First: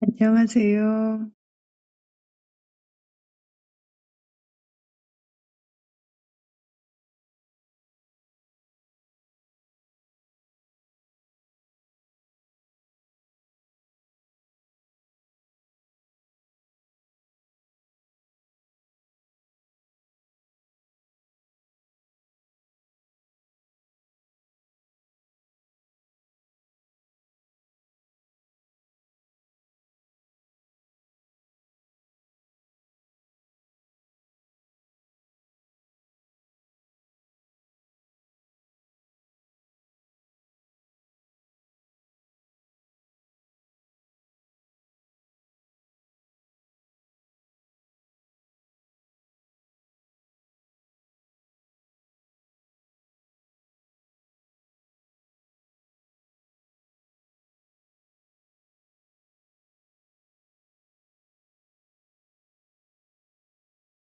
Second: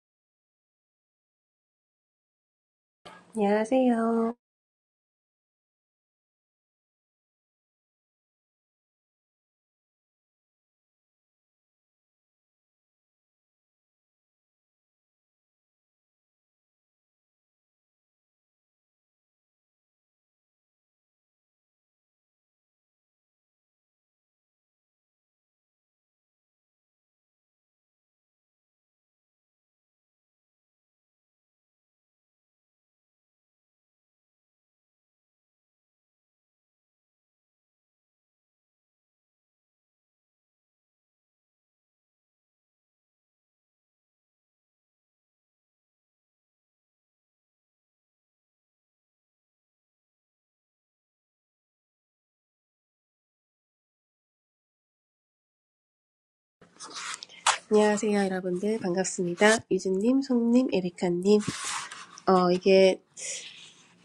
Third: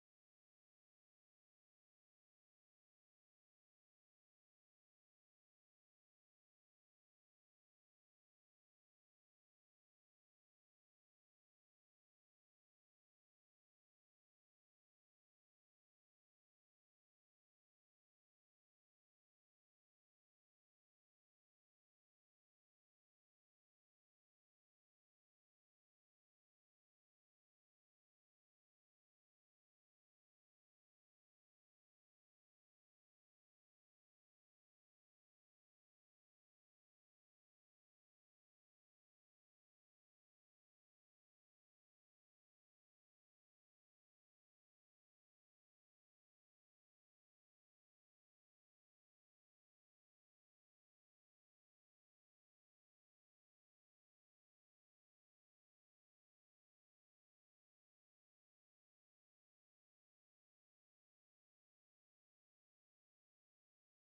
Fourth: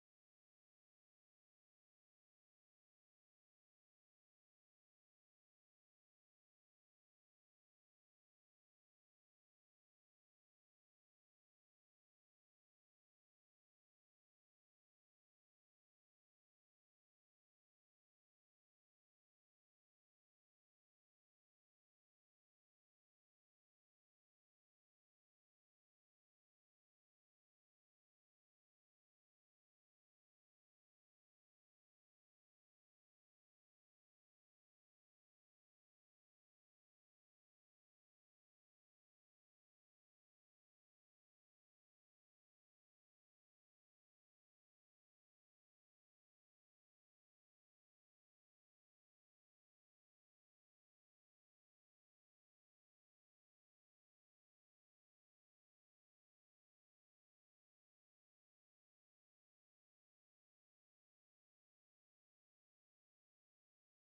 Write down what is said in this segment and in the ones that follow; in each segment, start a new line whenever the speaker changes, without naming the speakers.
안녕하세요.
안녕하세요. 안녕하세요, 여러분들. 반갑습니다. 유진님, 송님, 에리카님. 어, 이게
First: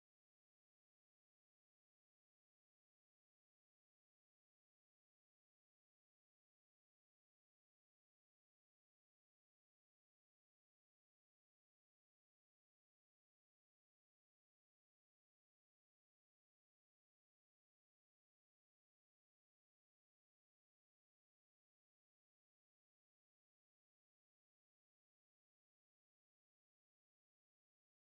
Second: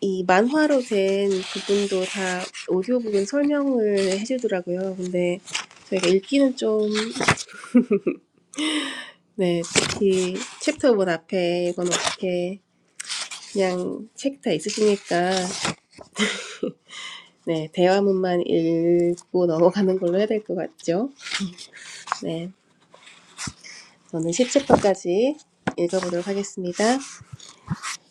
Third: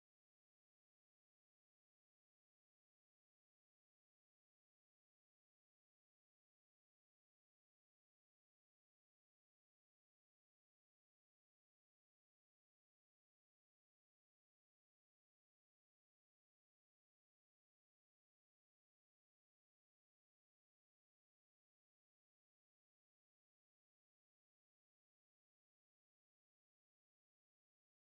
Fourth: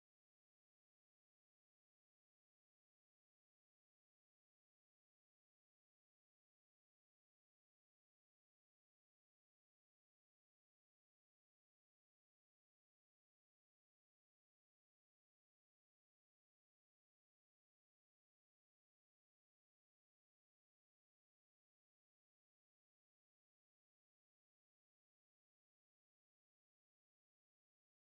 이 만화로 된 부분도 다 오디오 부분 설명을 해주더라고요. 근데 저희가 읽기는 좀, 네, 특히 챕터본 앞에 이건 어떻게 그냥 책 다 있으시니까, 네, 대화문만 읽고 넘어가는 걸로 해야 될 것 같죠. 네, 저는 10챕터까지 읽어보도록 하겠습니다.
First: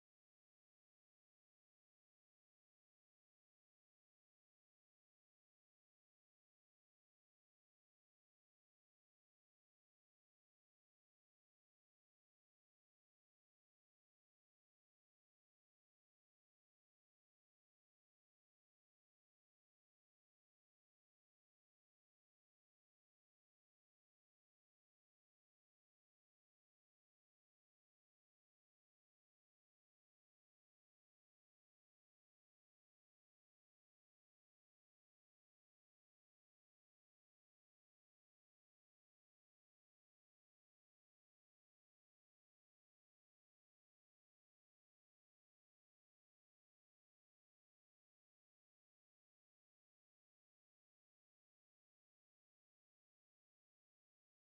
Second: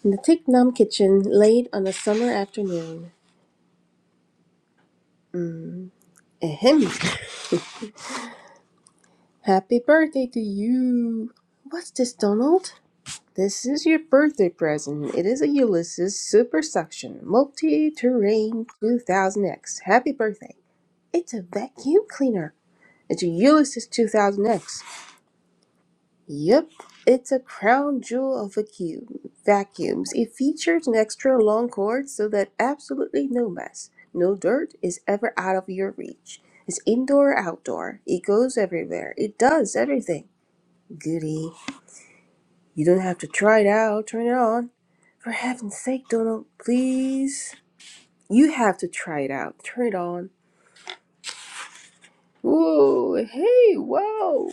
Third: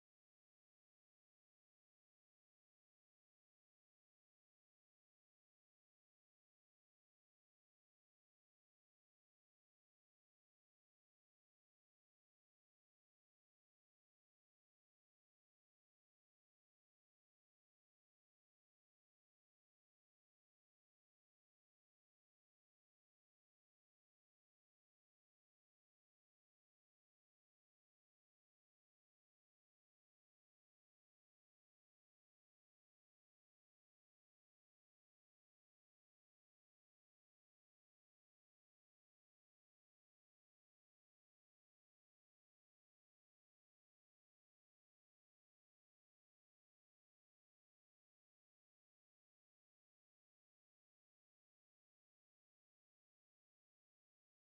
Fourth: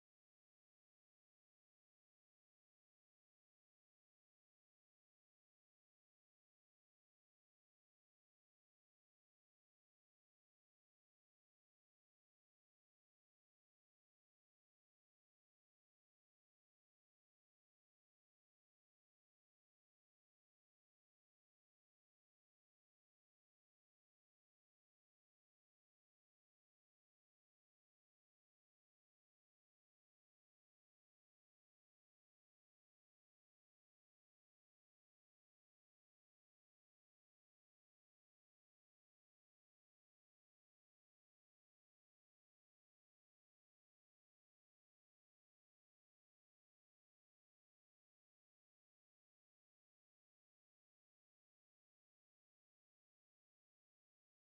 In the Thich Nam kitchen late on a summer afternoon. Ahem. Happy birthday to you. What's this, Donald? This is your birthday present. It is a Ulysses Super Suction Multi Terrain 2000X. Happy birthday. It's a vacuum cleaner. It's a Ulysses 2000X. Yep, it's a crown jewel of vacuum vacuums. It features an extra long cord so that absolutely no mess, no dirt is ever out of your reach. It's indoor or outdoor. It goes everywhere. It does everything. Goody. You don't have to try it out, turn it on. For heaven's sake, Donald, please. You have to try it out. Turn it on. Whoa, hey, whoa.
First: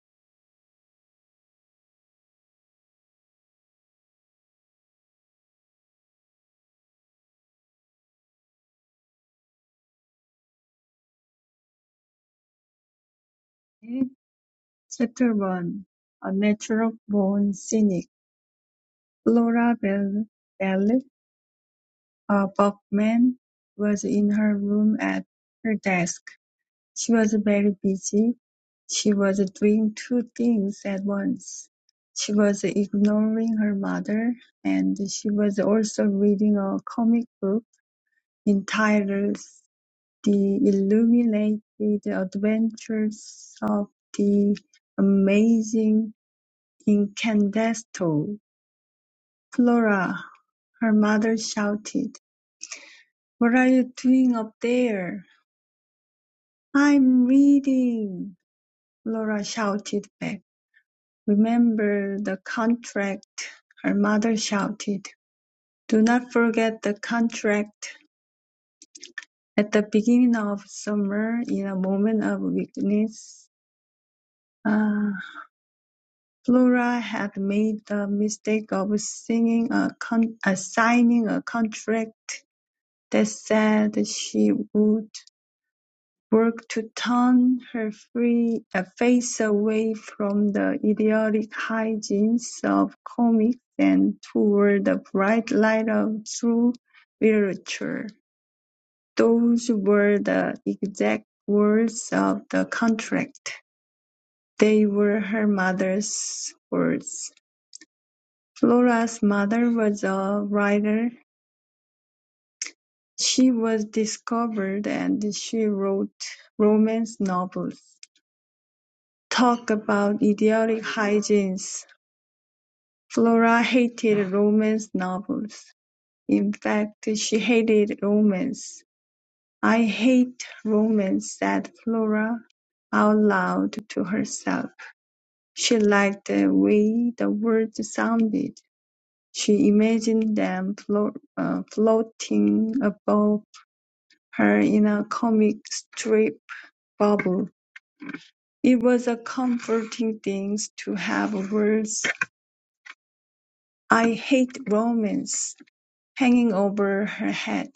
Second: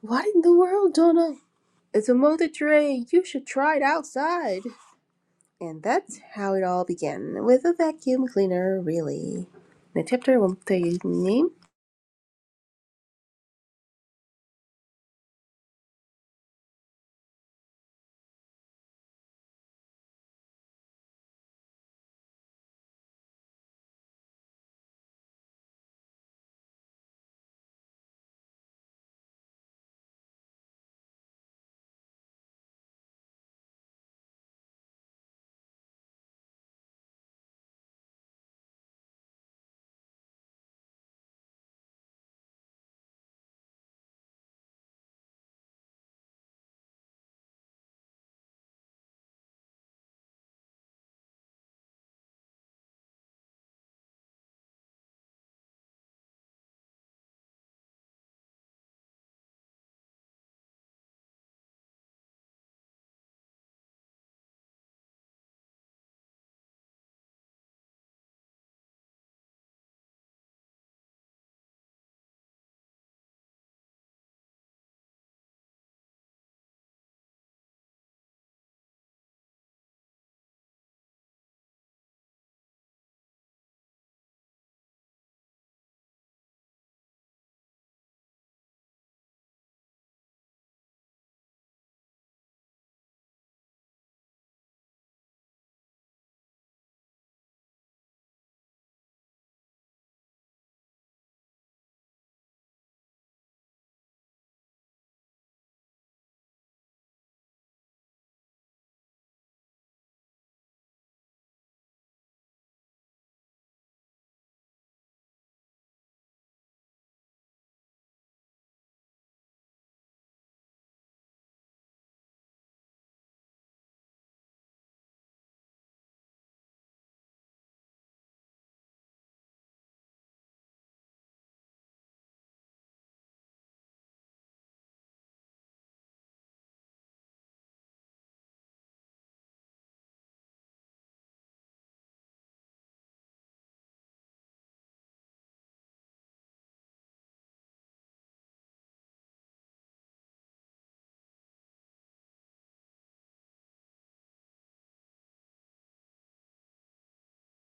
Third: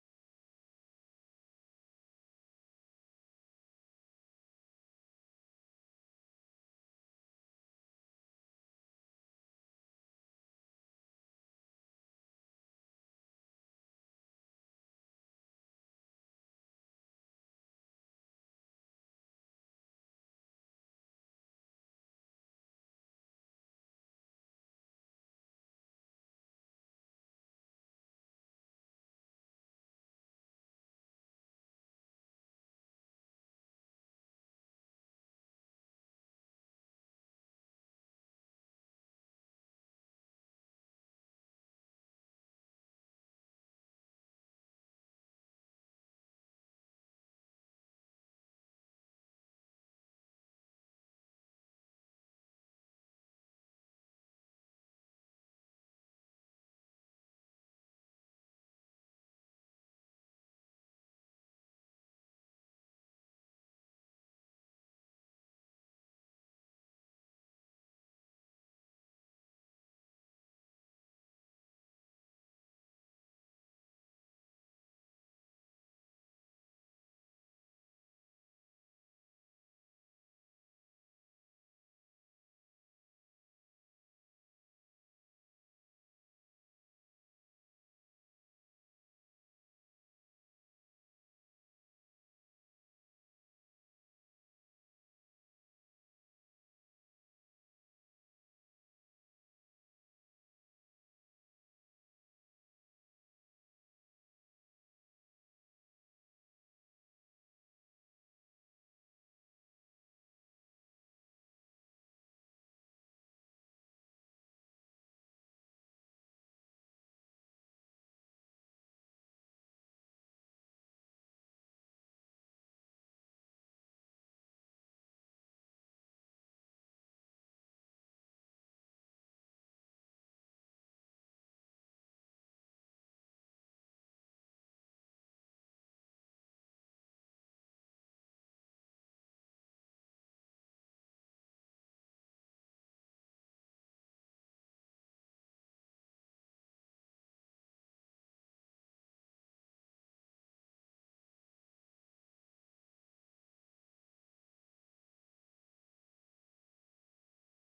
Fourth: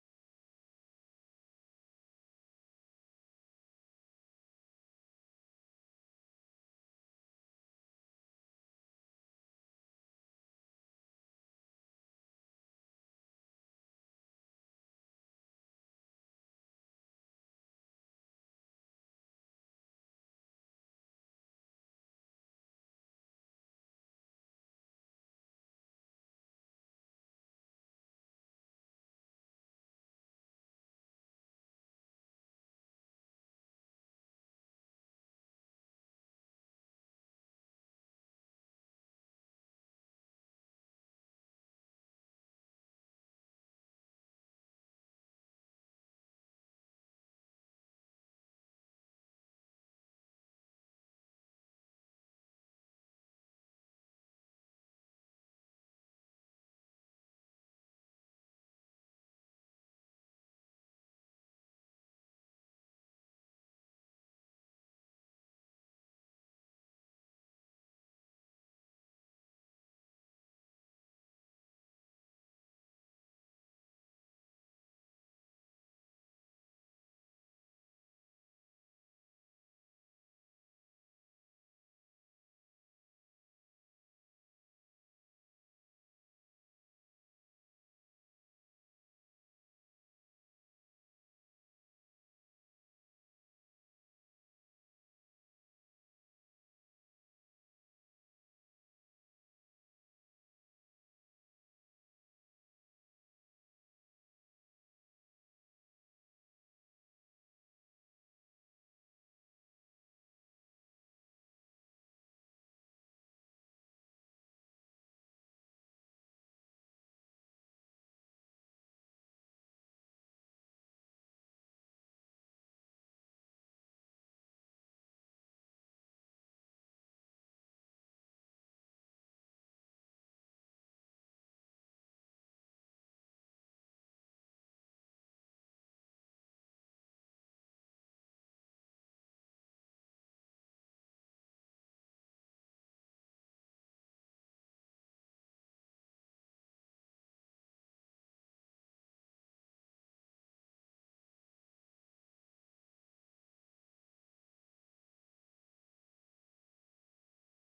What in the world, Donald? It's a multi tray. You should try it outside. And that's how it all began with a vacuum cleaner, really. The chapter won't tell you the name.
네, Chapter 1 A Natural Born Cynic Laura Bell, Bell uh, Buckman was in her room at her desk. She was very busy. She was doing two things at once. She was ignoring her mother and she was also reading a comic book entitled The illuminated adventures of the amazing Incandesto! Flora, her mother shouted. What are you doing up there? I'm reading, Flora shouted back. Remember the contract, her mother shouted. Do not forget the contract. At the beginning of summer, in a moment of weakness, ah." Flora had made the mistake of signing a con- uh, signing a contract that said she would work to turn her free, uh, face away from the idiotic hijinks of comics and toward the bright light of true literature. Those were the exact words of the contract. They were her mother's words. Flora's mother was a writer; she was discovered and she wrote romance novels. Talk about idiotic hygiene. Flora hated romance novels. In fact, she hated romance. "I hate romance," said Flora out loud to herself. She liked the way the words sounded. She imagined them flo- uh, floating above her in a comic strip bubble. It was a comforting thing to have words "I hate romance" hanging over her head,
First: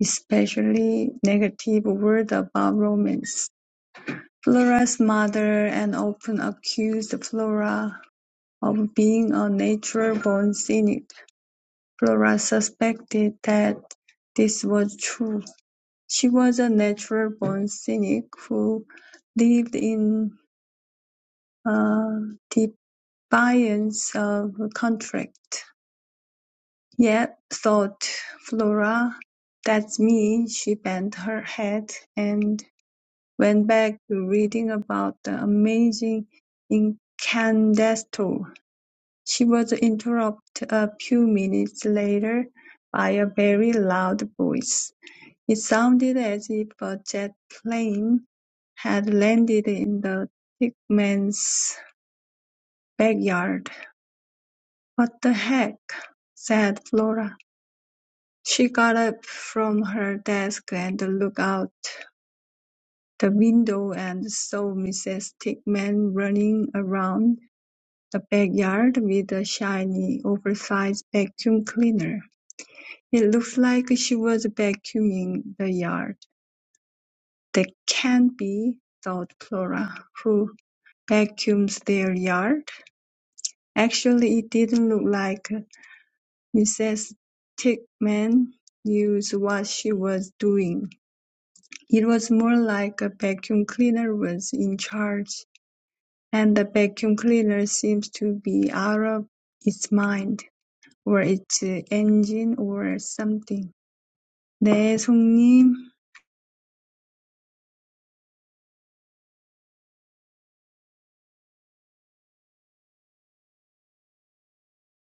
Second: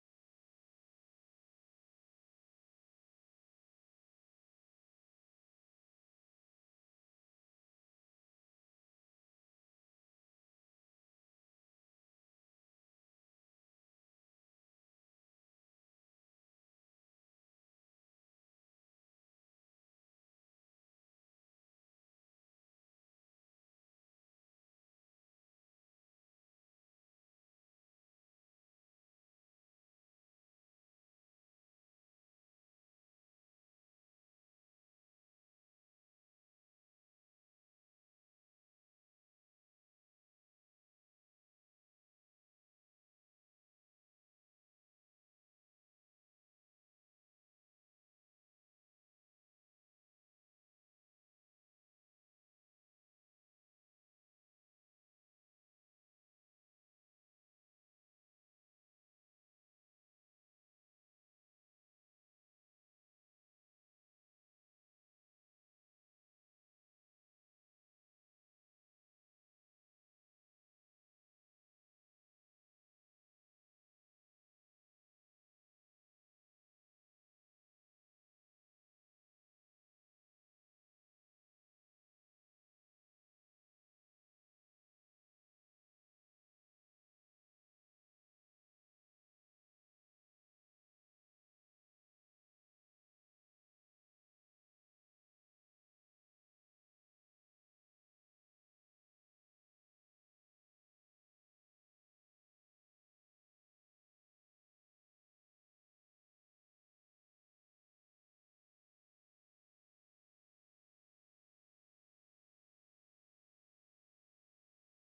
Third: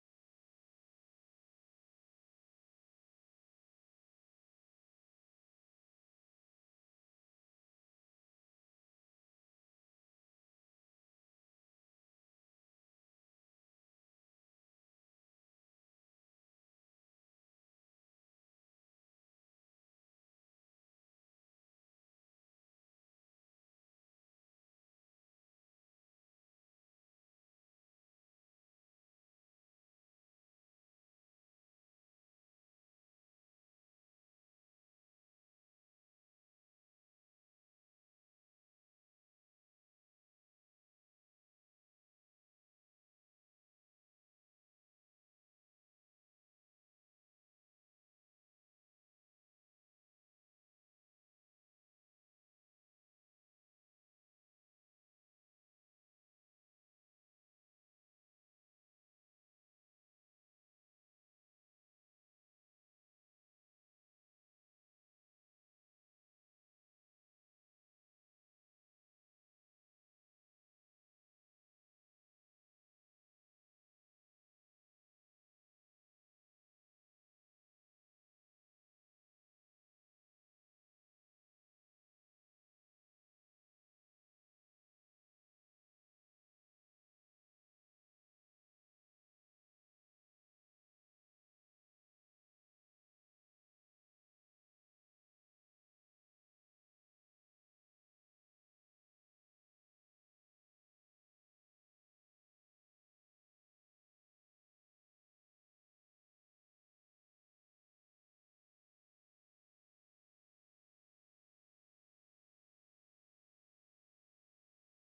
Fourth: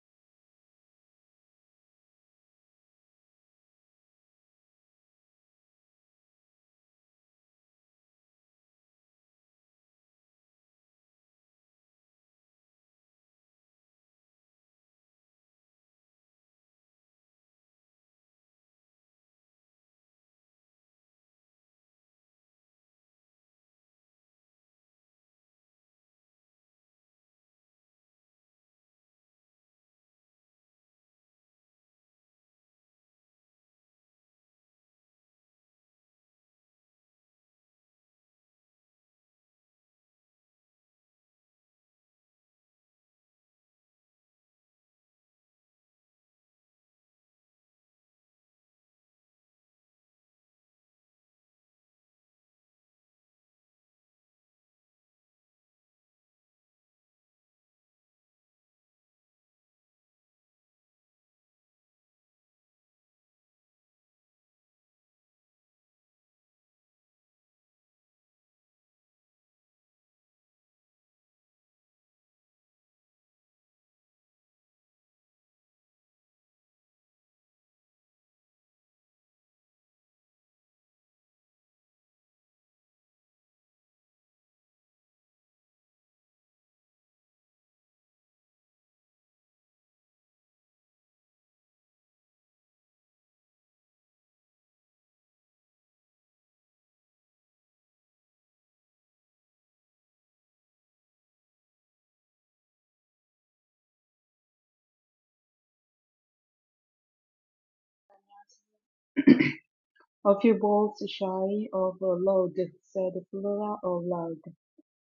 especially negative words about romance. Flora's mother and often accused Flora of being a natural-born cynic. Flora suspected that this was true. She was a natural-born cynic who lived in uh, defiance of contract. Yet, thought Flora, that's me, she bent her head and went back to reading about the amazing incandesto. She was interrupted a few minutes later by a very loud voice. It sounded as if a jet plane had landed in the Tickman's backyard. “What the heck?” said Flora. She got up from her desk and looked out the window and saw Mrs. Tickman running around the backyard with a shiny, oversized vacuum cleaner. It looked like she was vacuuming the yard. That can't be, thought Flora, who vacuums their yard. Actually, it didn't look like Mrs. Tickman knew what she was doing. It was more like a vacuum cleaner was in charge, and the vacuum cleaner seems to be out of its mind, or its engine, or something. 네, 송님.
A few bolts shy of a load, said Flora aloud,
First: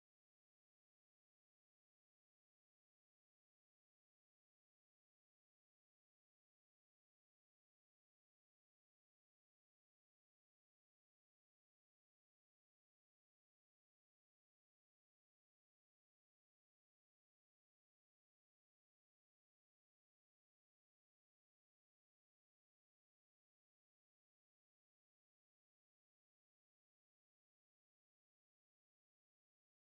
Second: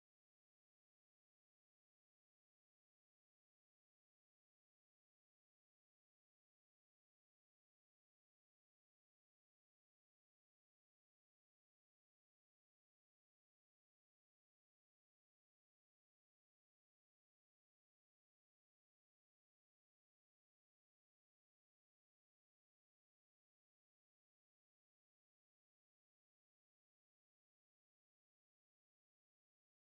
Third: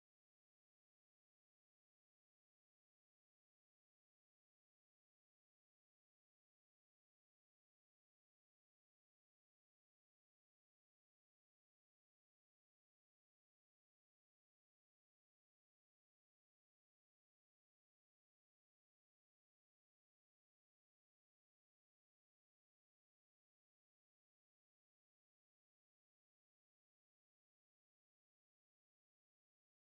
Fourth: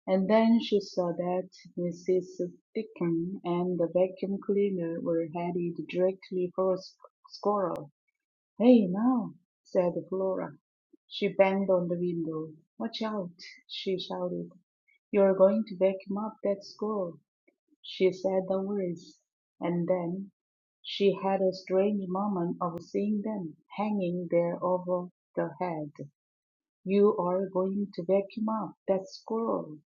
and then she saw that Mrs. Deacon and the vacuum cleaner were headed directly for a squirrel. Hey now, said Flora. She banged on the window. Watch out, she shouted. You're going to vacuum up that squirrel. She said the words, and then she had a strange moment of seeing them hanging there over the head. You are going to vacuum up that squirrel.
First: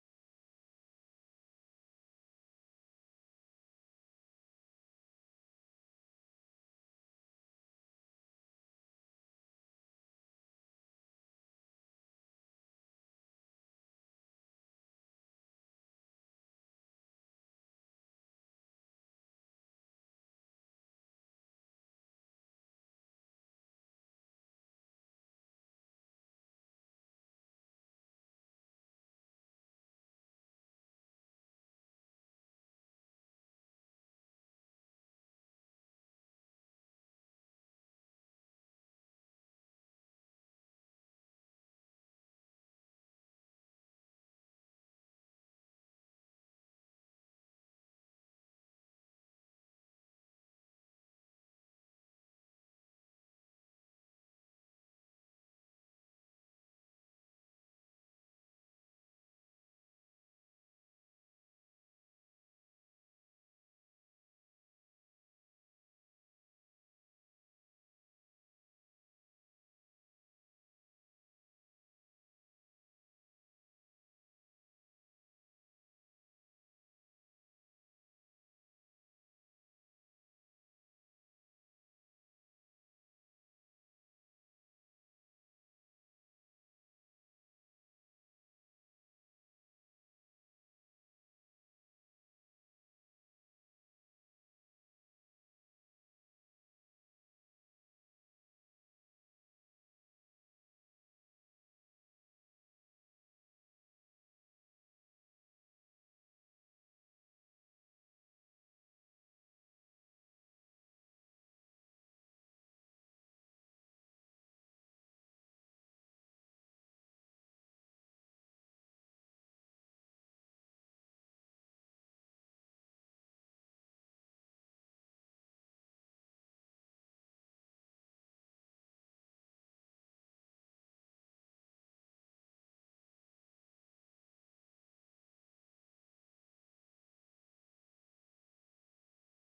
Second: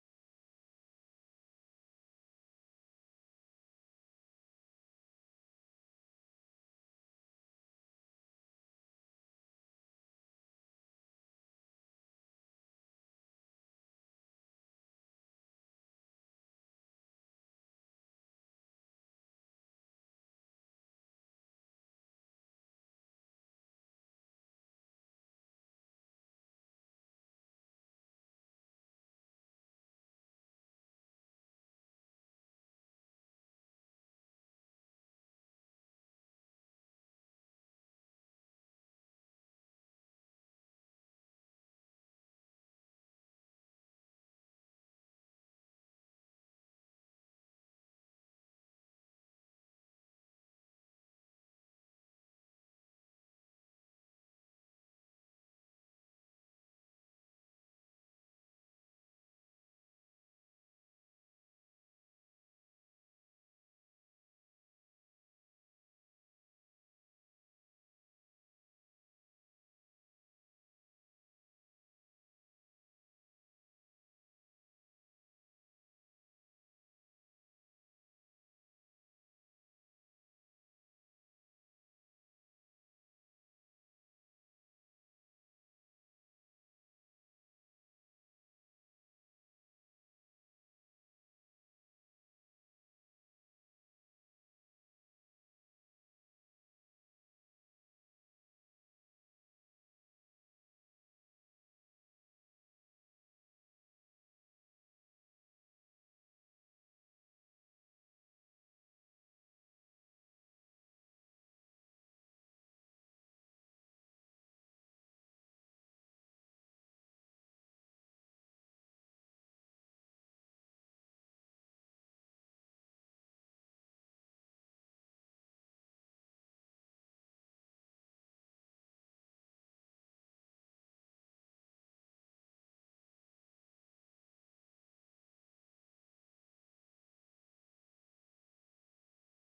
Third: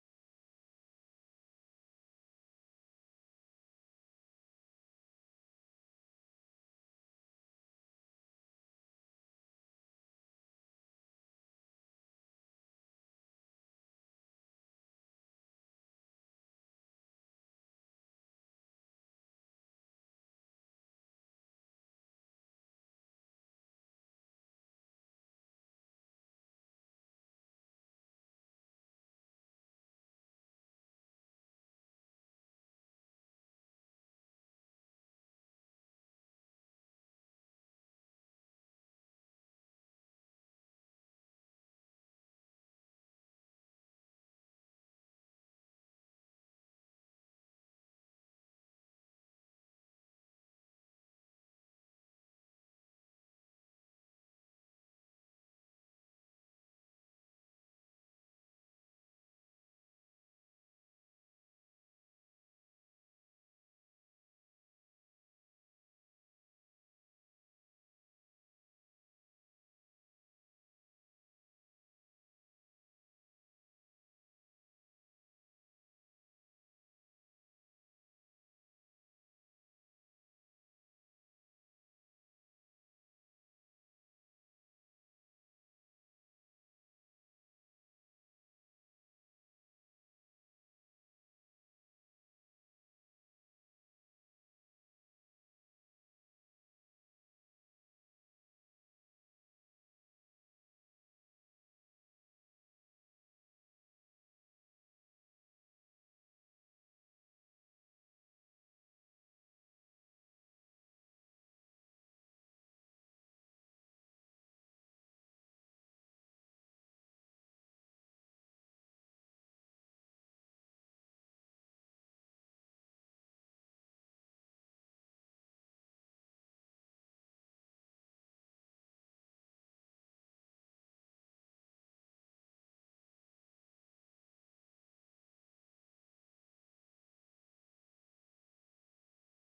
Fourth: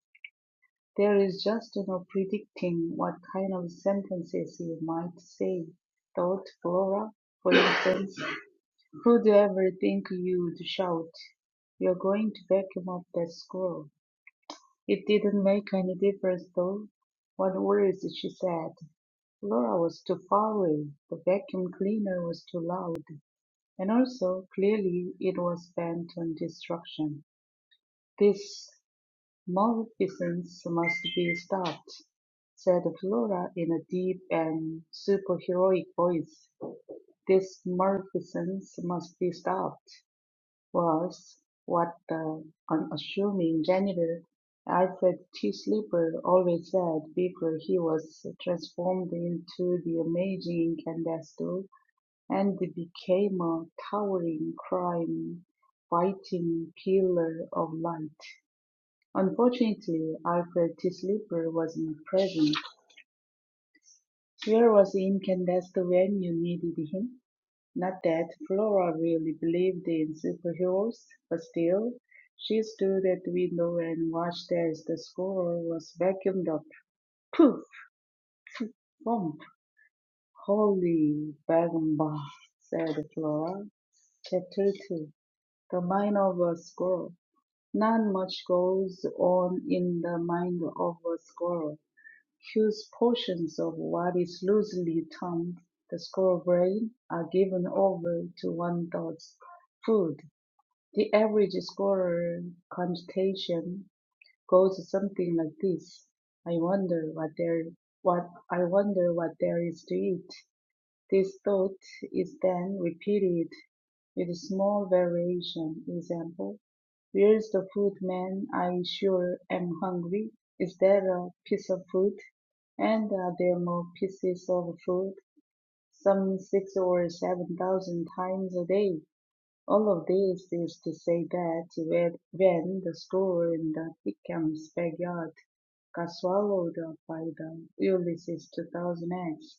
There is just no predicting what kind of sentences you might say, thought Flora. For instance, who'd ever think you'd shout, You're going to vacuum up that squirrel? It didn't make any difference, though. What words she said. Flora was too far away, the vacuum cleaner was too loud, and also, clearly, it was bent on destruction. This "Maleficence must be stopped," said Flora in a deep and superheroic voice. "This maleficence must be stopped," was what the unassuming janitor, Alfred T. Sleeper, always said before he was transformed into the amazing Candesto and became a towering crime-fighting pillar of light. Unfortunately, Alfred T. sleeper wasn't present. Where was Incandescent when you needed him? Not that Flora really believed in superheroes, but still, she stood at the window and watched as the score was vacuumed up. Poof! Thump! Holy Bagumba, said Flora. Chapter 2 The Mind of a Squirrel Not much goes on in the mind of a squirrel. Huge portions of what is loosely termed the squirrel brain are given over to one dog's food. The average squirrel connotation goes something like this: I wonder what there what I wonder what there is to eat. This thought is then repeated with small variation. Example: Where's the food, man? I sure am hungry. Is there a piece of food? And are there more pieces of food? Some six or seven thousand times a day. All of this is to say that when the store in the Pickham's backyard got swallowed up by the Ulysses 2000X.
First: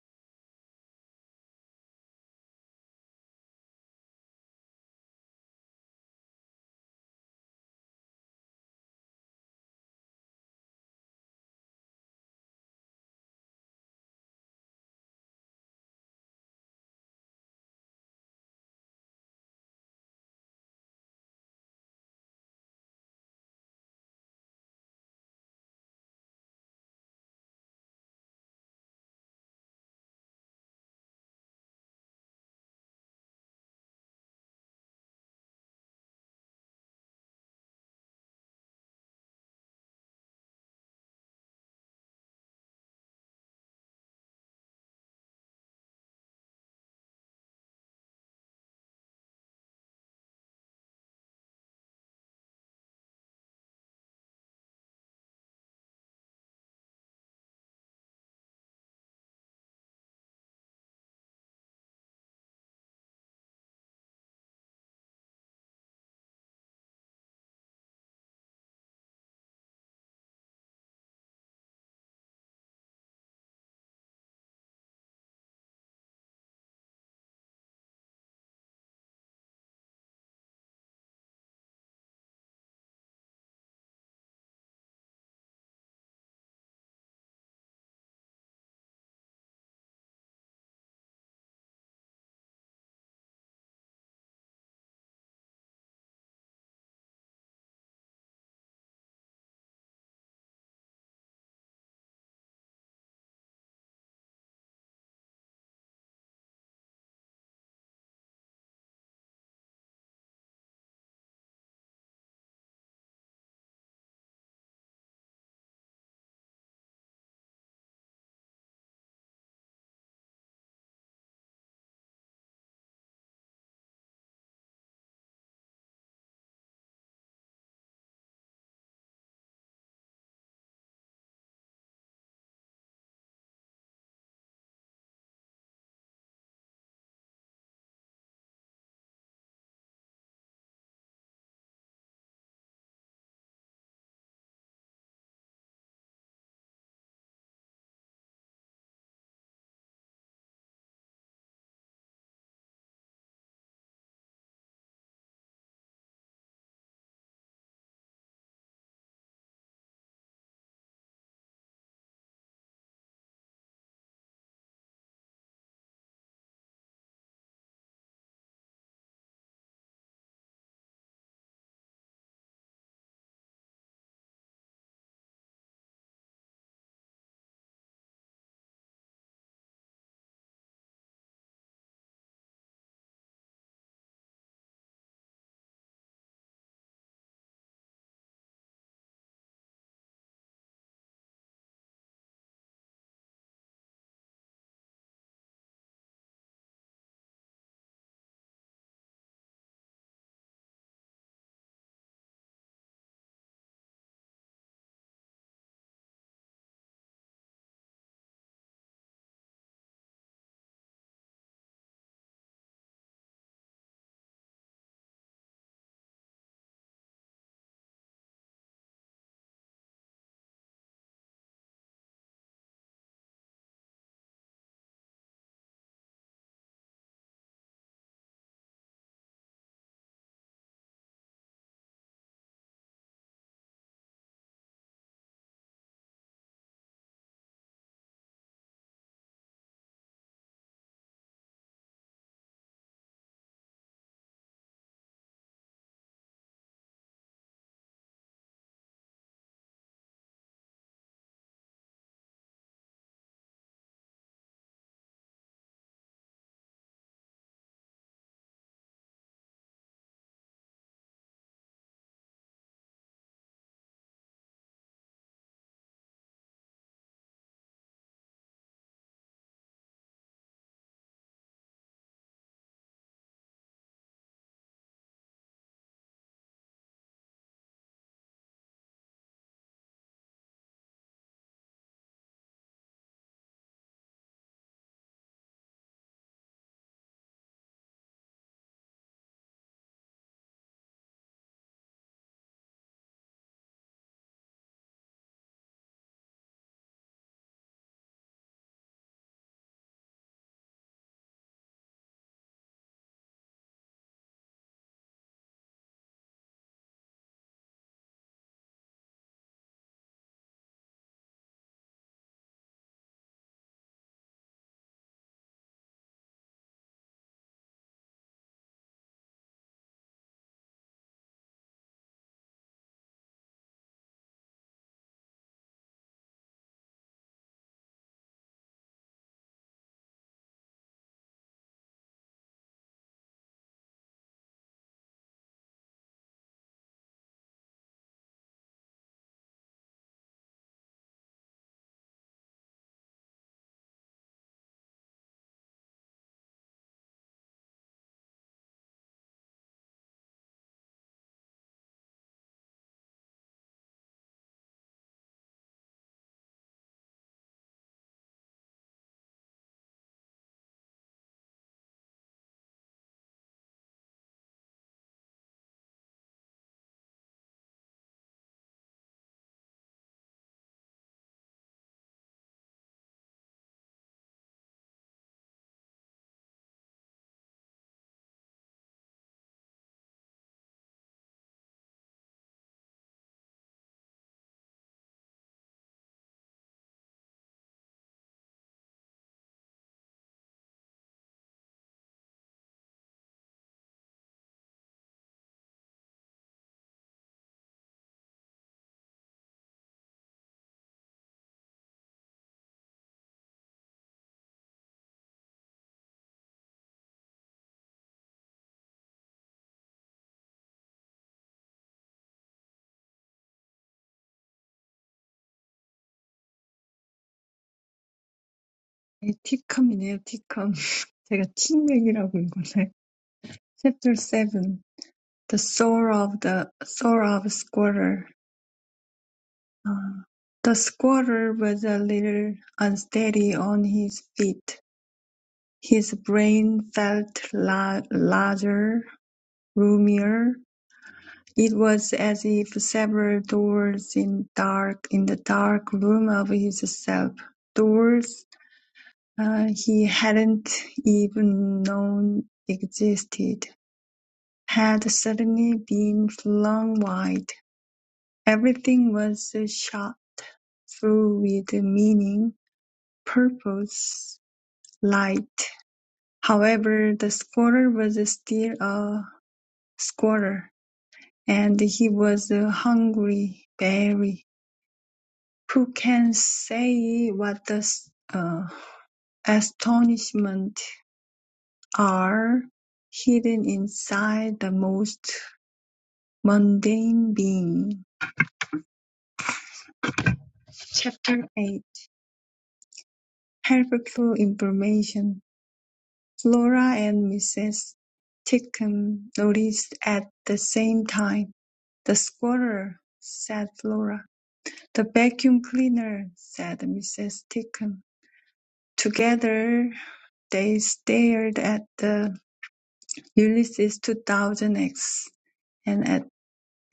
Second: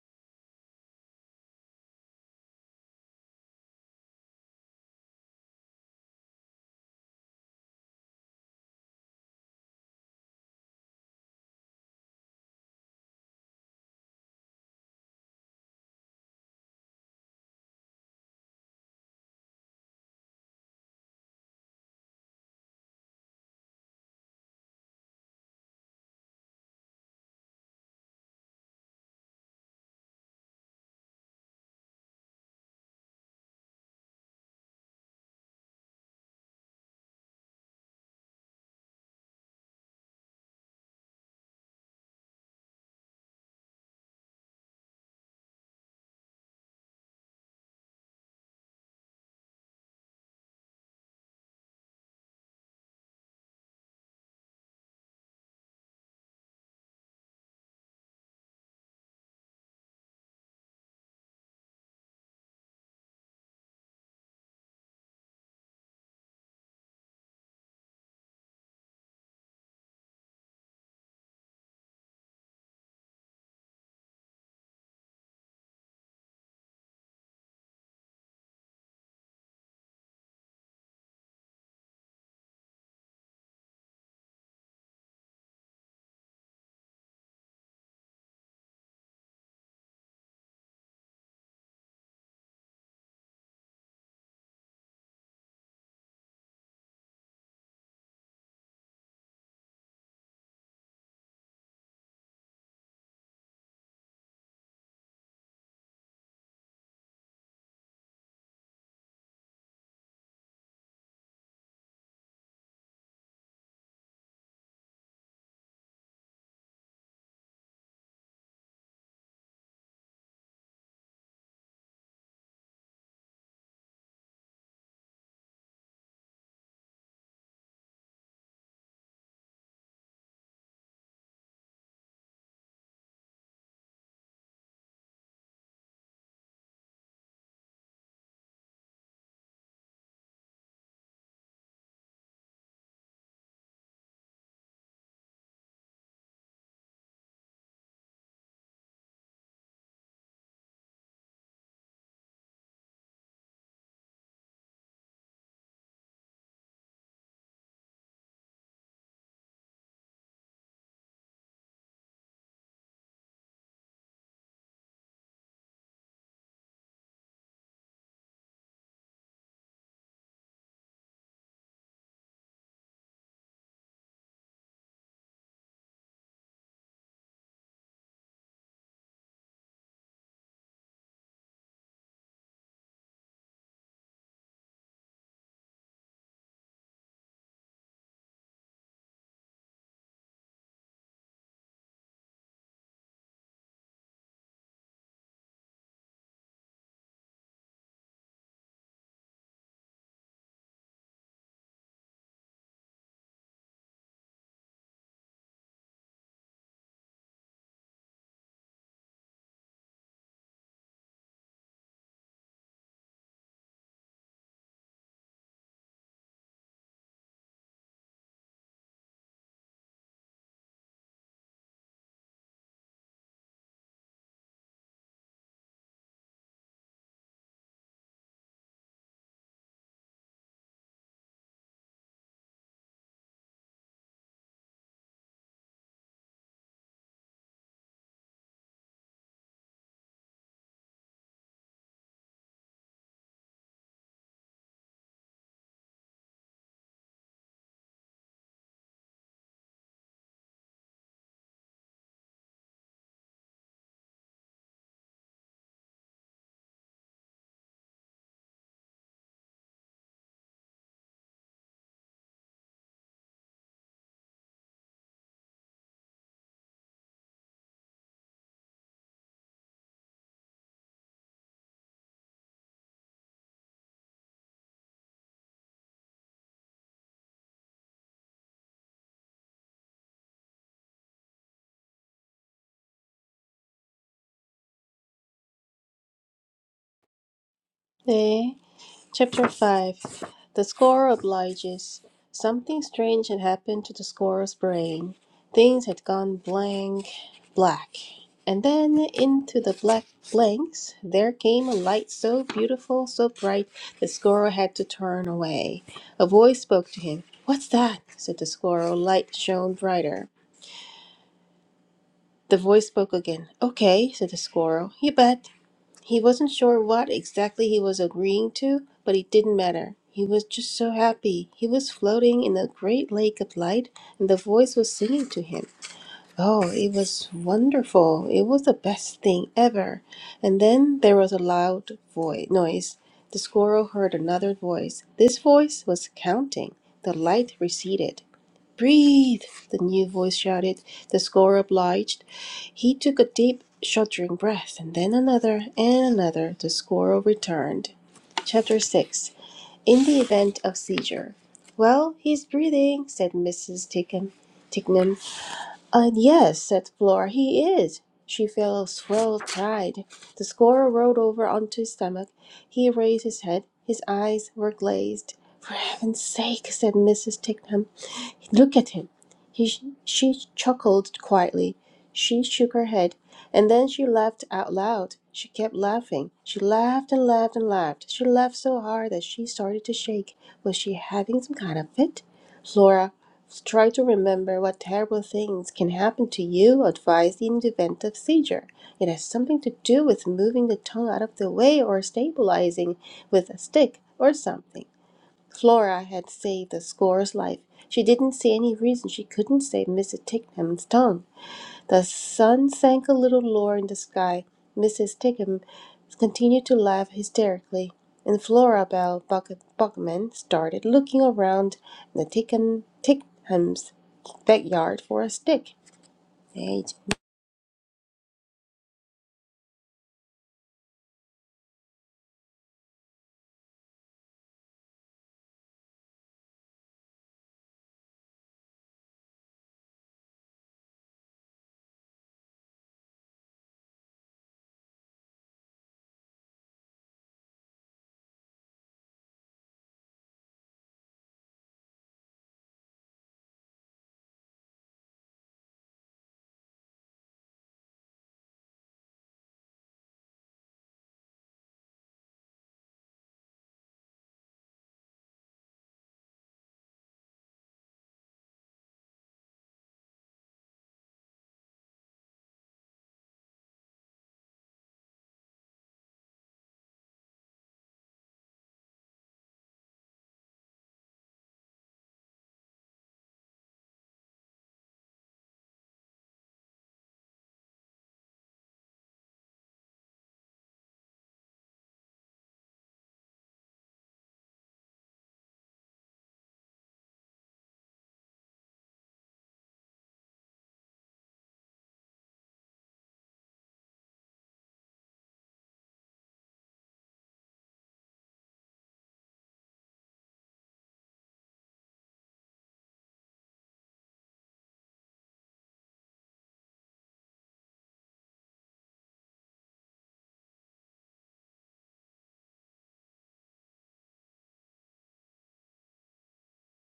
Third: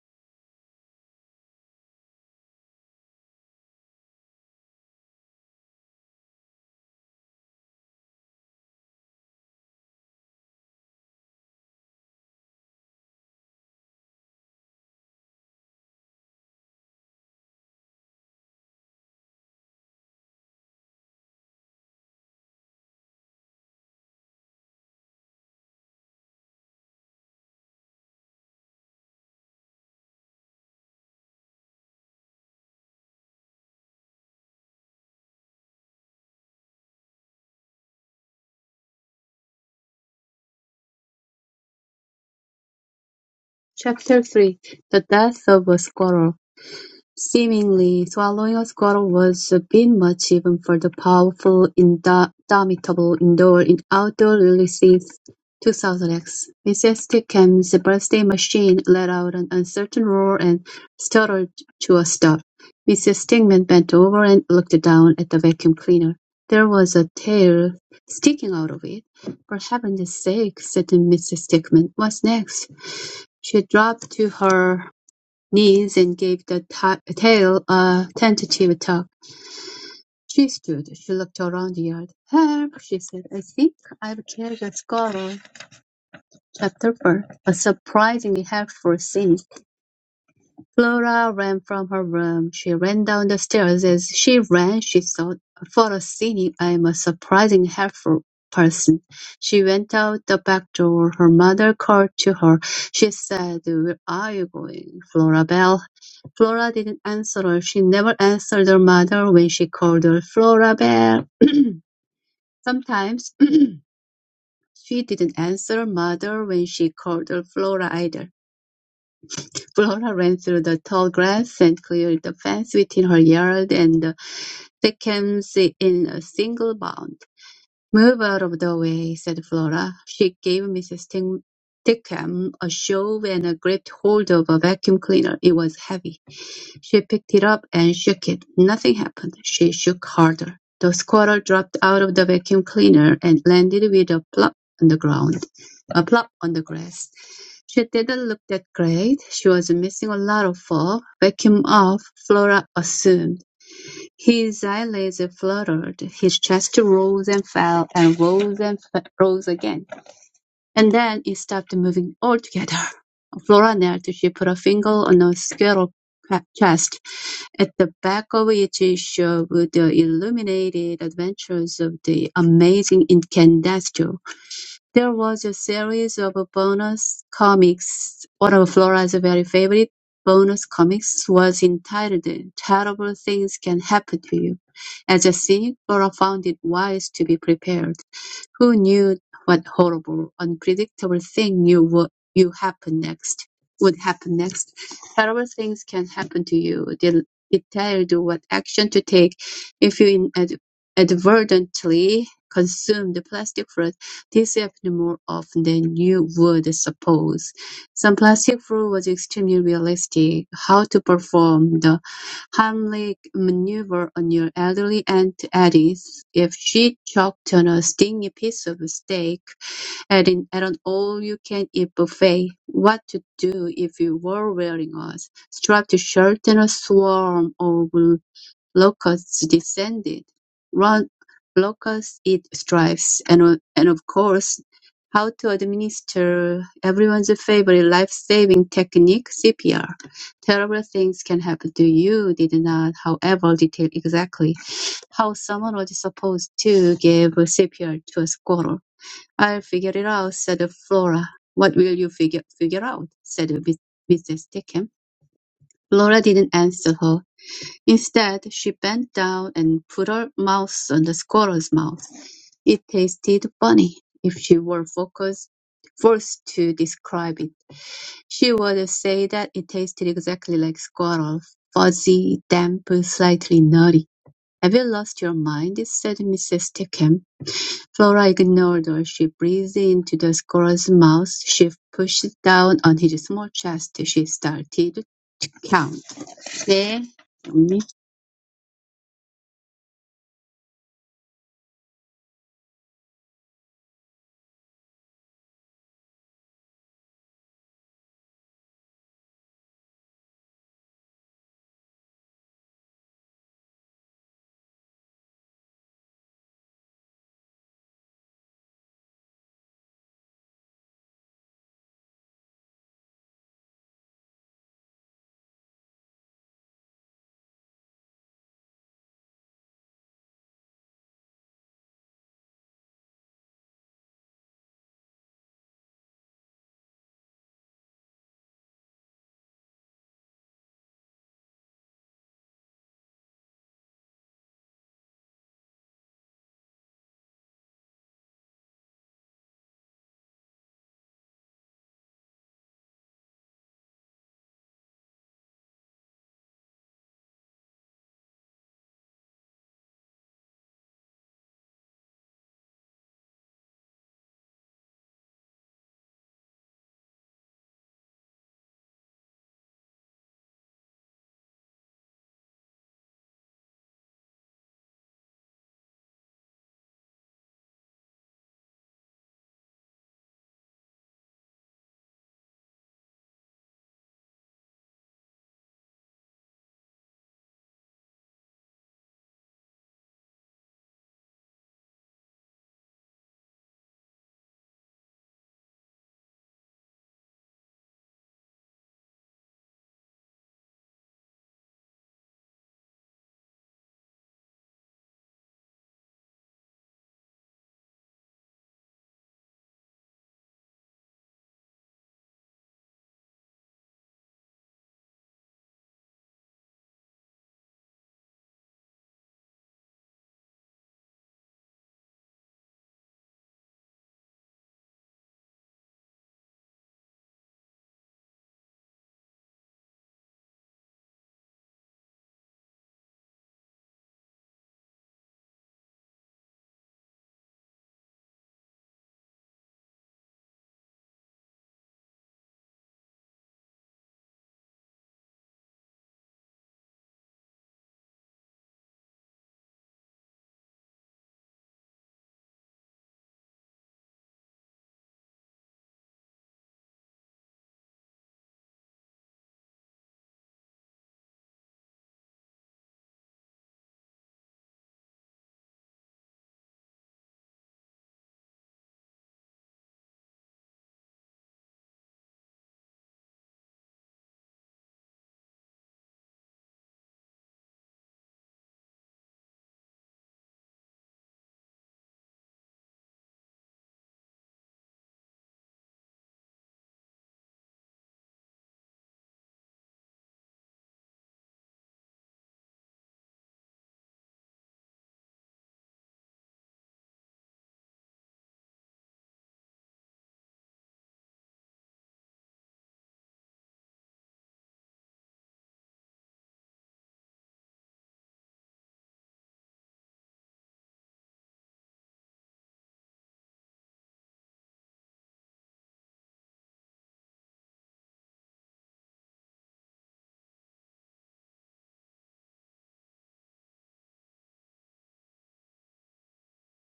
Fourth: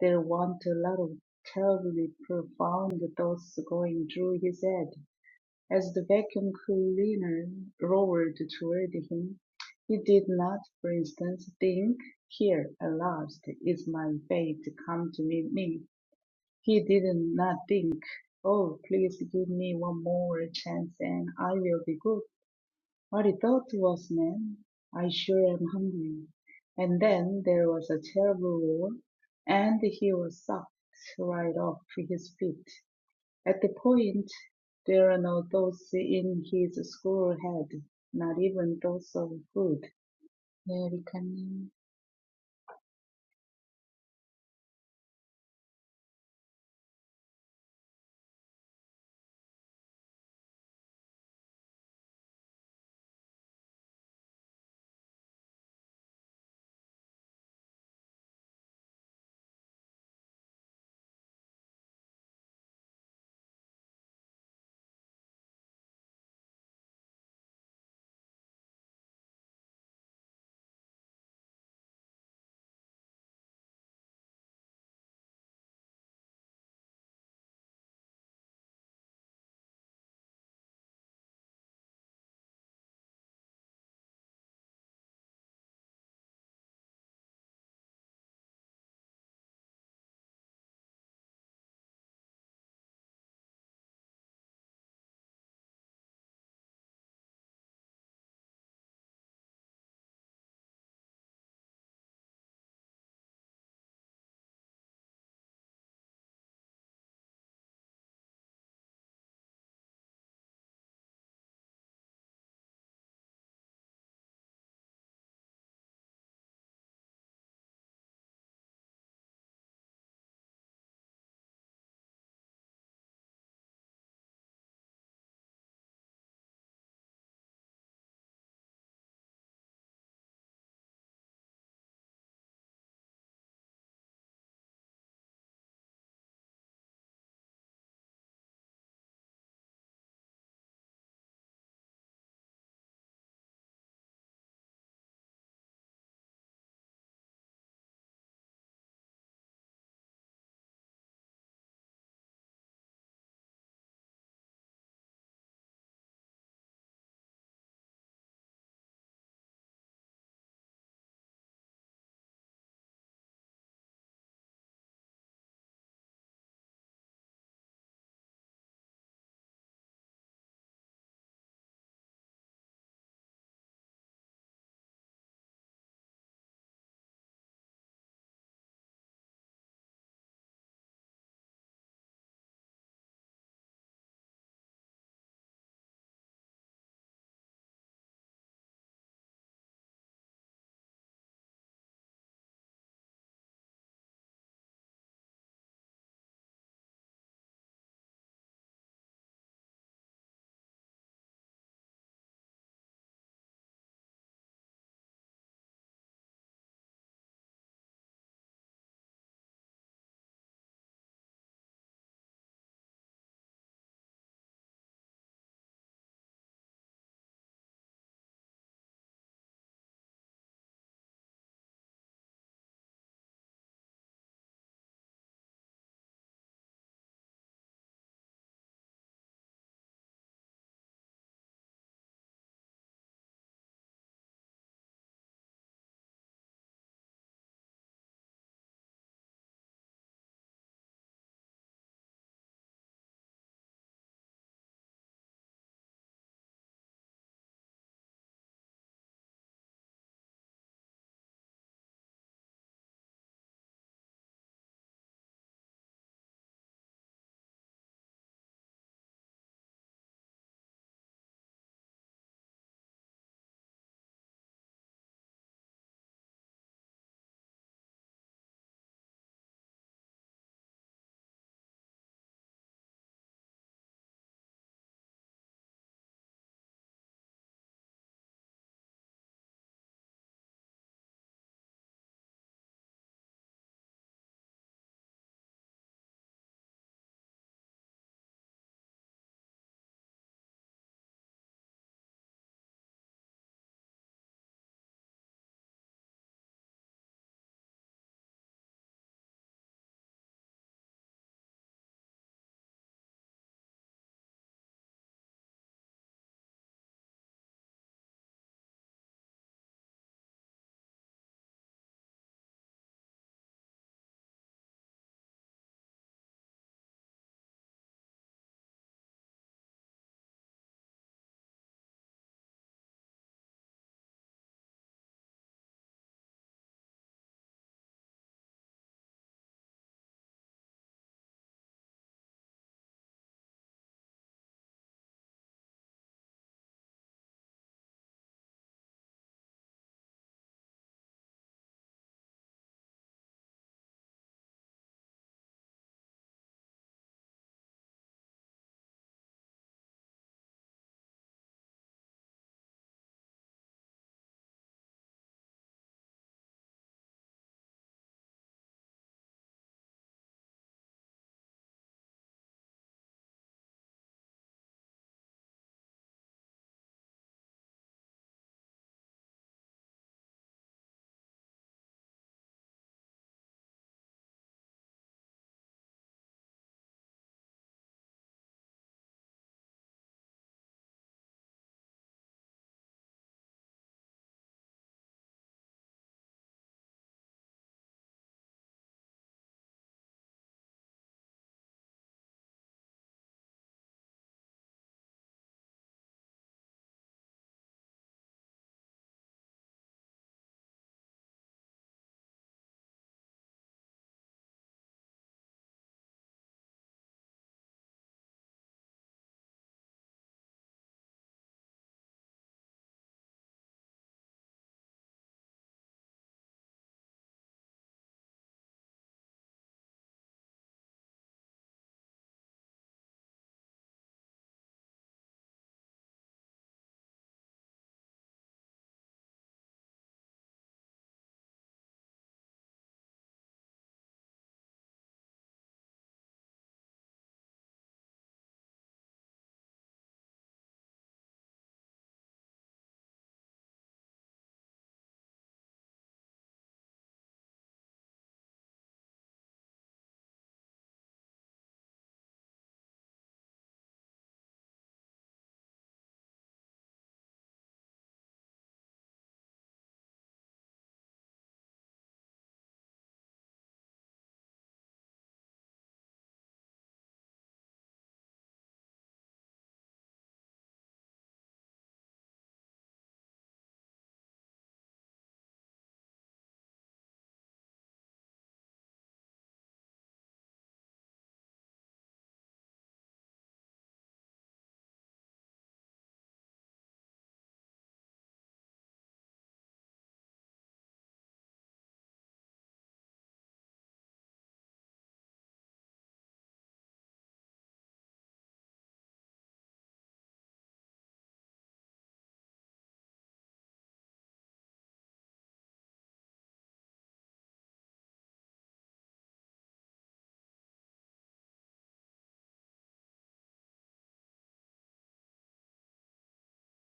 There wa'n't a lot of terribly profound thoughts going through his head. As the vacuum cleaner roared toward him, he did not, for instance, think, Here, at last, is my fate come to meet me. He did not think, Oh, please give me one more chance and I will be good. What he thought was, man, I sure am hungry. And then there was a terrible roar, and he was sucked right off his feet. At the point, there are no thoughts in his school head, not even thoughts of food. 네, 리카님.
Chapter three: The death of a squirrel. Seemingly, swallowing a squirrel was a bit much even for the powerful, indomitable indoor and outdoor Ulysses 2000X. Mrs. Tickham's birthday machine let out an uncertain roar and stuttered to a stop. Mrs. Stingman bent over and looked down at the vacuum cleaner. There was a tail sticking out of it. For heaven's sake, said Mrs. Stickman. What's next? She dropped to her knees and gave the ta- tail a tentative tug. She stood. She looked around the yard. "Help!" she said. "I think I've killed a squirrel." Chapter 4 A surprisingly helpful scene. Flora ran from her room. She ran down the stairs. As she ran, she thought, "What a cynic! I am a surprisingly helpful person." She went out the back door. Her mother called to her. She said, "Where are you going, Flora Belle?" Flora didn't answer her. She never answered her mother when she called her Flora Belle. Sometimes she didn't answer her mother when she called her Flora either. Flora ran through the tall grass and cleared the fence within her yard and seconds in a single bound. "Move out of the way," said Flora. She gave Mrs. Stickham a shove and gripped hold of a vacuum cleaner. It was heavy. She picked it up and shook it. Nothing happened. She shook harder. The squirrel dropped out of the vacuum cleaner and landed with a plop on the ground, a plop on the grass. She didn't look that great. She was missing a lot of fur. Vacuum off, Flora assumed. His eyelids fluttered, his chest rose and fell, and rose and f- rose again, and then it stopped moving altogether. Flora knelt. She put a finger on a squirrel ca- chest, at the back of which showed the illuminated adventures of the amazing incandescent. There was a series of bonus comics; one of Flora's very favorite bonus comics was entitled "Terrible Things Can Happen to You". As a cynic, Flora found it wise to be prepared. Who knew what horrible, unpredictable thing you would you happen next would happen next? Terrible things can happen to you. They it tell you what action to take if you inad- inadvertently consume the plastic fruit. This happens more often than you would suppose. The plastic floor was extremely realistic: how to perform the Heimlich maneuver on your elderly Aunt Edith if she choked on a stingy piece of steak at an, at an all-you-can-eat buffet, what to do if you were wearing a striped shirt and a swarm of Locusts descended, Run, locusts eat stripes, and and of course, how to administer everyone's favorite life-saving technique, CPR. Terrible things can happen to you did not, however, detail exactly how someone was supposed to give CPR to a squirrel. I'll figure it out, said Flora. What will you figure, figure out? said Mrs. Dickham. Flora didn't answer her. Instead, she bent down and put her mouth on the squirrel's mouth. It tasted funny, if she were focused, forced to describe it. She would say that it tasted exactly like squirrel, fuzzy, damp, slightly nutty. Have you lost your mind? said Mrs. Stickham. Flora ignored her. She breathed into the squirrel's mouth. She pushed down on his small chest. She started to count. 네, 정리.
네, Chapter 5 The score obliges. Something strange had happened to the score's brain. Things had gone blank, black. And then into the black blanks there came a light so beautiful, so bright, the squirrel had to turn away. A voice spoke to him. What's that? said the squirrel. Light shone brighter. The voice spoke again. Okay, said the squirrel. You bet. He wasn't sure what exactly he was agreeing to, but it didn't matter. He was just so happy. He was floating in a great lake of light, and the voice was singing to him. Oh, it was wonderful. It was the best thing ever. And then there was a loud voice noise. The squirrel heard another voice. This voice was counting. The light receded. Breathe, the new voice shouted. The scorer obliged. He took a deep, shuddering breath, and then another and another. The scorer returned. Chapter 6 In the Event of Seizure. Well, he's breathing, said Mrs. Tickham. Ticknam, and yes, said Flora, he is. She felt a swell of pride. The scorer rolled over onto his stomach. He raised his head. His eyes were glazed. For heaven's sake, said Mrs. Tickham. Look at him. He, she chuckled quietly. She shook her head, and then she laughed out loud. She kept laughing. She laughed and laughed and laughed. She laughed so hard that she started to shake. Was she having some kind of fit? Flora Try to remember what terrible things can happen to you advised in the event of seizure. It has something to do with moving the tongue out of the way or stabilizing with a stick or something. Flora had saved the squirrel's life. She didn't see any reason she couldn't save Mrs. Ticknum's tongue. The sun sank a little lower in the sky. Mrs. Tickham continued to laugh hysterically, and Florabel Buck- Buckman started looking around the Tickham, Tickhams' backyard for a stick. 네, 이제
네, 티컴이네요, 티컴. 제가 팀맥이라고 읽었네. Chapter 7 The Soul of the Soul of Squatter The squatter was a little unsteady on his feet; his brain felt la- larger, roomier; it was as if several doors in dark, in the dark room of his self—doors he hadn't even known existed—had suddenly been flung wide. Everything was shot through with meaning. purpose light. However, the squatter was still a squatter, and he was a hungry bear. Who can say what the uh, astonishment are hidden inside the most mundane being? Chapter 8 Helpful Information Flora and Mrs. Titcomb noticed at the same time. "The squatter said Flora. "The vacuum cleaner," said Mrs. Titcomb. Together they stared at the Ulysses 2000X and at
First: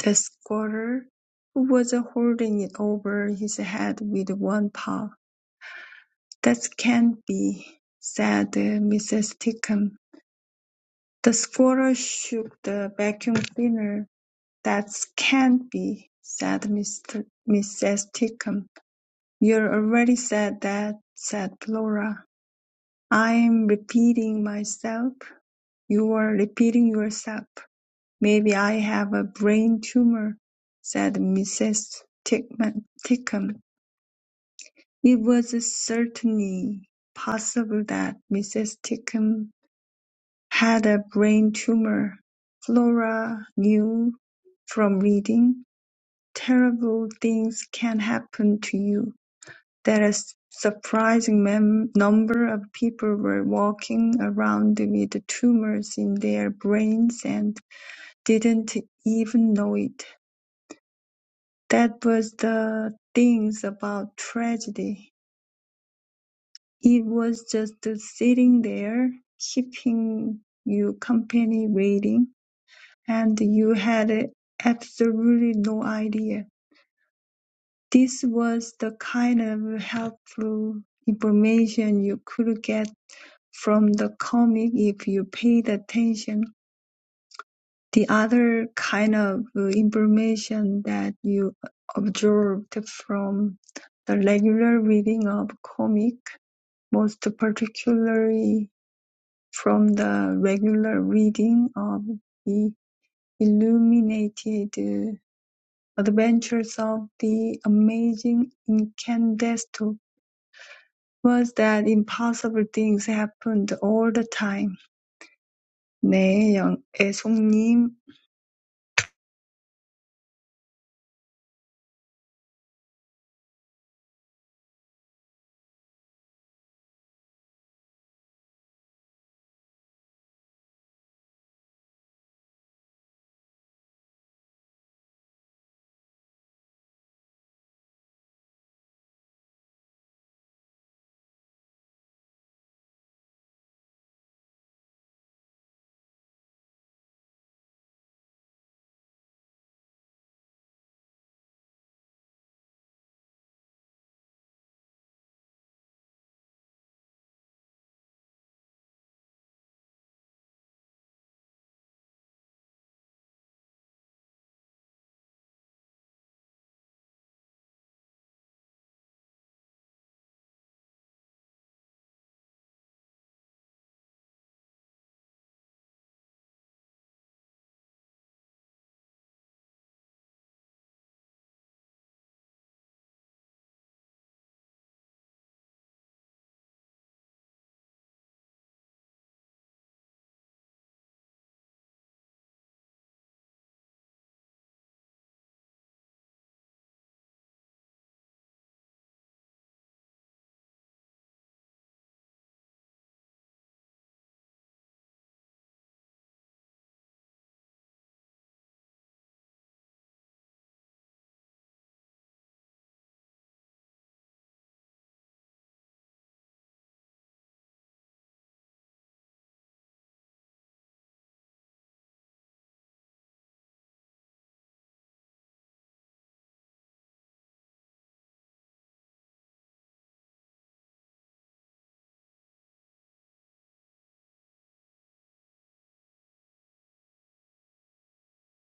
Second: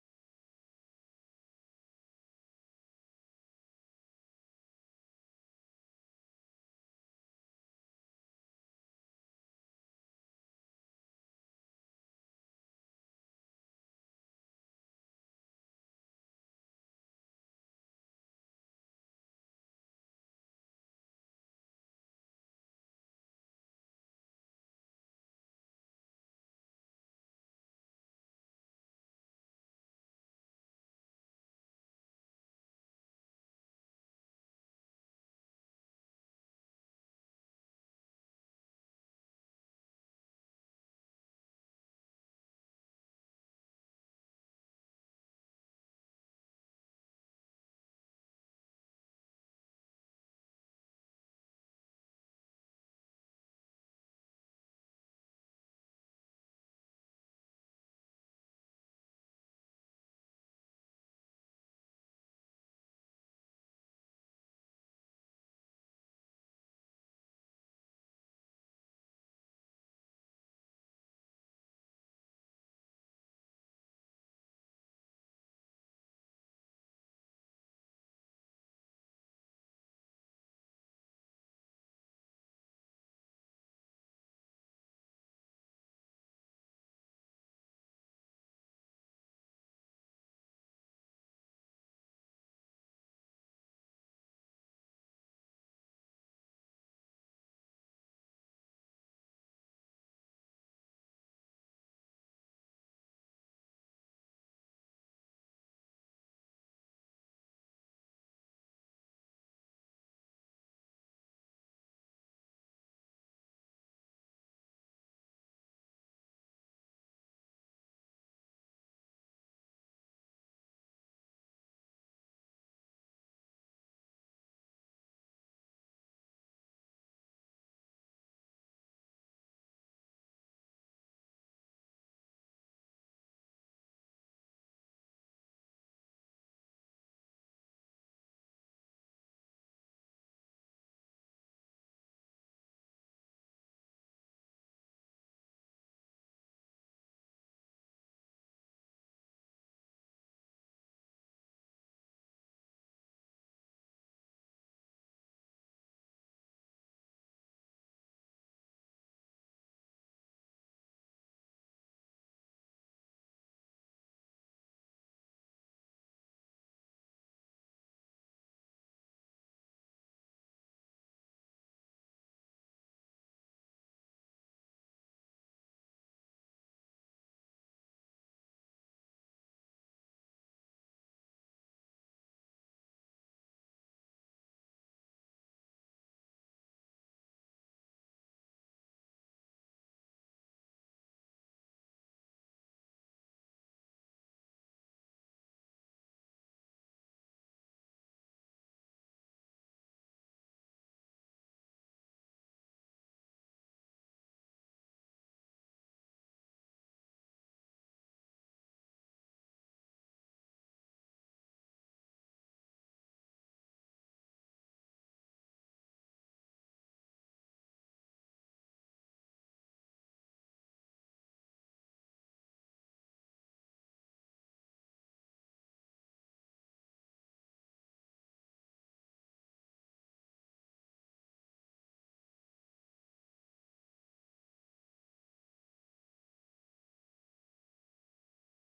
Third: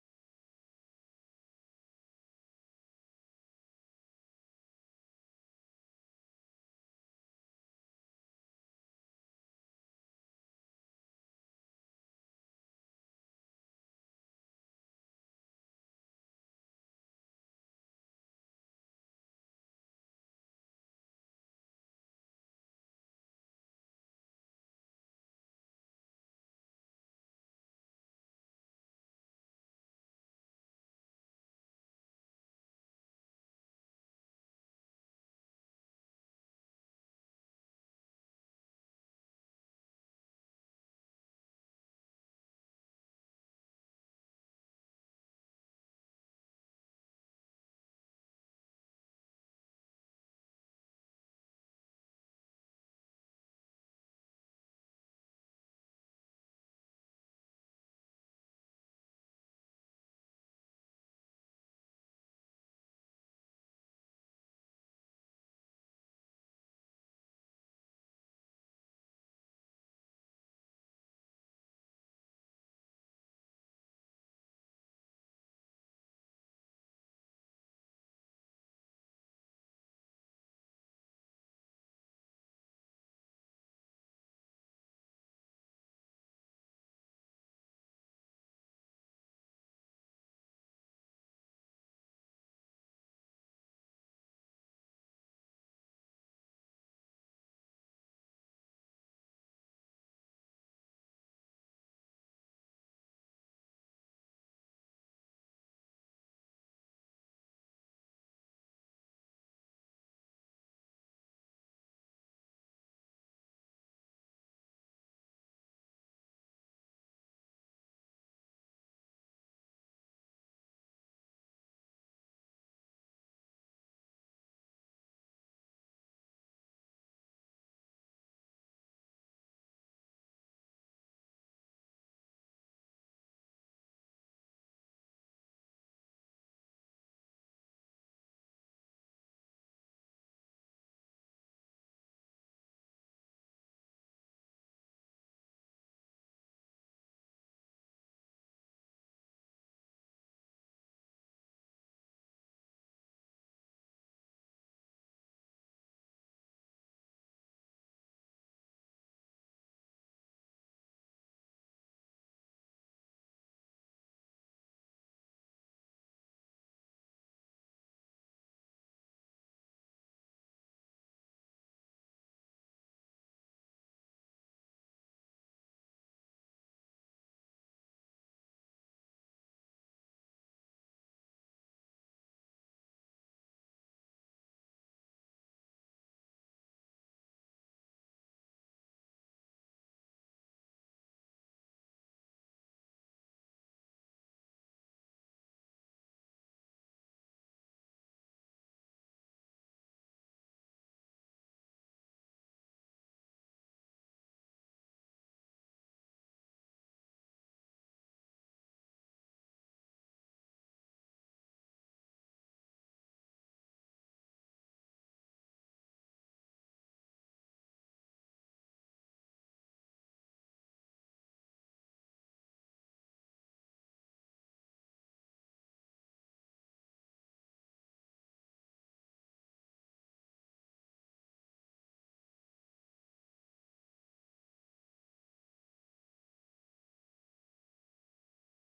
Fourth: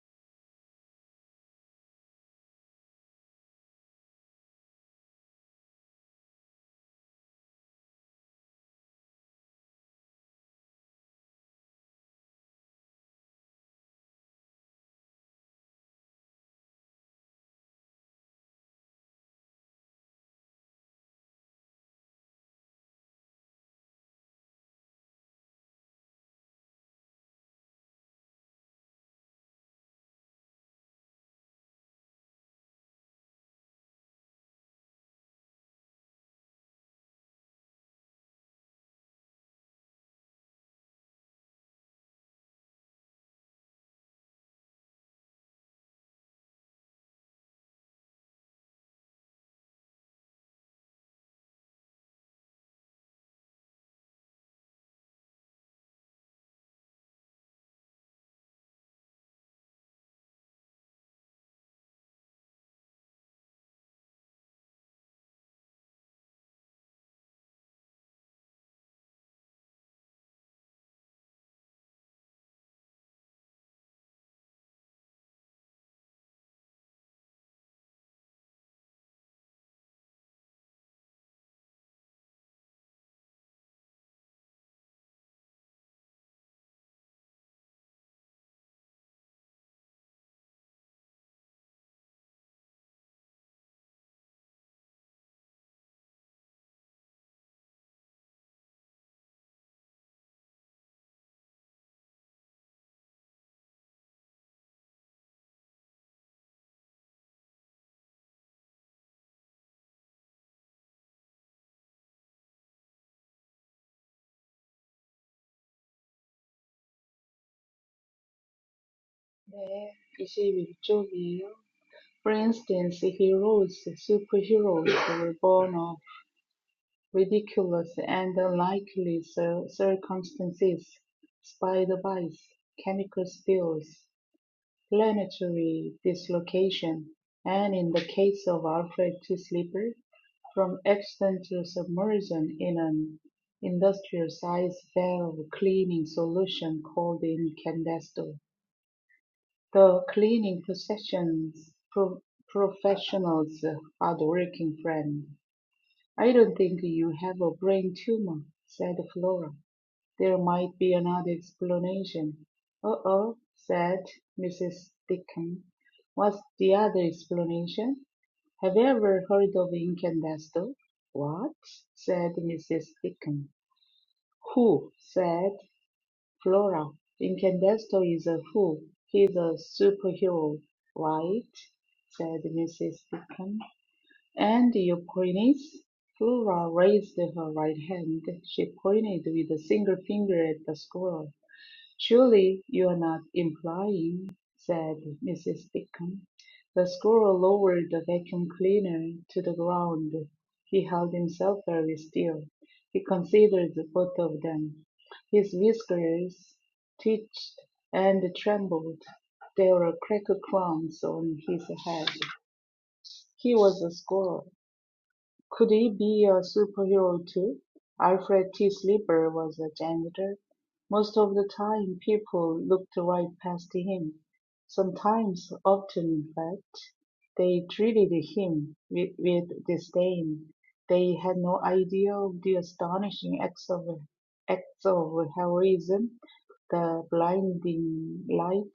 the squatter, who was holding it over his head with one paw. "That can't be," said Mrs. Titcomb. The squirrel shook the vacuum cleaner. "That can't be," said Mr. Mrs. Tickum. "You already said that," said Flora. "I'm repeating myself." "You're repeating yourself." "Maybe I have a brain tumor," said Mrs. Tickman- Tickum. It was certainly possible that Mrs. Tickum Had a brain tumor, Flora knew from reading, terrible things can happen to you, that a surprising mem- number of people were walking around with tumors in their brains and didn't even know it. That was the things about tragedy. It was just sitting there, keeping you company waiting And you had absolutely no idea. This was the kind of helpful information you could get from the comic if you paid attention. The other kind of information that you observed from the regular reading of comic, most particularly from the regular reading of the illuminated Adventures of the Amazing Incandesto was that impossible things happened all the time. 네, 영- 애송님.
네, 21쪽이에요. For instance, heroes, superheroes were born of. Ridiculous and unlikely circumstances, spider-bites, chemical spills, planetary dislocation, and in the case of Alfred T. Sleeper, from accidental submersion in an industrial-sized valve cleaning solution called incandesto. The cleaning profession's pro- professionals hard-working friend. I don't think you have a brain tumor, said Flora. There might be another explanation. Uh-oh, said Mrs. Dickon. What's the other explanation? Have you ever heard of incandesto? What? said Mrs. Dickon. Who? said Flora. Incandesto is a who. He's a superhero, right? said Mrs. Dickon. And you Euphonies, Flora raised her right hand. She pointed with a single finger at the squirrel. Surely you are not implying, said Mrs. Wickham. The squirrel lowered the vacuum cleaner to the ground. He held himself very still. He considered both of them. His whiskers twitched and trembled. There were cracker crumbs on his head. He was a squirrel. Could he be a superhero too? Alfred T. Sleeper was a janitor. Most of the time people looked right past him. Sometimes, often in fact, they treated him with, with disdain. They had no idea of the astonishing acts of, acts of heroism, the blinding light,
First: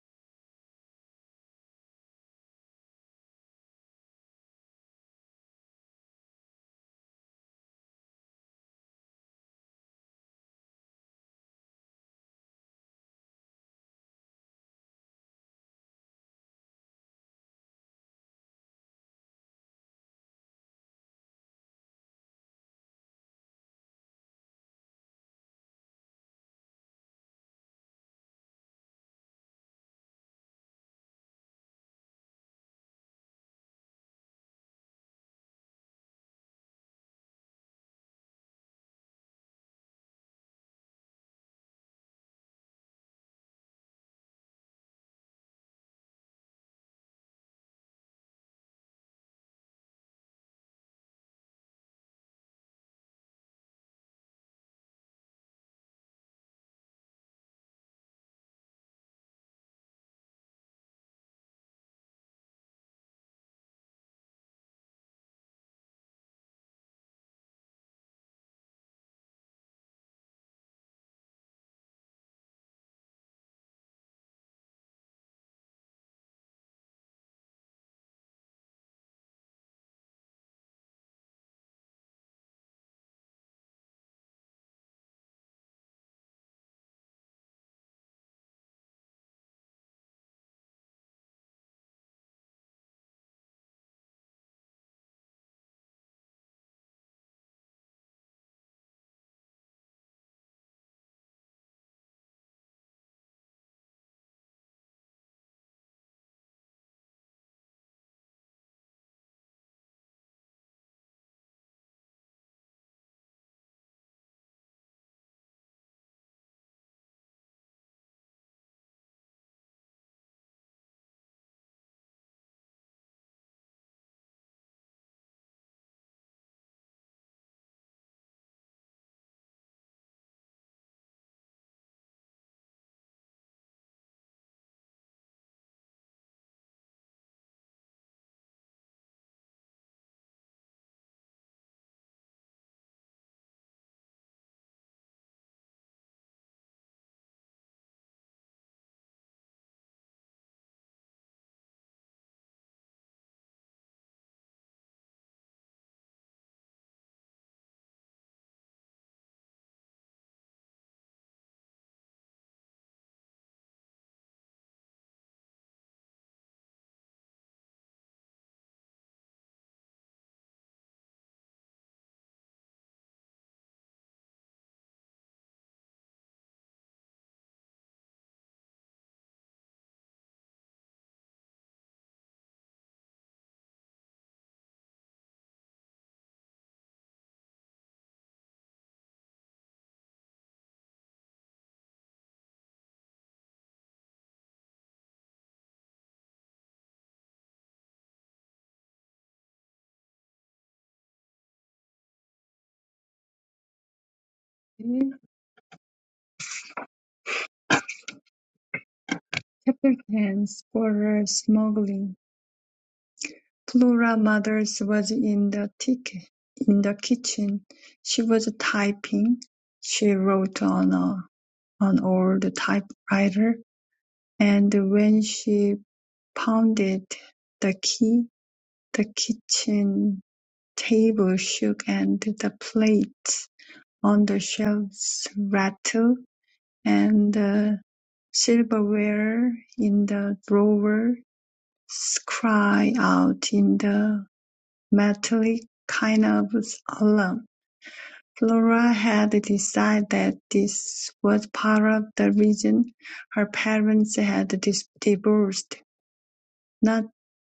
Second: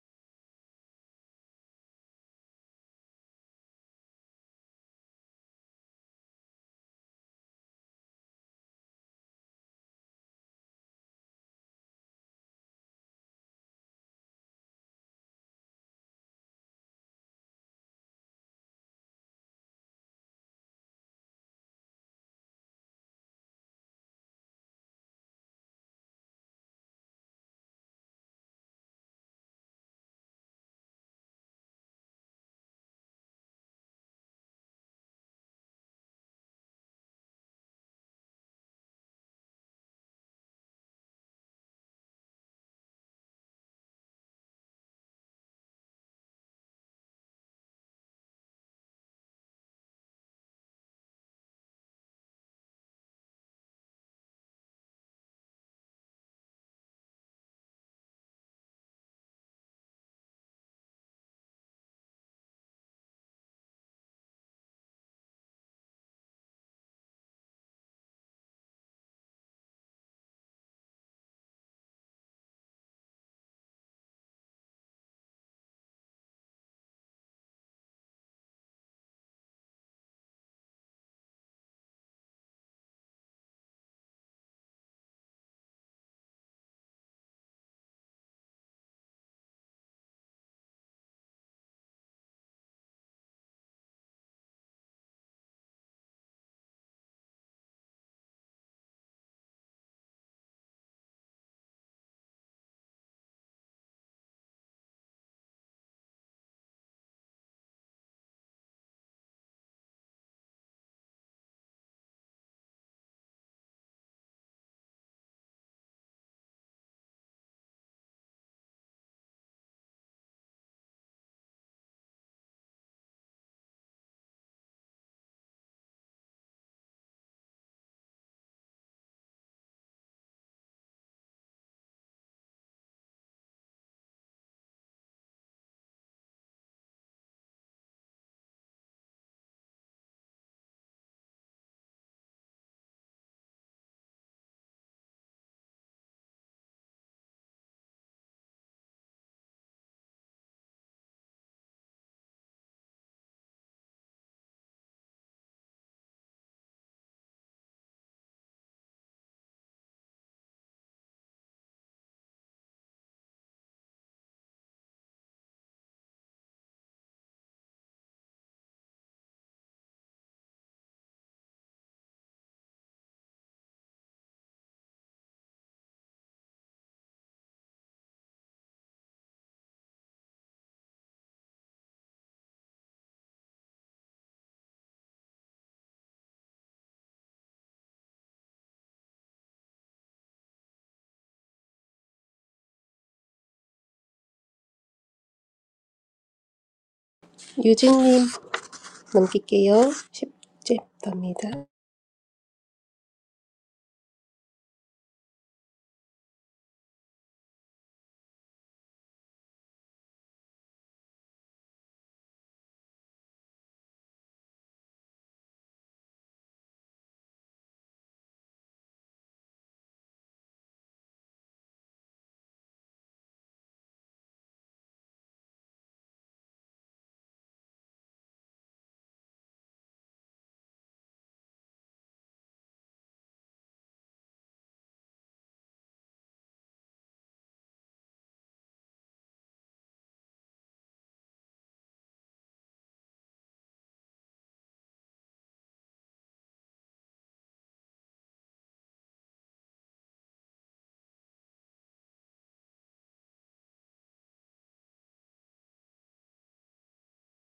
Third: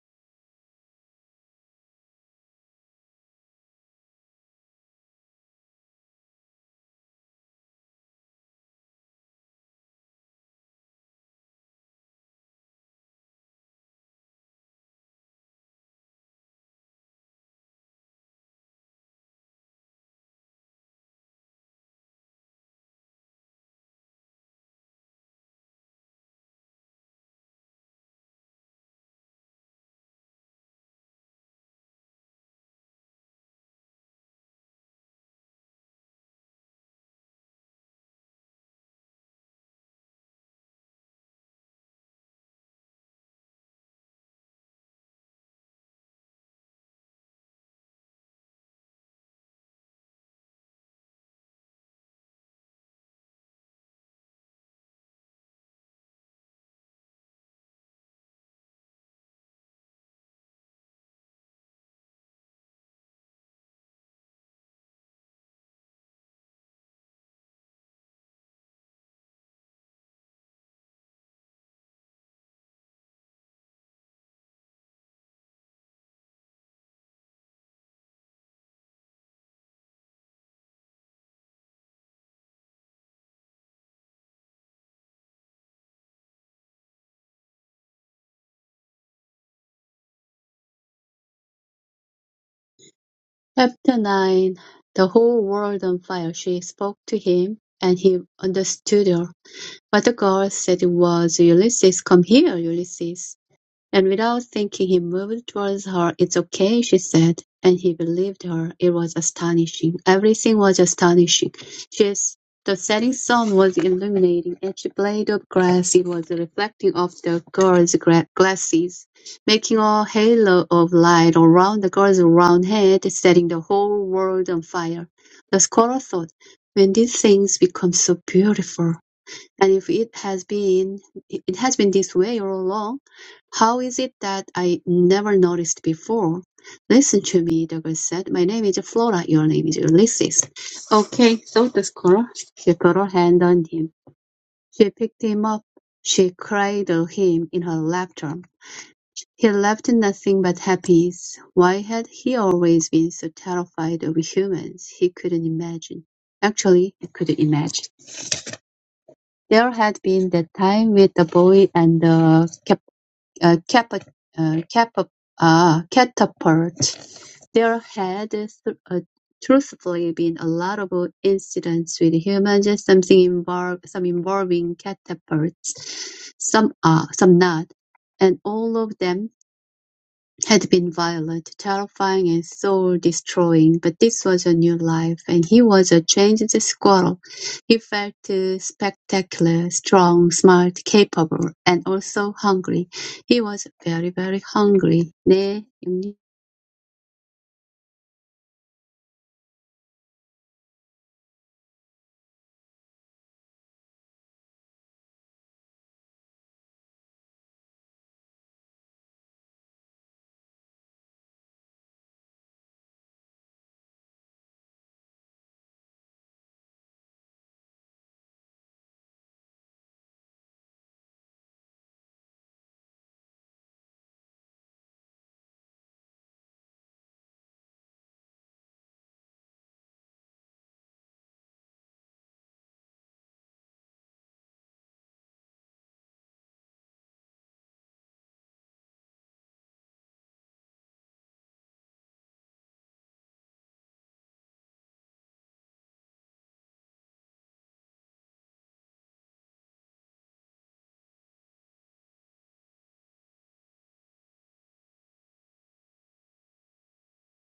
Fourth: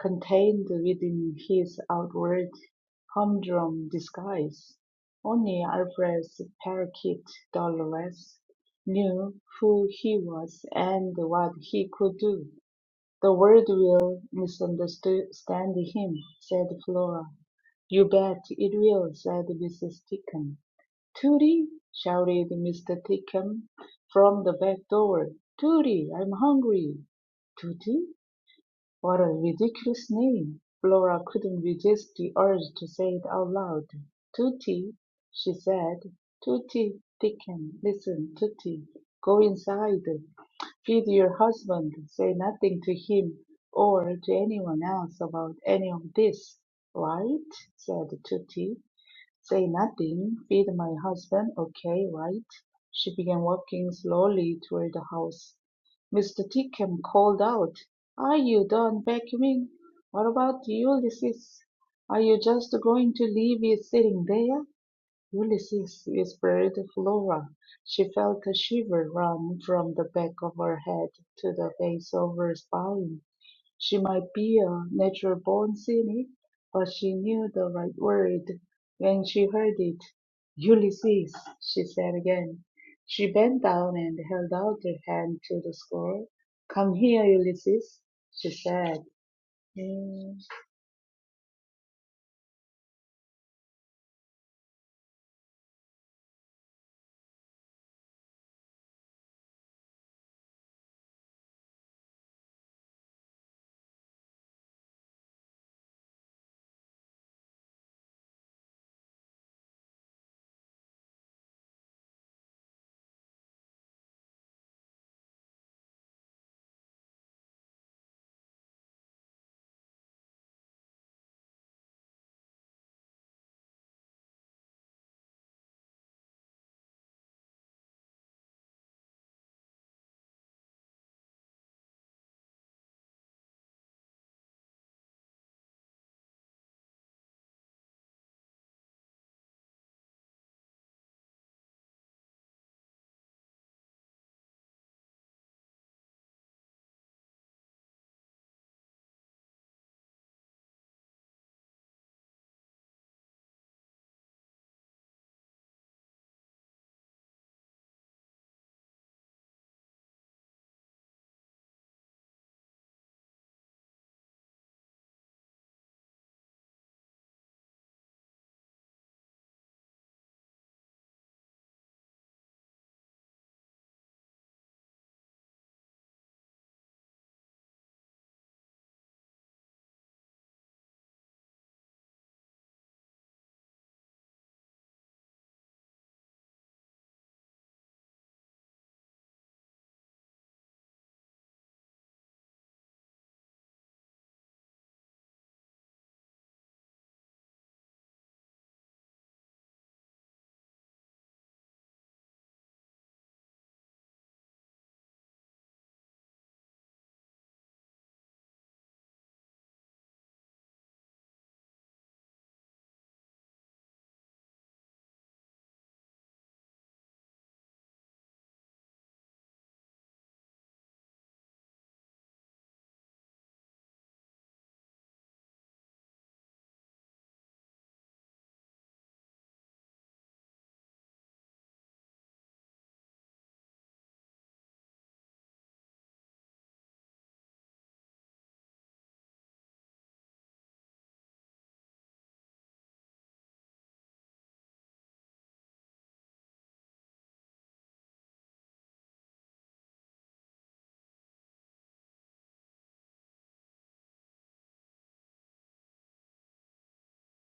Contained within his outward humdrum disguise, only Alvarez "Parakeet" Dolores knew who he was and what he could do. "The world will misunderstand him," said Flora. "You bet it will," said Mrs. Tickum. "Tootie!" shouted Mr. Tickum from the back door. "Tootie, I'm hungry!" "Tootie?" What a ridiculous name! Flora couldn't resist the urge to say it out loud. "Tutti," she said. "Tutti, Dickon. Listen, Tutti. Go inside. Feed your husband. Say nothing to him or to anyone else about any of this. Right?" said Tutti. Say nothing, feed my husband, okay, right? She began walking slowly toward the house. Mr. Tickham called out, Are you done vacuuming? What about Ulysses? Are you just going to leave it sitting there? Ulysses whispered Flora. She felt a shiver run from the back of her head to the base of her spine. She might be a natural born cynic, but she knew the right word when she heard it. Ulysses, she said again. She bent down and held out her hand to the squirrel. Come here, Ulysses, she said. Mm.
Chapter 9 The whole world on fire. She spoke to him, and he understood her. But the girl said it was Ulysses. Come here, Ulysses. And without thinking he moved towards her. "It's okay," she said, and he believed her. It was astonishing. Everything was astonishing. She's, the setting sun was illuminating each blade of grass. It was reflecting off the girl's glasses, making a halo of light around the girl's round head, setting the whole world on fire. The scholar thought, "When did things become so beautiful?" And if it has been it has been this way all along, how is it that I never noticed before? Listen to me, the girl said. My name is Flora, your name is Ulysses. Okay, thought the squirrel. She put her hand on him. She picked him up. She cradled him in her laughter. He left nothing but happiness. Why had he always been so terrified of humans? He couldn't imagine. Actually, he couldn't imagine. There had been that time with the boy and the cap, uh, cap, uh, cap, uh, catapult. There had th- uh, truthfully been a lot of incidents with humans, something involve, some involving catapults, some uh, some not, and all of them had been violent, terrifying, and soul destroying, but this was a new life, and he was a changed squirrel. He felt uh, spectacular, strong, smart, capable, and also hungry. He was very, very hungry. 네, 음.
유진님 넘길게요. 10집 답니다.
네, chapter 10, Squirrel Smuggling. Flora Mothers was in the tick, in the kitchen. She was typing. She wrote on a, an old typewriter, and when she pounded the key, the kitchen table shook and the plates on the shelves rattled, and the silverware in the drawer cried out in the metallic kind of alarm. Flora had decided that this was part of the reason her parents had dis- divorced, not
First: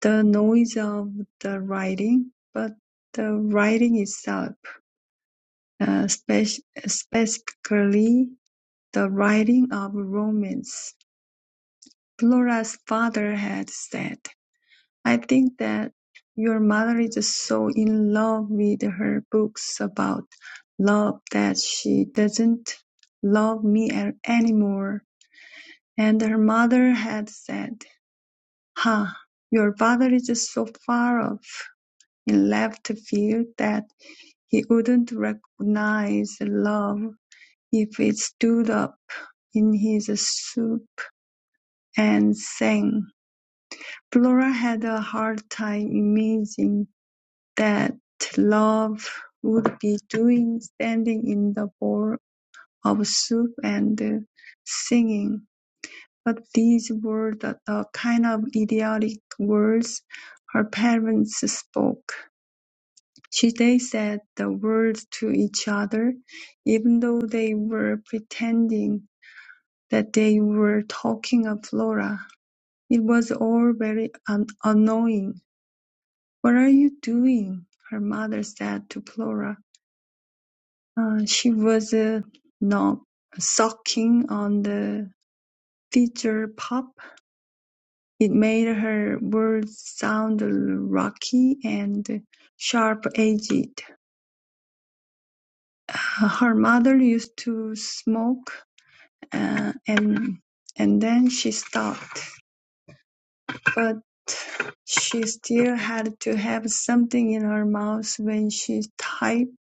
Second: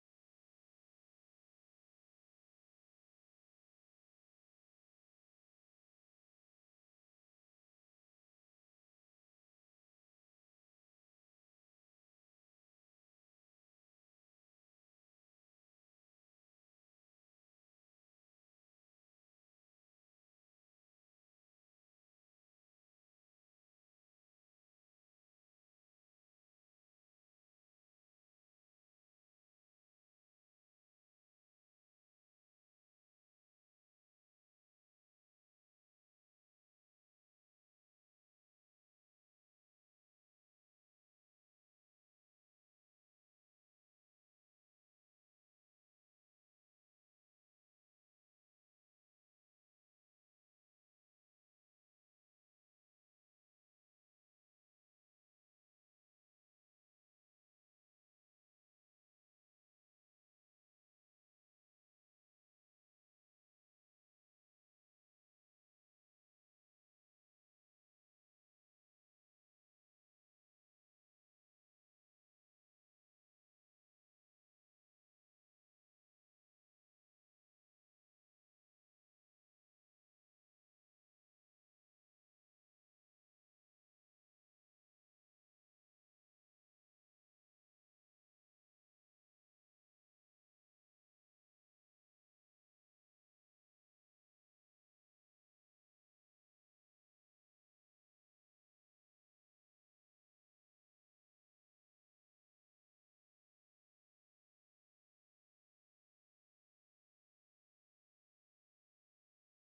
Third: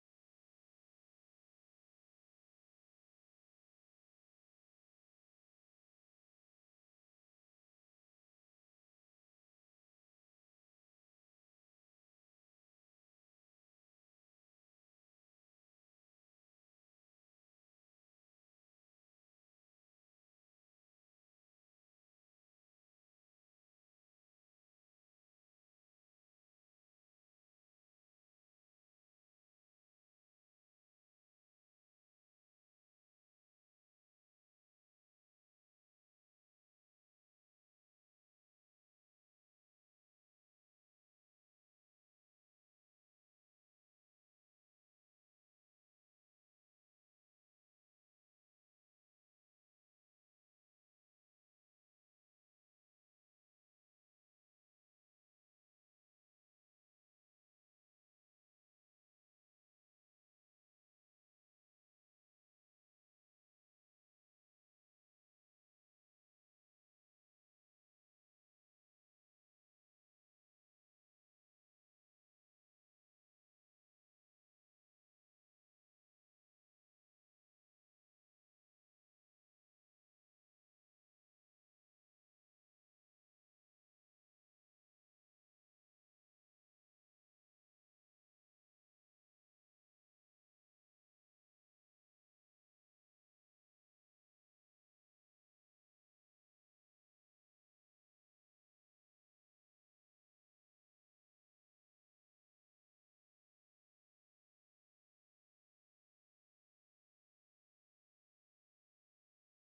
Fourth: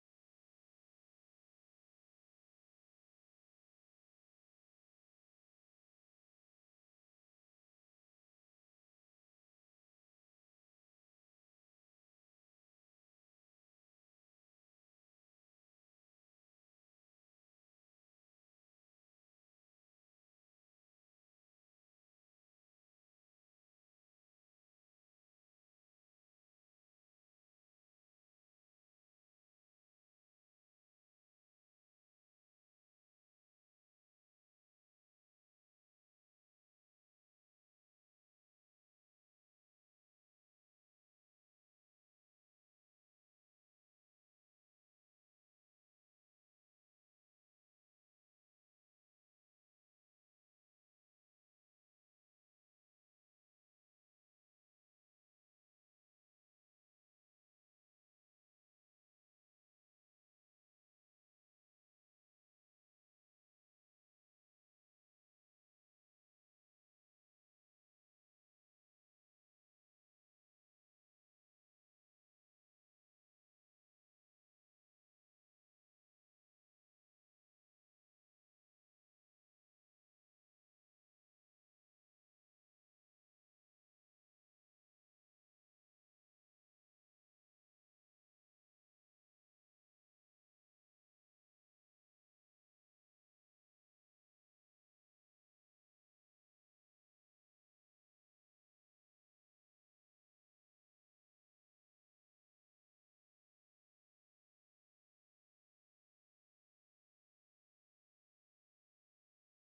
the noise of the writing, but the writing itself. uh, spe- Specifically, the writing of romance. Flora's father had said, I think that your mother is so in love with her books about love that she doesn't love me a- anymore. And her mother had said, Ha, your father is so far off in left field that he wouldn't recognize love If it stood up in his soup and sang. Flora had a hard time imagining that love would be doing standing in the bowl of soup and singing. But these were the, the kind of idiotic words her parents spoke. She, they said the words to each other, even though they were pretending that they were talking of Flora. It was all very an- annoying. What are you doing? Her mother said to Flora. Uh, she was uh, not sucking on the teacher pop. It made her words sound rocky and sharp edged. Her mother used to smoke, uh, and and then she stopped. But she still had to have something in her mouth when she typed,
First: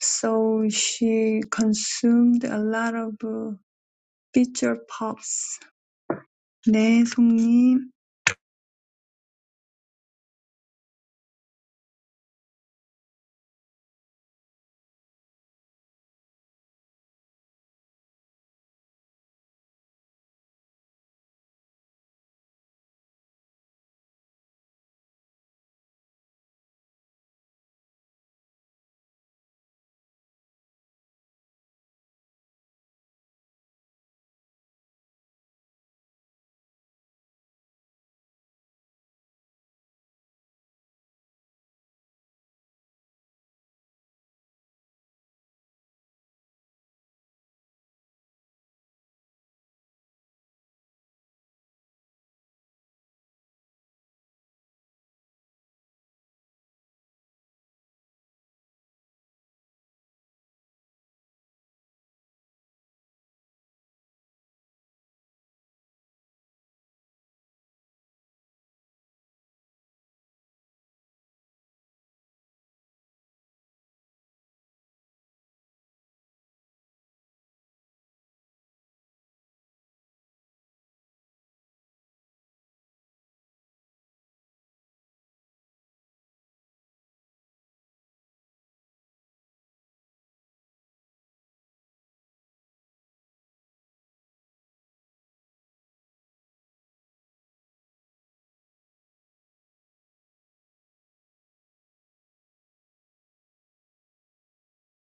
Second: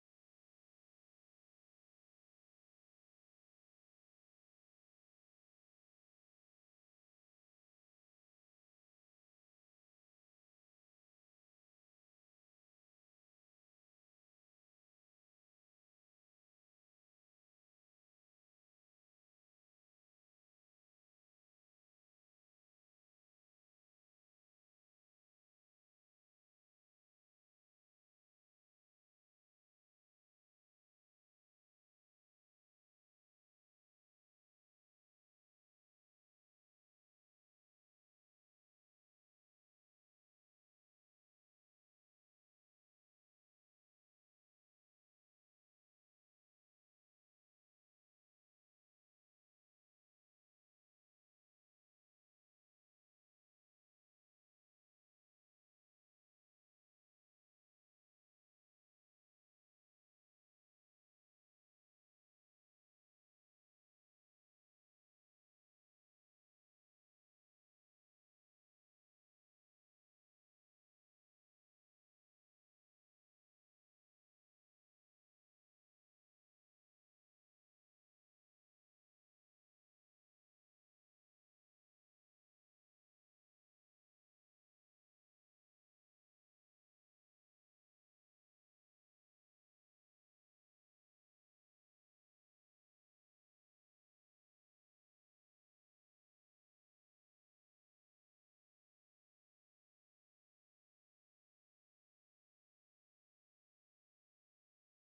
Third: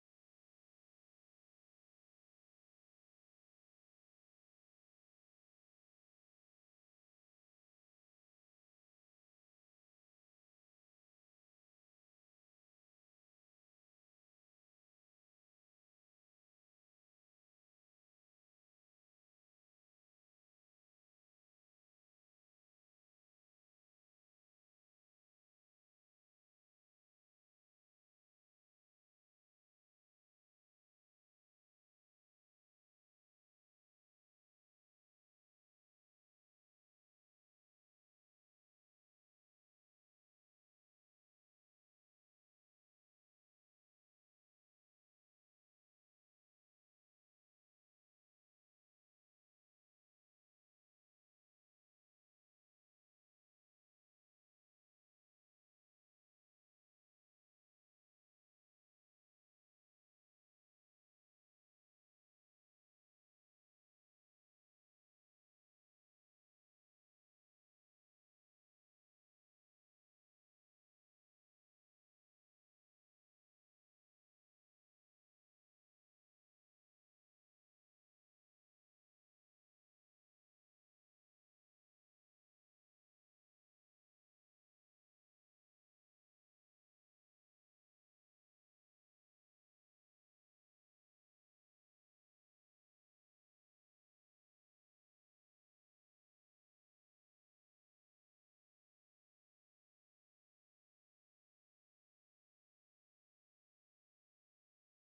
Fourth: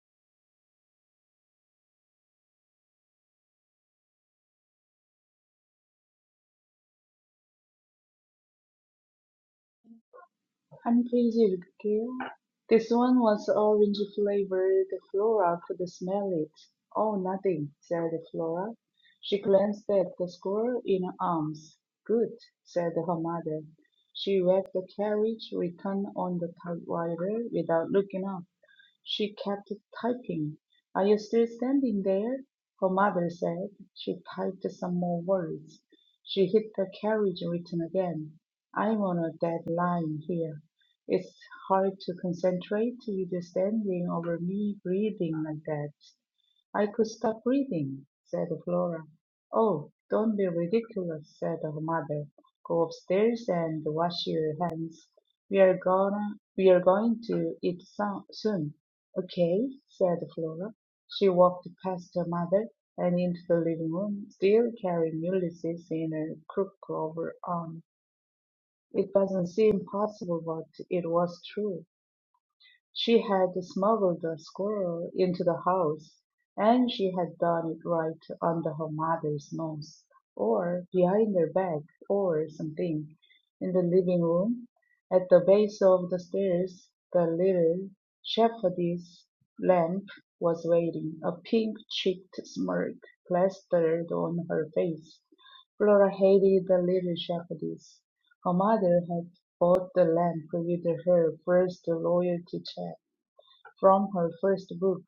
so she consumed a lot of uh, picture pops. 네, 송님.
한프리즈 읽을게요. This one was orange flavored. Flora could smell it. Oh, nothing, said Flora. She glanced at the squirrel in her arms. Good, said her mother. She left the carriage return on the typewriter without looking up. She kept typing. Are you still standing there? Her mother said. She typed some more words. She hit the carriage button again. I'm on a deadline here. It's hard to concentrate with you standing over me breathing like that. "I could stop reading," said Flora. "Oh, don't be ridiculous," said her mother. "Go upstairs and wash your hands. We're gonna we're going to eat so- soon." "Okay," said Flora. She walked past her mother and into the living room, still carrying Ulysses in a crook of her arm. It doesn't seem possible, but it was true. She had smuggled a squirrel into the house, and she had done it right under her mother's nose, or behind her back, or something. In the living room, at the base of the stairs, the little shepherdess lamp was waiting, a pink cheeked smirk plastered on her face. Flora hated the little shepherdess. Her mother had Bought the lamp with her first royalty check from her first book,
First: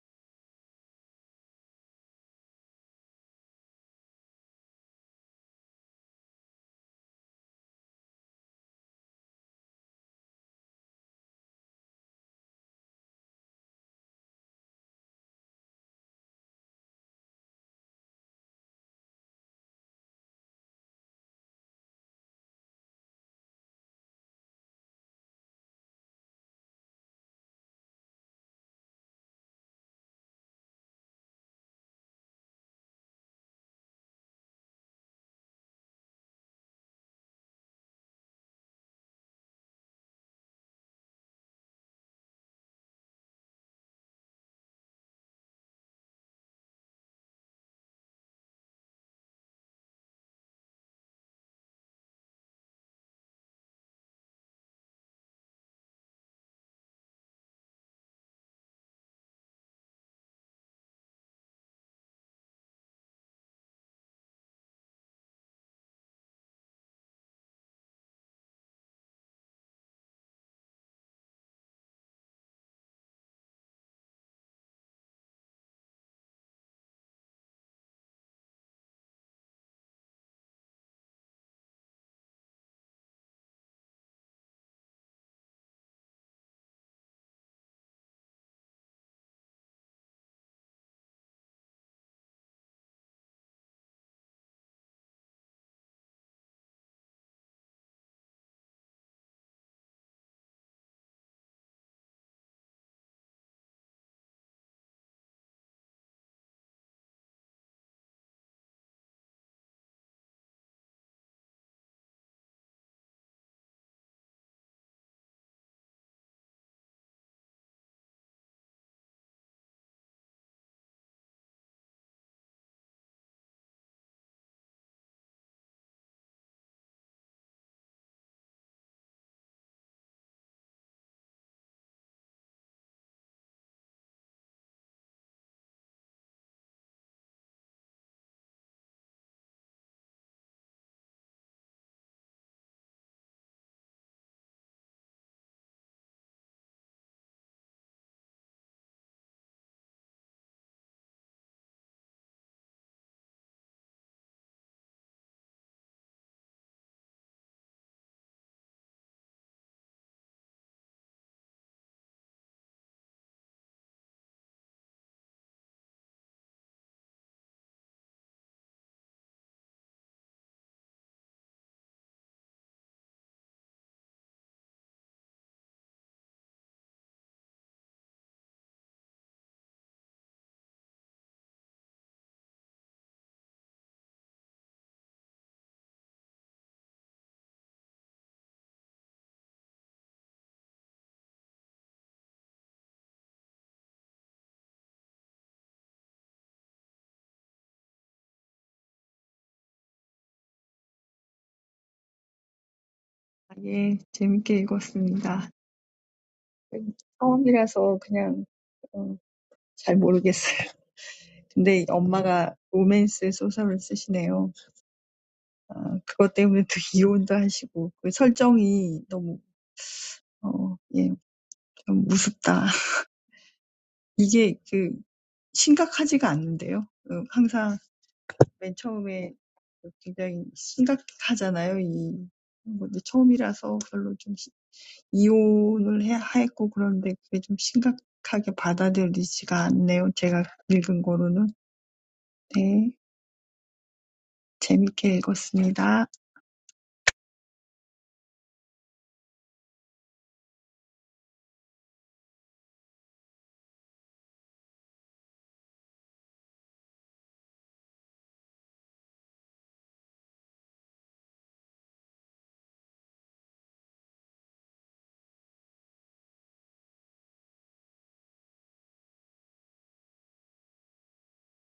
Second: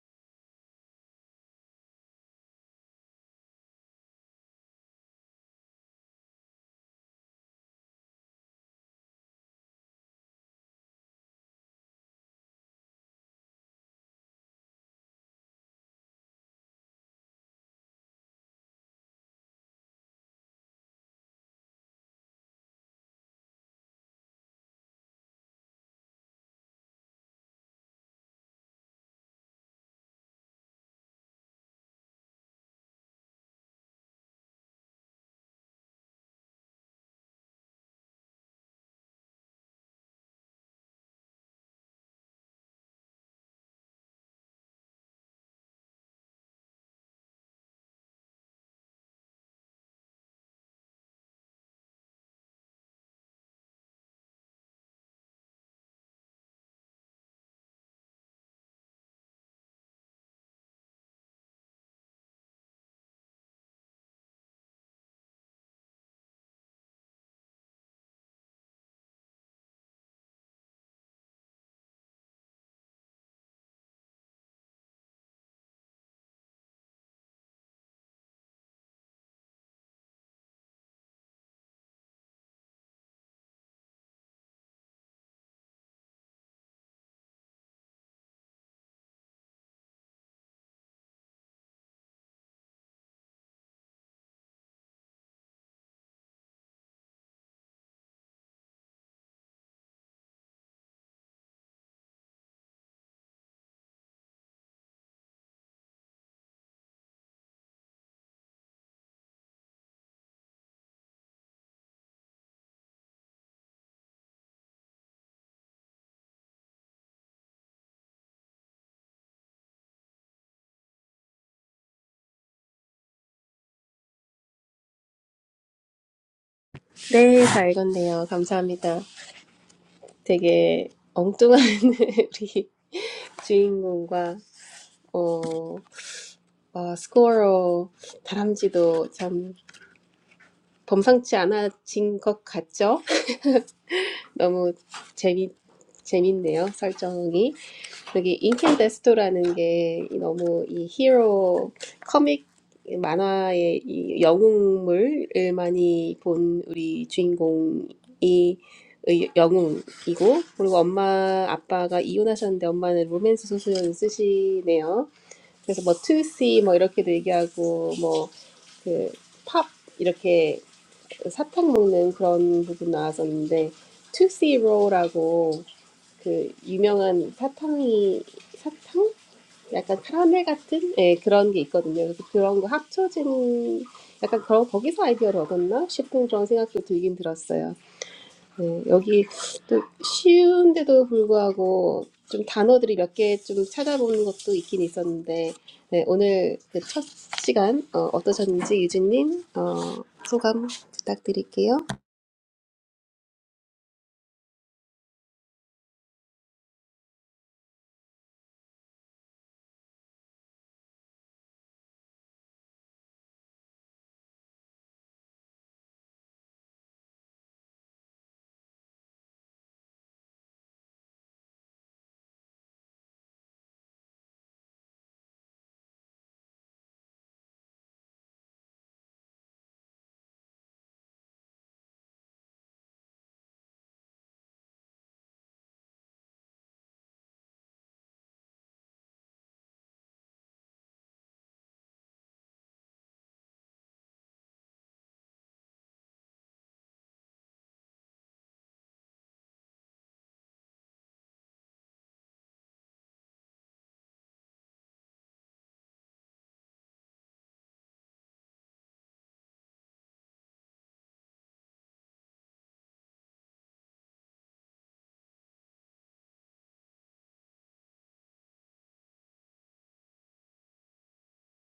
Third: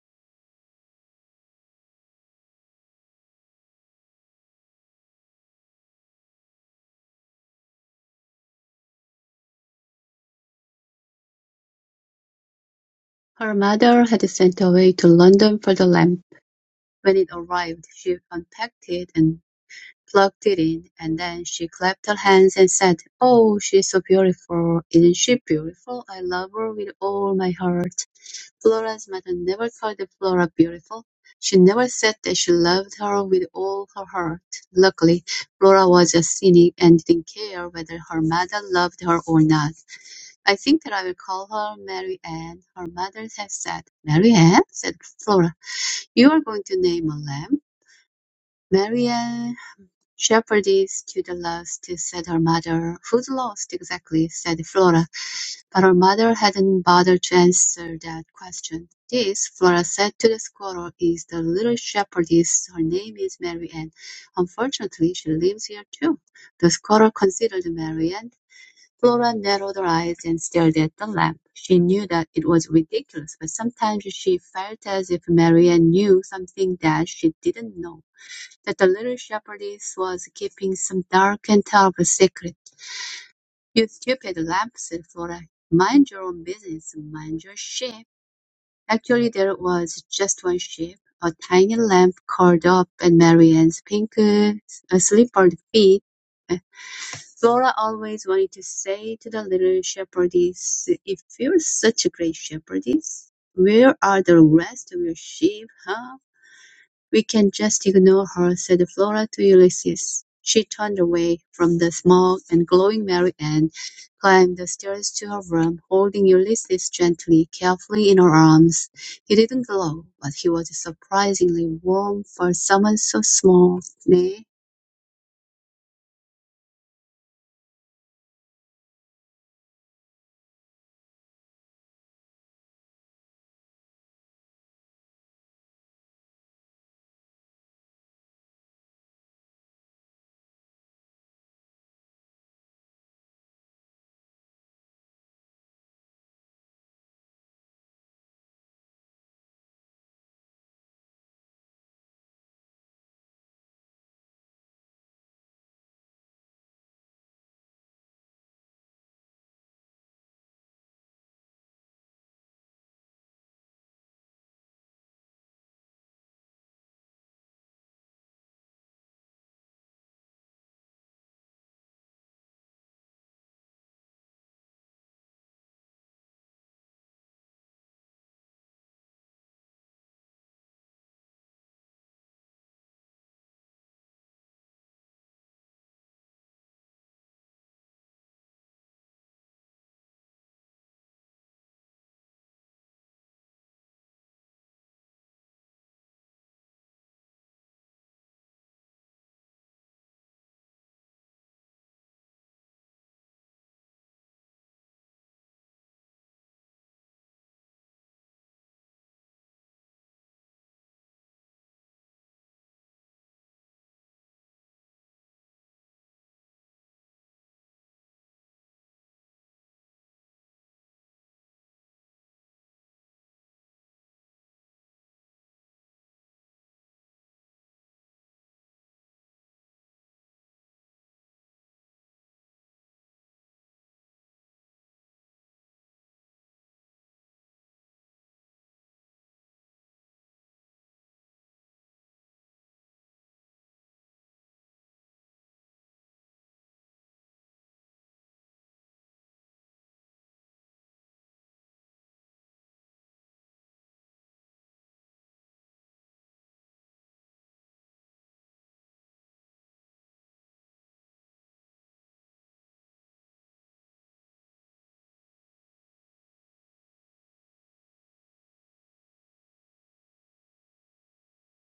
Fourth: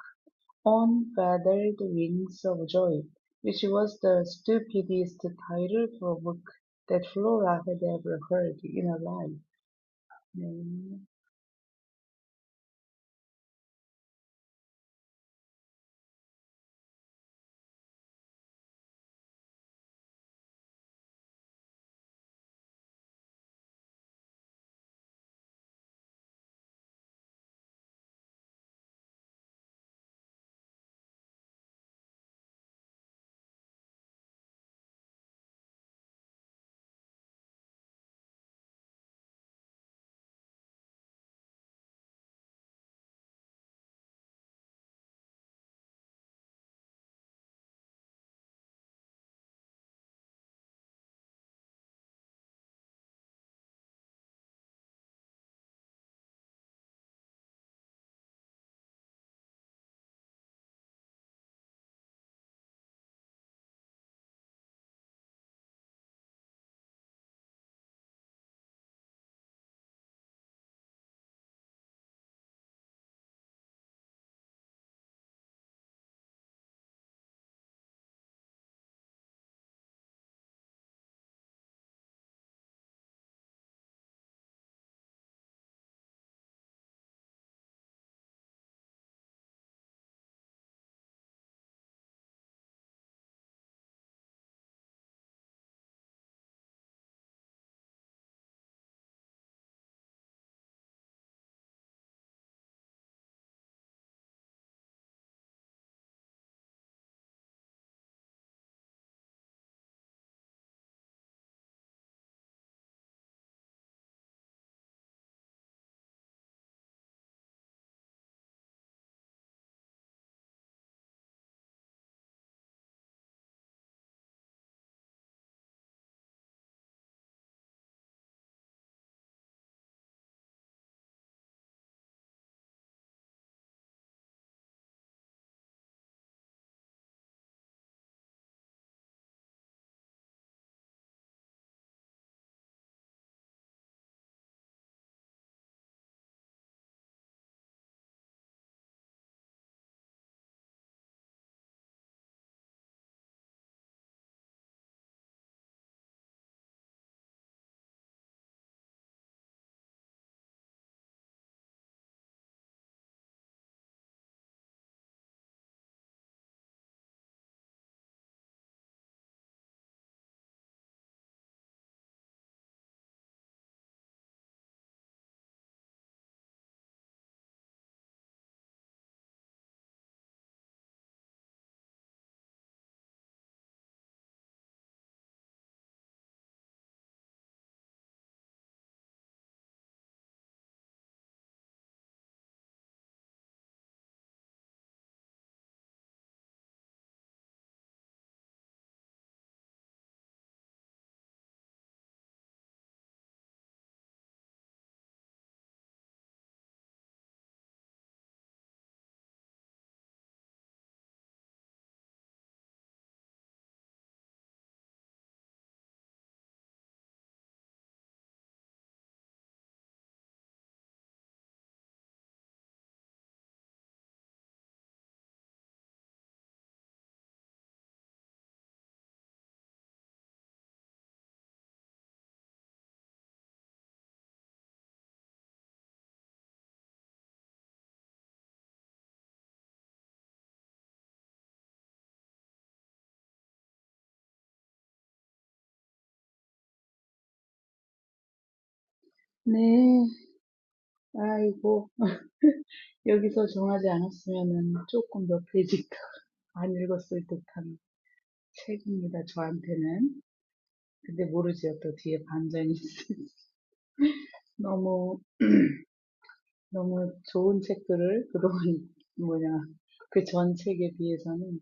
On Feathered Wings of Joy, which was the stupidest title for a book that Flora had ever heard in her life. 네.
Her mother had sent away to London for the lamp. When it arrived, she unpacked it and plugged it in, and then she clapped her hands and said, Oh, she's so beautiful. Isn't she beautiful? I love her with all my heart. Flora's mother never called Flora beautiful. She never said that she loved her with all her heart. Luckily, Flora was a cynic and didn't care whether her mother loved her or not. I think that I will call her Mary Ann, her mother had said. Mary Ann? said Flora. You are going to name a lamb? Mary Ann shepherdess to the last, said her mother. Who's lost exactly? said Flora. But her mother hadn't bothered to answer that question. "This," Flora said to the squirrel, "is the little shepherdess. Her name is Marianne. Unfortunately, she lives here too." The squirrel considered Marianne. Flora narrowed her eyes and stared at the lamp. She knew that it was ridiculous, but sometimes she felt as if Marianne knew something that she didn't know, that the little shepherdess was keeping some dark and terrible secret. "You stupid lamb, said Flora, "mind your own business, mind your sheep. Actually there was just one sheep, a tiny lamb curled up at Marianne's pink, uh, slippered feet. Uh, Flora always wanted to say to the little shepherdess, "If you're such a great shepherdess, where are the rest of your sheep, huh?" "We can just ignore her," said Flora to Ulysses. She turned away from the small and glowing Mary Ann, climbed the stairs to her room, holding Ulysses gently, carefully in her arms. He didn't glow, but he was surprisingly warm for someone so small. 네.
네, 잘 읽었네요. 감사합니다. 되게 엉뚱한 우리 주인공과 어, 어, 스코어 다람쥐도 참 범상치 않아진 것 같죠? 너무 재미 재밌네요 설정이 여기 인켄데스토라는 게 너무 이 히로 커믹 만화의 이 영웅물을 많이 본 우리 주인공이 의- 영웅이고 그리고 엄마 아빠가 이혼하셨는데 엄마는 로맨스 소설을 쓰시네요. 그래서 뭐 투시 뭐 이렇게도 얘기하고 뭐 그 팝 이렇게 사탕 먹는 그런 부분 나왔었는데 투시로라고 그 유명한 사탕이 사탕? 약간 카라멜 같은 예, 그런 게 있거든요. 그래서 그런 거 합쳐진 약간 그런 거기서 아이디어를 얻었나 싶은 그런 생각도 들긴 들었어요. 네, 여기 또 쉬운데도 불구하고 좀 단어들이 몇 개 좀 찾아보는 것도 있긴 있었는데 네, 오늘 그첫 시간 어, 어떠셨는지 유진님 어, 소감 부탁드릴게요.
예, 재밌게 읽었습니다. 처음이라서 그냥 어, 잘 모르겠어요. 근데 엄마가 로맨스 소설을 쓰시네요. 아, 그것 때문에 또 이혼도 하시고 그 설정이 너무 어, 예, 좀 무섭다. 이게 그 심각하지가 않는데요. 어, 항상 맨 처음에 굉장히 심각하잖아요. 이 뭐, 근데 처음이라서 별로 좀 시- 이혼을 해 했고 그런데 그게 좀 심각하게 받아들이지가 않네요. 제가 읽은 거로는. 네, 재밌게 읽었습니다.
네. 아이고. 여기서 정하지 않았으면은 조금 몇 페이지 더 안 읽었을 듯한 책입니다, 저한테는. 근데 모르죠. 또 뒤에 반전이 있을지. 너무 너무 좋은 책들을 그런 뭐냐 그 전 책에 비해서는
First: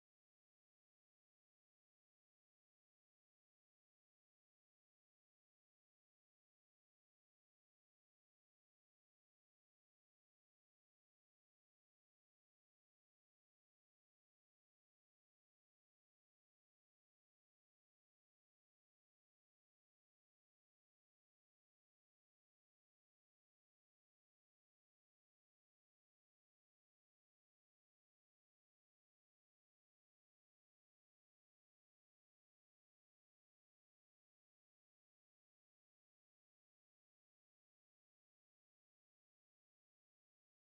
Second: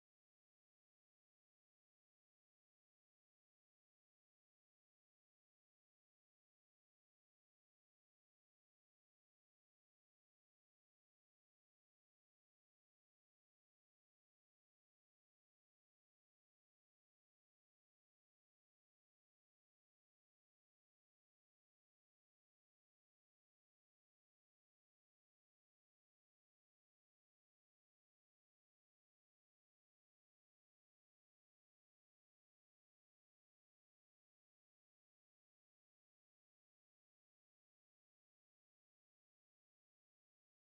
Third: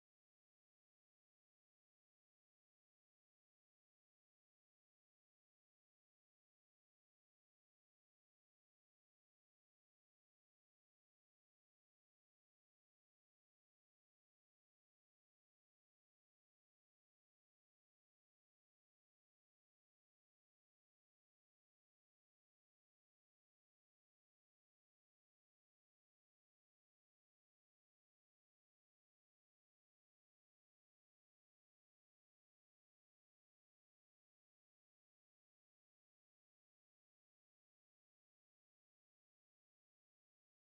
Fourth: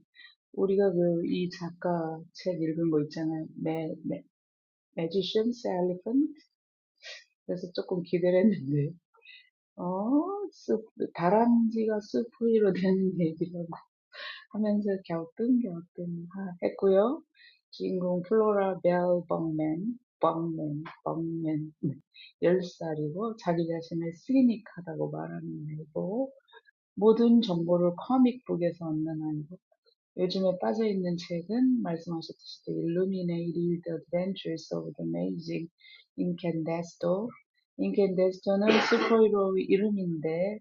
우리가 그이 작가 책 읽은 거 있잖아요. 매, 매, Magician's Elephant? 그래서 조금 기대를 했는데 어? 숲, 다람쥐가 숲 되는 얘기를 하면서 갸우뚱갸우뚱 하- 했고요. 주인공 플로라 벨 벙맨, 벙맨, 벙맨 열 살이고 자기 자신을 시니컬하다고 말하는 애고 모든 정보를 커믹북에서 얻는 아니고 요즘에 빠져 있는 책은 말씀하셨듯이 The Illuminated Reader, The Adventures of the Amazing Incandesto. Incandesto는 스포이로 이름인데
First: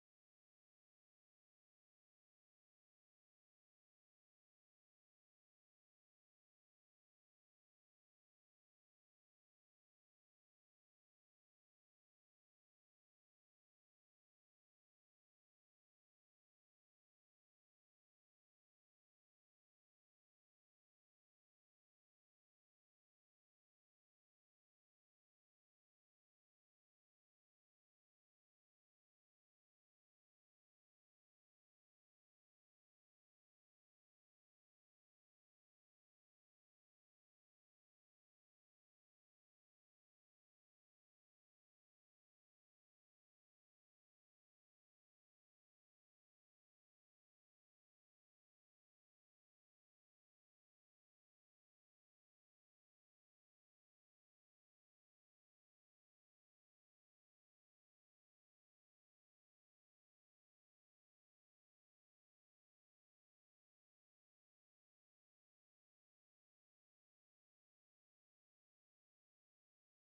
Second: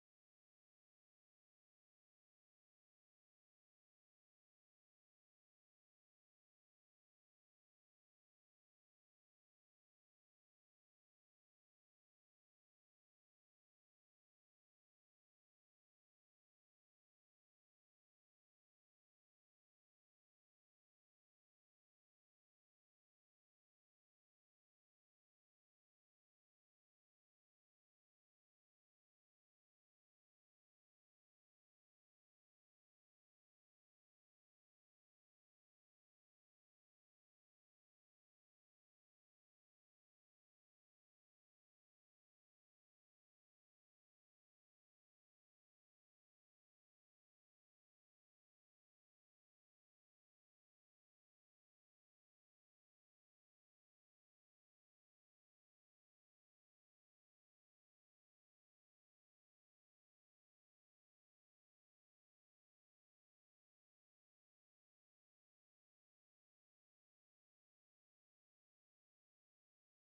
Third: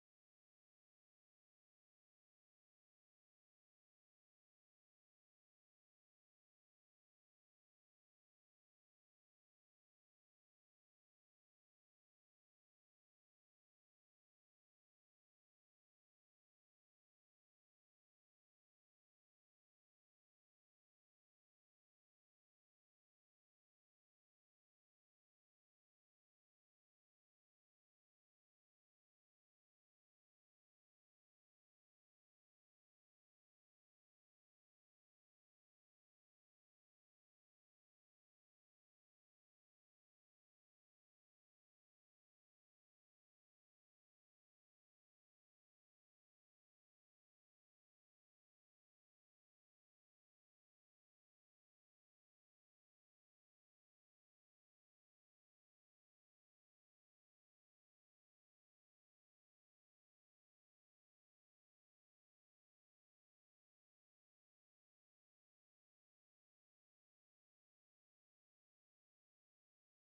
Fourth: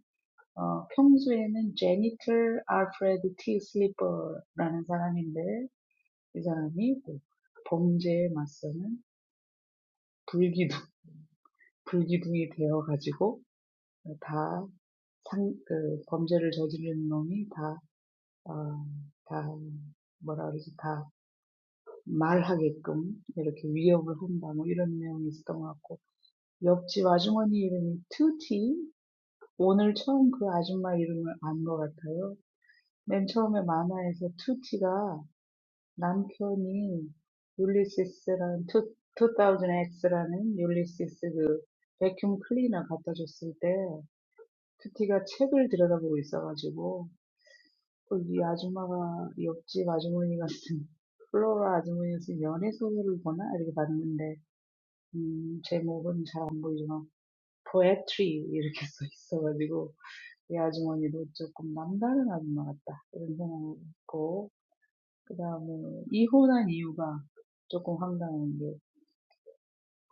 어, 평소에는 Janitor Alfred T. Sleeper라는 사람인데 이 사람이 뭐 범죄에 맞서는 불기둥 불기둥이 되어 가지고 다 상, 그 범죄를 저지르는 놈이 다 어, 다 뭐라 그러지 다 말하게끔 이렇게 위협을 한다 뭐 이런 내용이 있었던 것 같고 옆집 아주머니 이름이 투티 오늘 처음 그 아줌마 이름을 안것 같아요. 맨 처음에 만화에서 투티가 남편이 율리시스라는 투 2000X라는 율리시스 그 베큐um 클리너 갖다 줬을 때 투티가 책을 들여다보고 있어가지고 이 아줌마가 옆집 아주머니 같은 플로라 아주머니가 쓴 연애 소설을 보나 이렇게 봤는데 음, 제목은 잘 안 보이지만 poetry 이렇게 써 있어가지고 이 아주머니도 조금 남다른 아줌마 같다 이런 생각이 있고 그 다음에 이혼한 이유가 조금 황당한 게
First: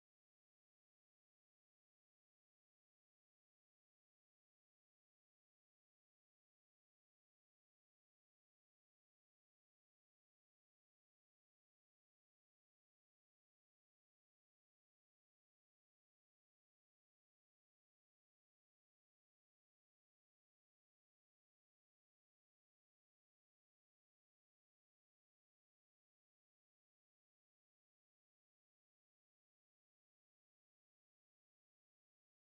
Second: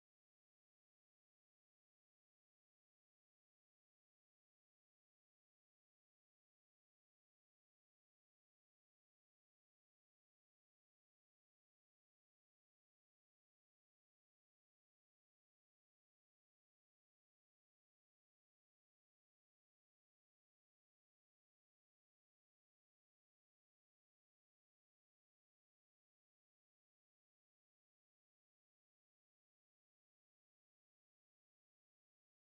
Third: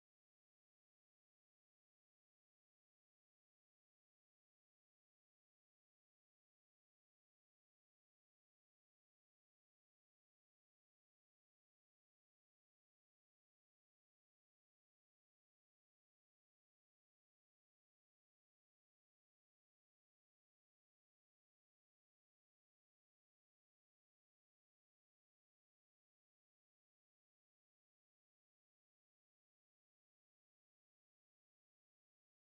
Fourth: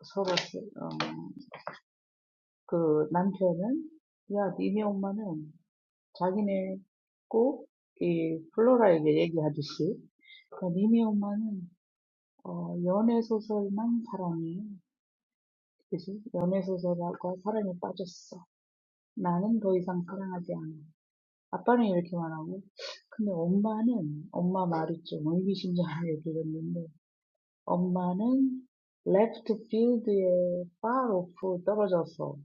서로 어, 그 남편은 야 니네 엄마는 자기네 꼭 이 플로라에게 얘기하듯이 그러니까 니네 엄마는 어, 연애소설만 사랑해. 그치? 연애소설과 사랑에 빠졌어. 나는 더 이상 사랑하지 않아. 아빠는 이렇게 말하고. 근데 엄마는, 엄마 말이 좀 의미심장하게 들렸는데, 엄마는 left field에 far off 떨어졌어.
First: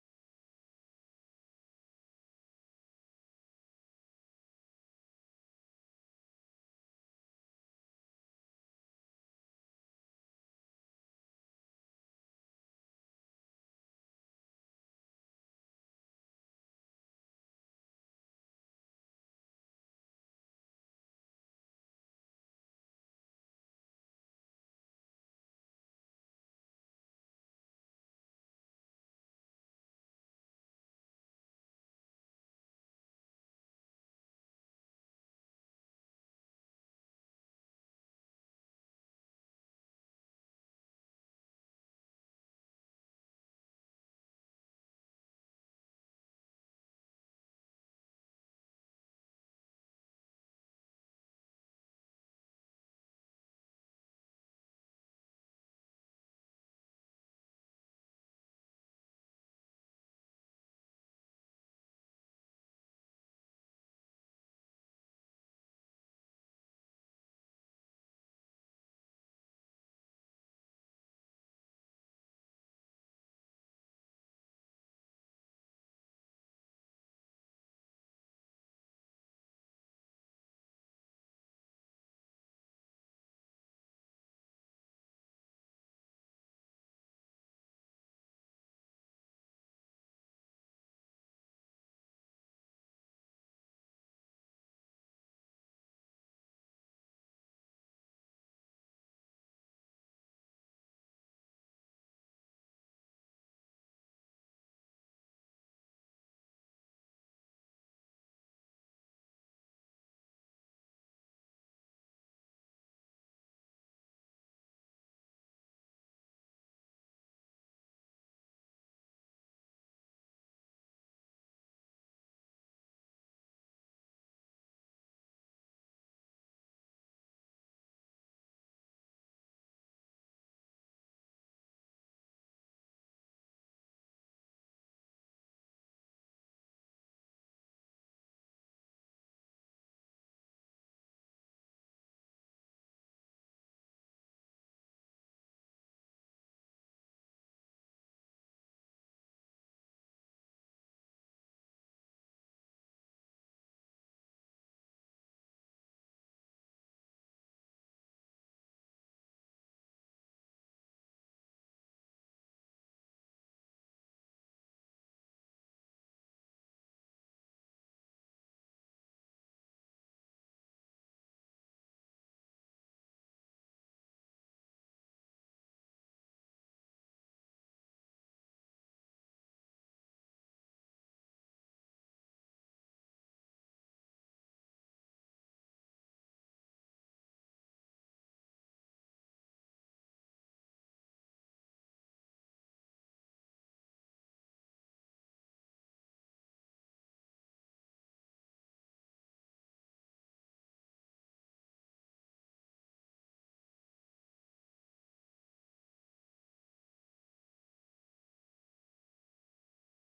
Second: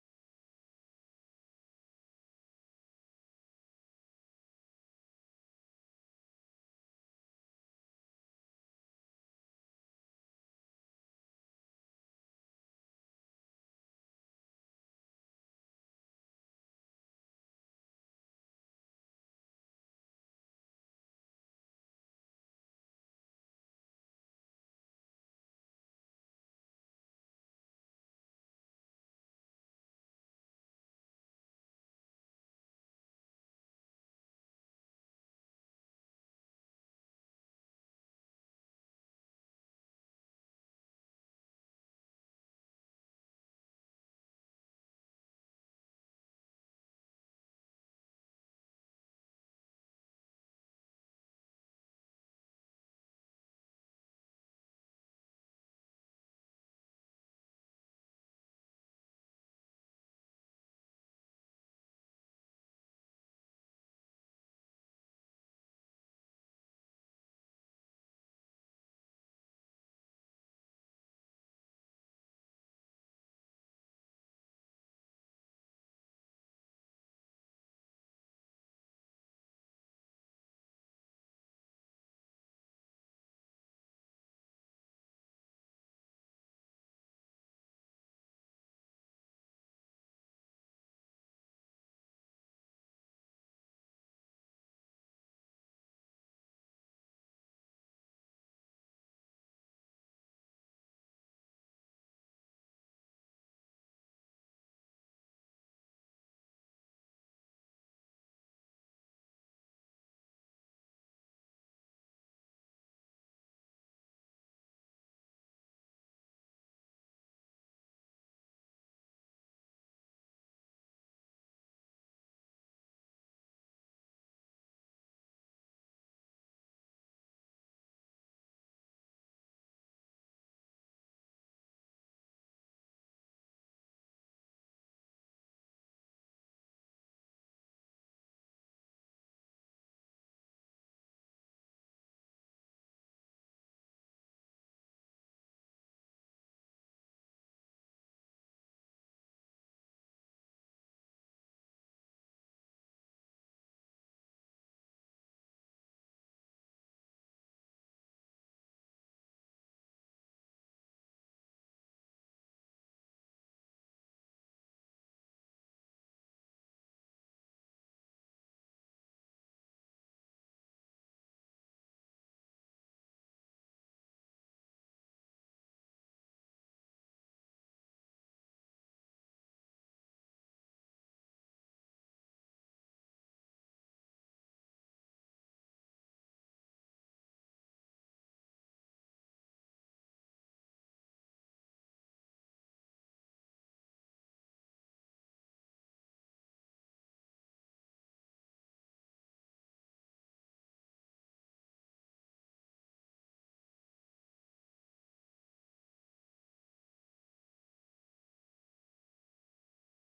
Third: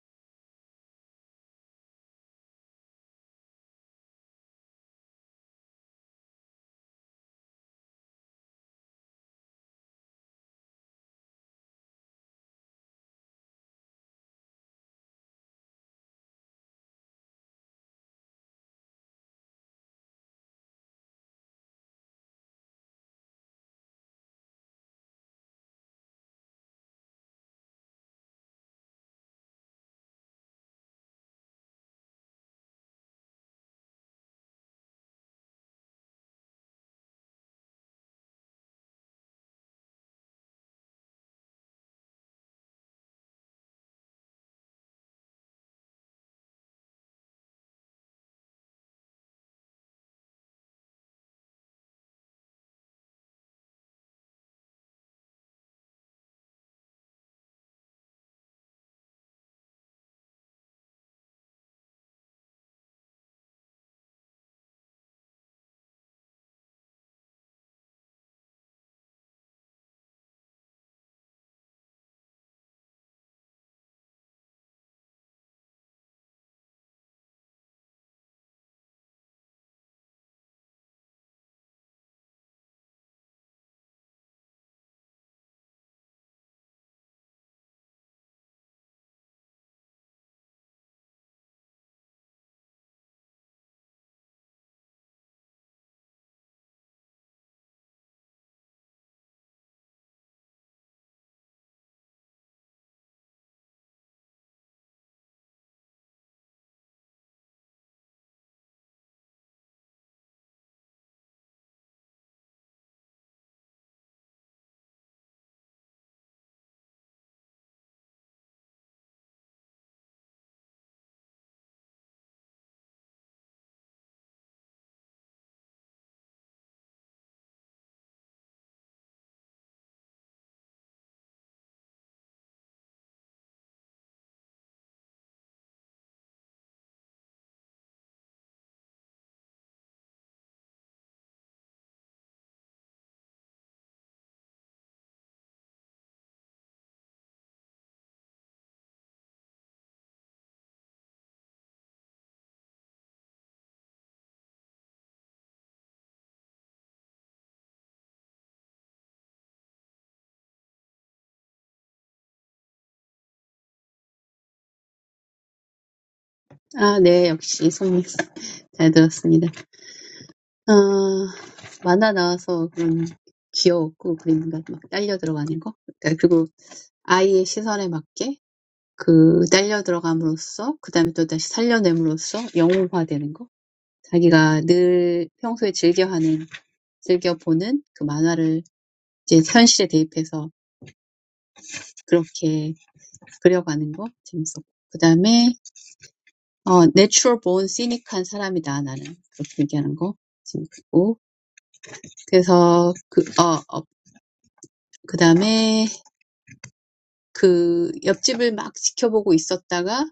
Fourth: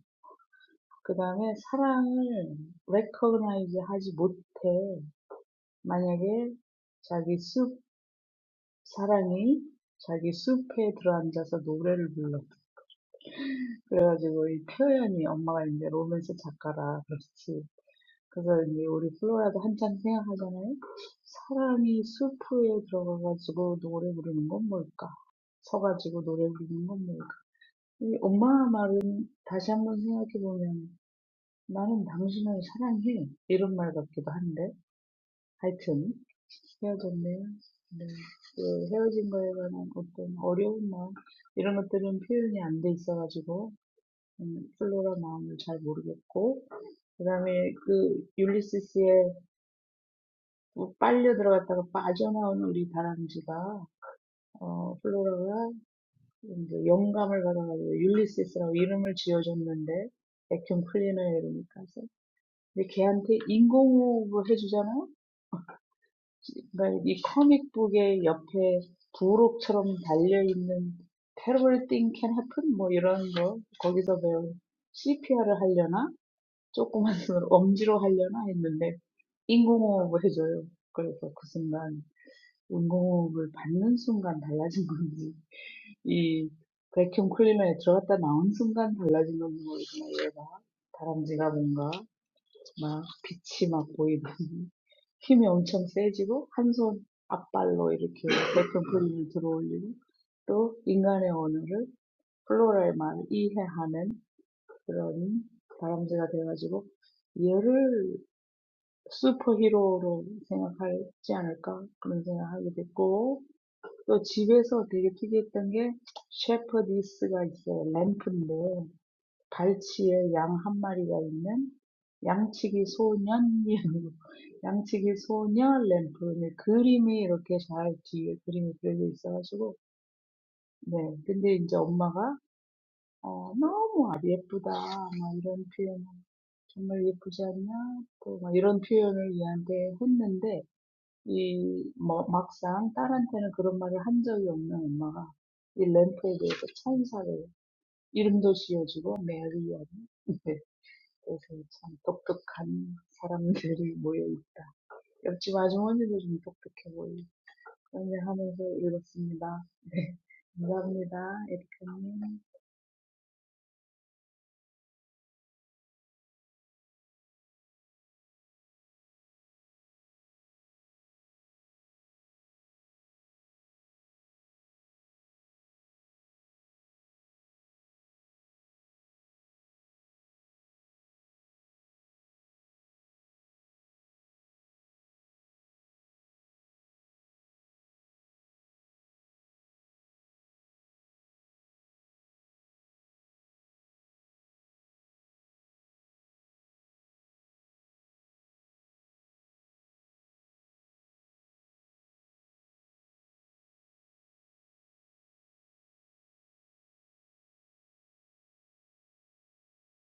그 다음에 사랑을 recognize 하지 못해. 만약에 자기 숲, 사랑이 자기 숲에 들어앉아서 노래를 불러. 그래가지고 이 플로연이 엄마가 이제 로맨스 작가라 그렇지. 그래서 이제 우리 플로라도 한참 생각하잖아요. 사람이 수프에 들어가가지고 노래 부르는 건 뭘까? 서가지고 노래 부르는 건 뭘까? 이 엄마 말은 다시 한번 생각해보면 나는 당신을 사랑해. 이런 말 같기도 한데. 하여튼 헤어졌네요. 네. 그 헤어진 거에 관한 어떤 어려운 마음 이런 것들은 표현이 안돼 있어가지고 음, 플로라 마음을 잘 모르겠고, 그 다음에 그 율리시스에 빨려 들어갔다가 빠져나온 우리 다람쥐가, 어, 플로라가 이제 영감을 받아가지고 율리시스라고 이름을 지어줬는데, 백형 클리너의 이름이까지. 근데 걔한테 인공호흡을 해주잖아요? 그러니까 이 코믹북의 옆에 부록처럼 달려있는 Terrible thing can happen? 뭐 이런 거, 거기서 배운 CPR을 하려나? 조그만 손으로 엄지로 하려나 했는데 인공호흡을 해줘요. 그래서 그 순간 인공호흡을 받는 순간 달라진 건지 이 백큐ම් 클리너에 들어갔다 나온 순간 달라진 건지 모르지만 얘가 다람쥐가 뭔가 막 빛이 막 보이는 힘이 엄청 세지고 한 손 앞발로 이렇게 백큐음 클리너를 들어올리고 또 인간의 언어를 플로라의 말을 이해하는 그런 다람쥐가 돼가지고 얘를 슈퍼히어로로 생각하지 않을까 그런 생각하게 됐고 또 집에서 되게 특이했던 게 셰퍼디스가 있어요. 램프인데 발치에 양한 마리가 있는 양치기 소년이라고 양치기 소년 램프인데 그림이 이렇게 잘 뒤에 그림이 그려져 있어가지고 네 근데 이제 엄마가 어 너무 아주 예쁘다 막 이런 표현 정말 예쁘지 않냐 또막 이런 표현을 얘한테 했는데 이, 뭐, 막상 딸한테는 그런 말을 한 적이 없는 엄마가 이 램프에 대해서 천사를 이름도 지어주고 메리와 그래서 참 독특한 사람들이 모여있다. 옆집 아주머니도 좀 독특해 보이고 그런 일 하면서 읽었습니다. 네, 감사합니다. 에리카님.
아, 네. 역시 성미 잘 들었습니다. 어, 만화 나와서 그런 귀여웠고, 그림과 막 딸려 들어가는 거. 그리고 아이의 시선에 맞게 그 딸려 들어감으로써 그다음에 또 다시 살려냄으로써 영웅화되는 거. 자기가 늘 평소에 즐겨하는 즐겨보는 그 만화를 이제 현실에 대입해서 그렇게 그려가는 거 재밌었고. 그다음에 어 내추럴 본 시닉한 사람이다 나는 그렇게 얘기하는 거 재밌고. 그래서 그어 어, 그다음에 그 옆집을 막 지켜보고 있었다가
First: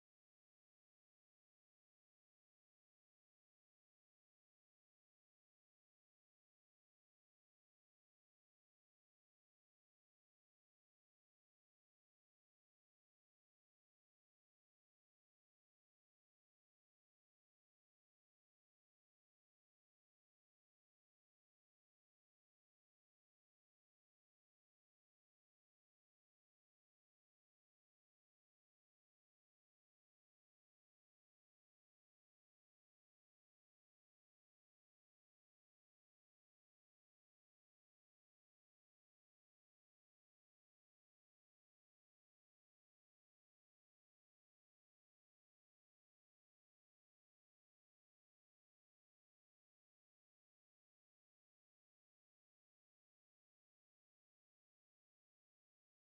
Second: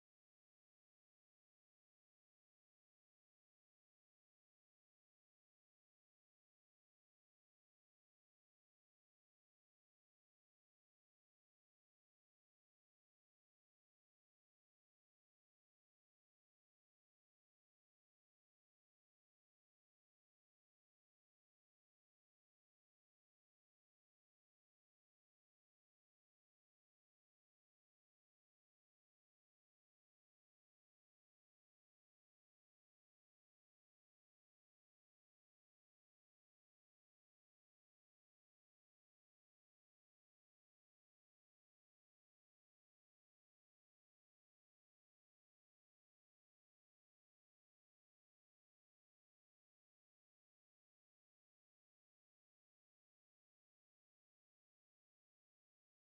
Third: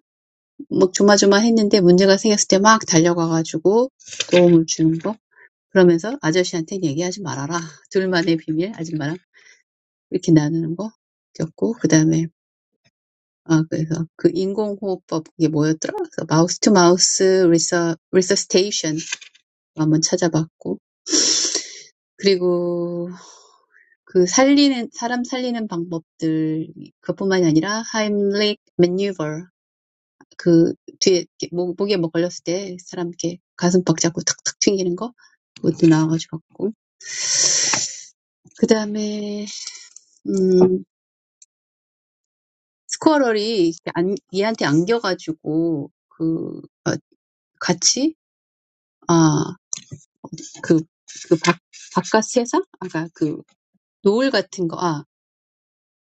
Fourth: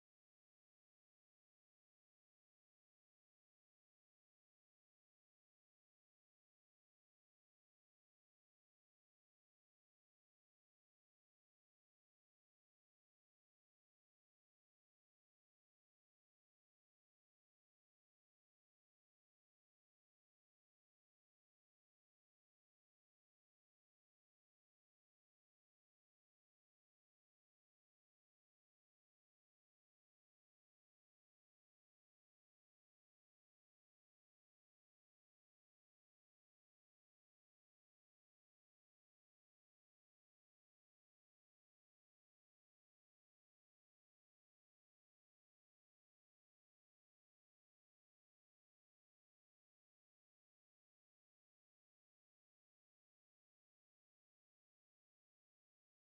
막 조마조마했는데 문제가 생겼을 때막 달려가가지고 도움을 주는 거. 그러면서 아저씨한테는 얘기하지 말아라. 둘만의 비밀, 아줌마랑 이렇게 나누는 거 겪고 그다음에 아 그래서 그 인공호흡법 이게 뭐였더라? 그래서 마우스 투 마우스 리서 리서스테이션 한번 찾아봤고 그리고 그 살리는 사람 살리는 방법들 그것뿐만이 아니라 하임릭 매뉴버 그 뒤에 목, 목에 뭐 걸렸을 때 사람 이렇게 가슴 박 잡고 탁탁 튕기는 거 그것도 나와가지고 봤고 그 다음에 음 스쿼럴이 안, 얘한테 안겨가지고 그 어, 같이 아그그 바깥 세상 아까 그 노을 같은 거 아.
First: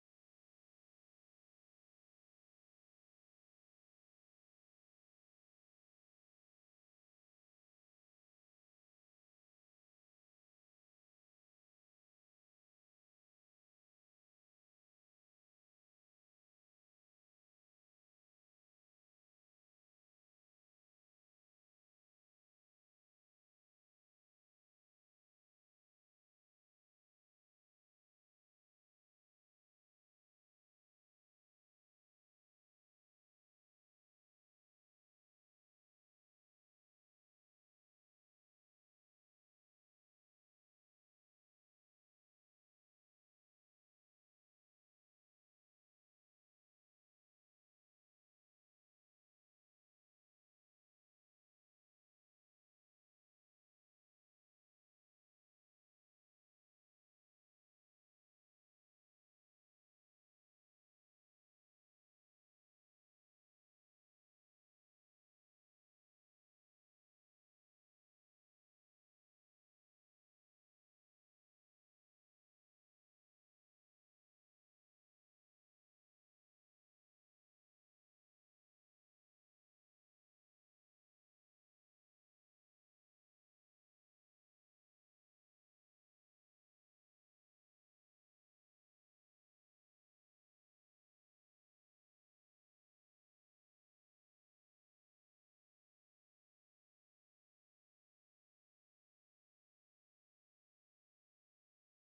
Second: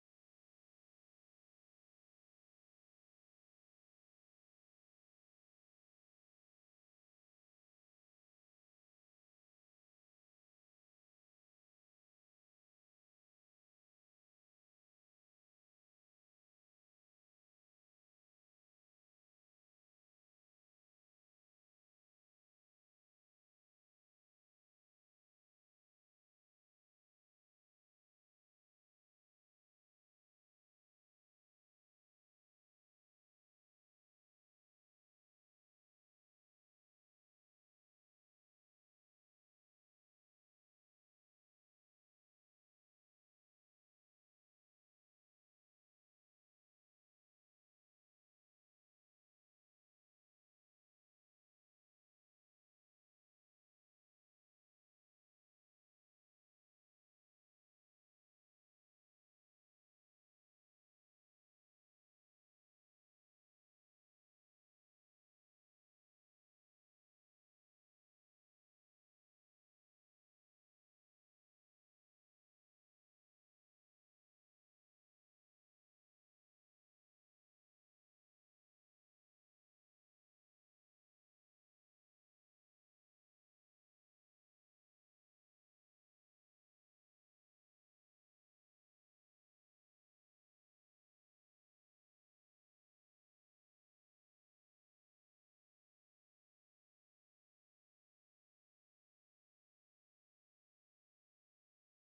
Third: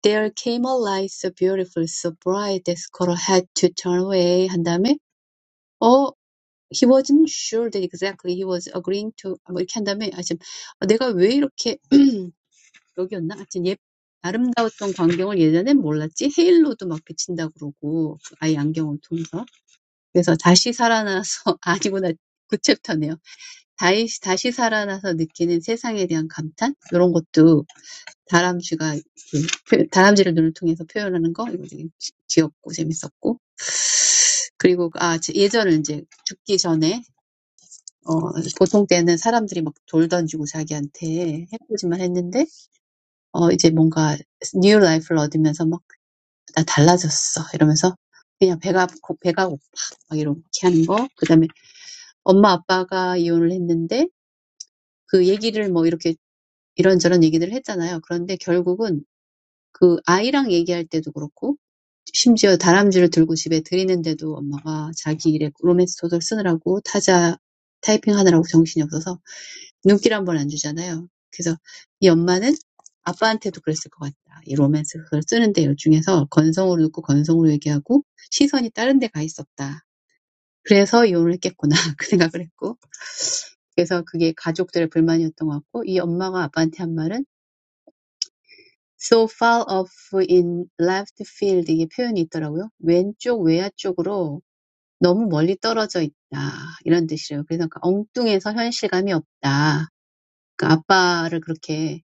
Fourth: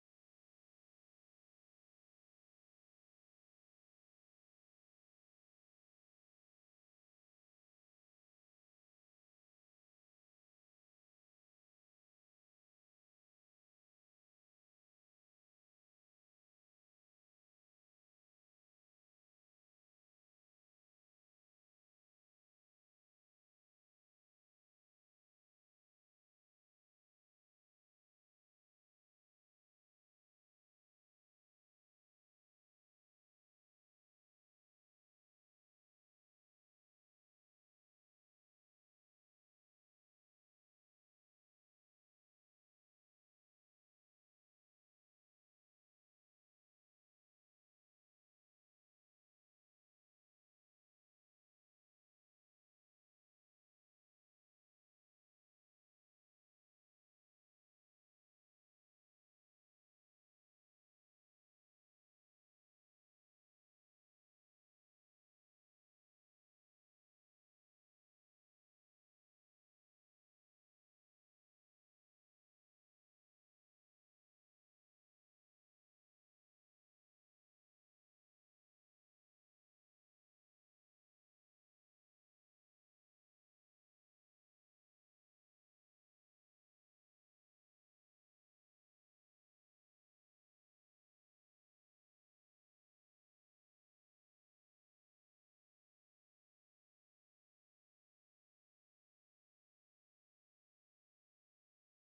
There came a light so beautiful, so bright that Squirrel had to turn away 한 다음에 어 he wasn't sure that exactly he was agreeing to 뭐 이렇게 한 다음에 아참 내가 왜 이렇게 여기였나 하여튼 예 아름다웠던 광경을 예전엔 몰랐지 헤일로도 막 비친다 그러고 그 아이 안경을 통해서 그래서 다시 살아나서 아니구나 구 챕터네요. 다시 다시 살아나서 느끼는 세상에 대한 감탄 이런 것도 다람쥐가 이렇게 표- 다람쥐를 눈을 통해서 표현하는 거 이거 되게 귀- 귀엽고 재밌었고 그리고 아 제- 예전에 이제 죽기 전에 어 보통 때는 사람들이 막돌 던지고 자기한테 해보지만 했는데 어 이제 뭔가 뉴 라이프를 얻으면서 막나 달라졌어 이러면서 그냥 배가 고- 배가 고파 막 이렇게 하는 거그 다음에 엄마 아빠가 이혼을 했는데 그 얘기를 뭐 이렇게 이런저런 얘기들을 했잖아요. 그런데 결국은 그 아이랑 얘기할 때도 그렇고 심지어 다람쥐를 들고 집에 들이는데도 엄마가 자기 일에 로맨스 소설 쓰느라고 타자 타이핑하느라고 정신이 없어서 눈길 한번 안 주잖아요. 그래서 이 엄마는 아빠한테도 그랬을 것 같다. 이 로맨스 소설 쓰는데 일 중에서 건성으로 듣고 건성으로 얘기하고 시선이 다른 데가 있었다. 그래서 이혼을 했겠구나 그 생각을 했고 그래서 그게 가족들의 불만이었던 것 같고 이 엄마가 아빠한테 한 말은 so far off in left field 이게 표현이 있더라고요. 왼쪽 외야 쪽으로 너무 멀리 떨어져 있다 이런 뜻이에요. 그래서 엉뚱해서 현실감이 없다. 그러니까 아빠를 그렇게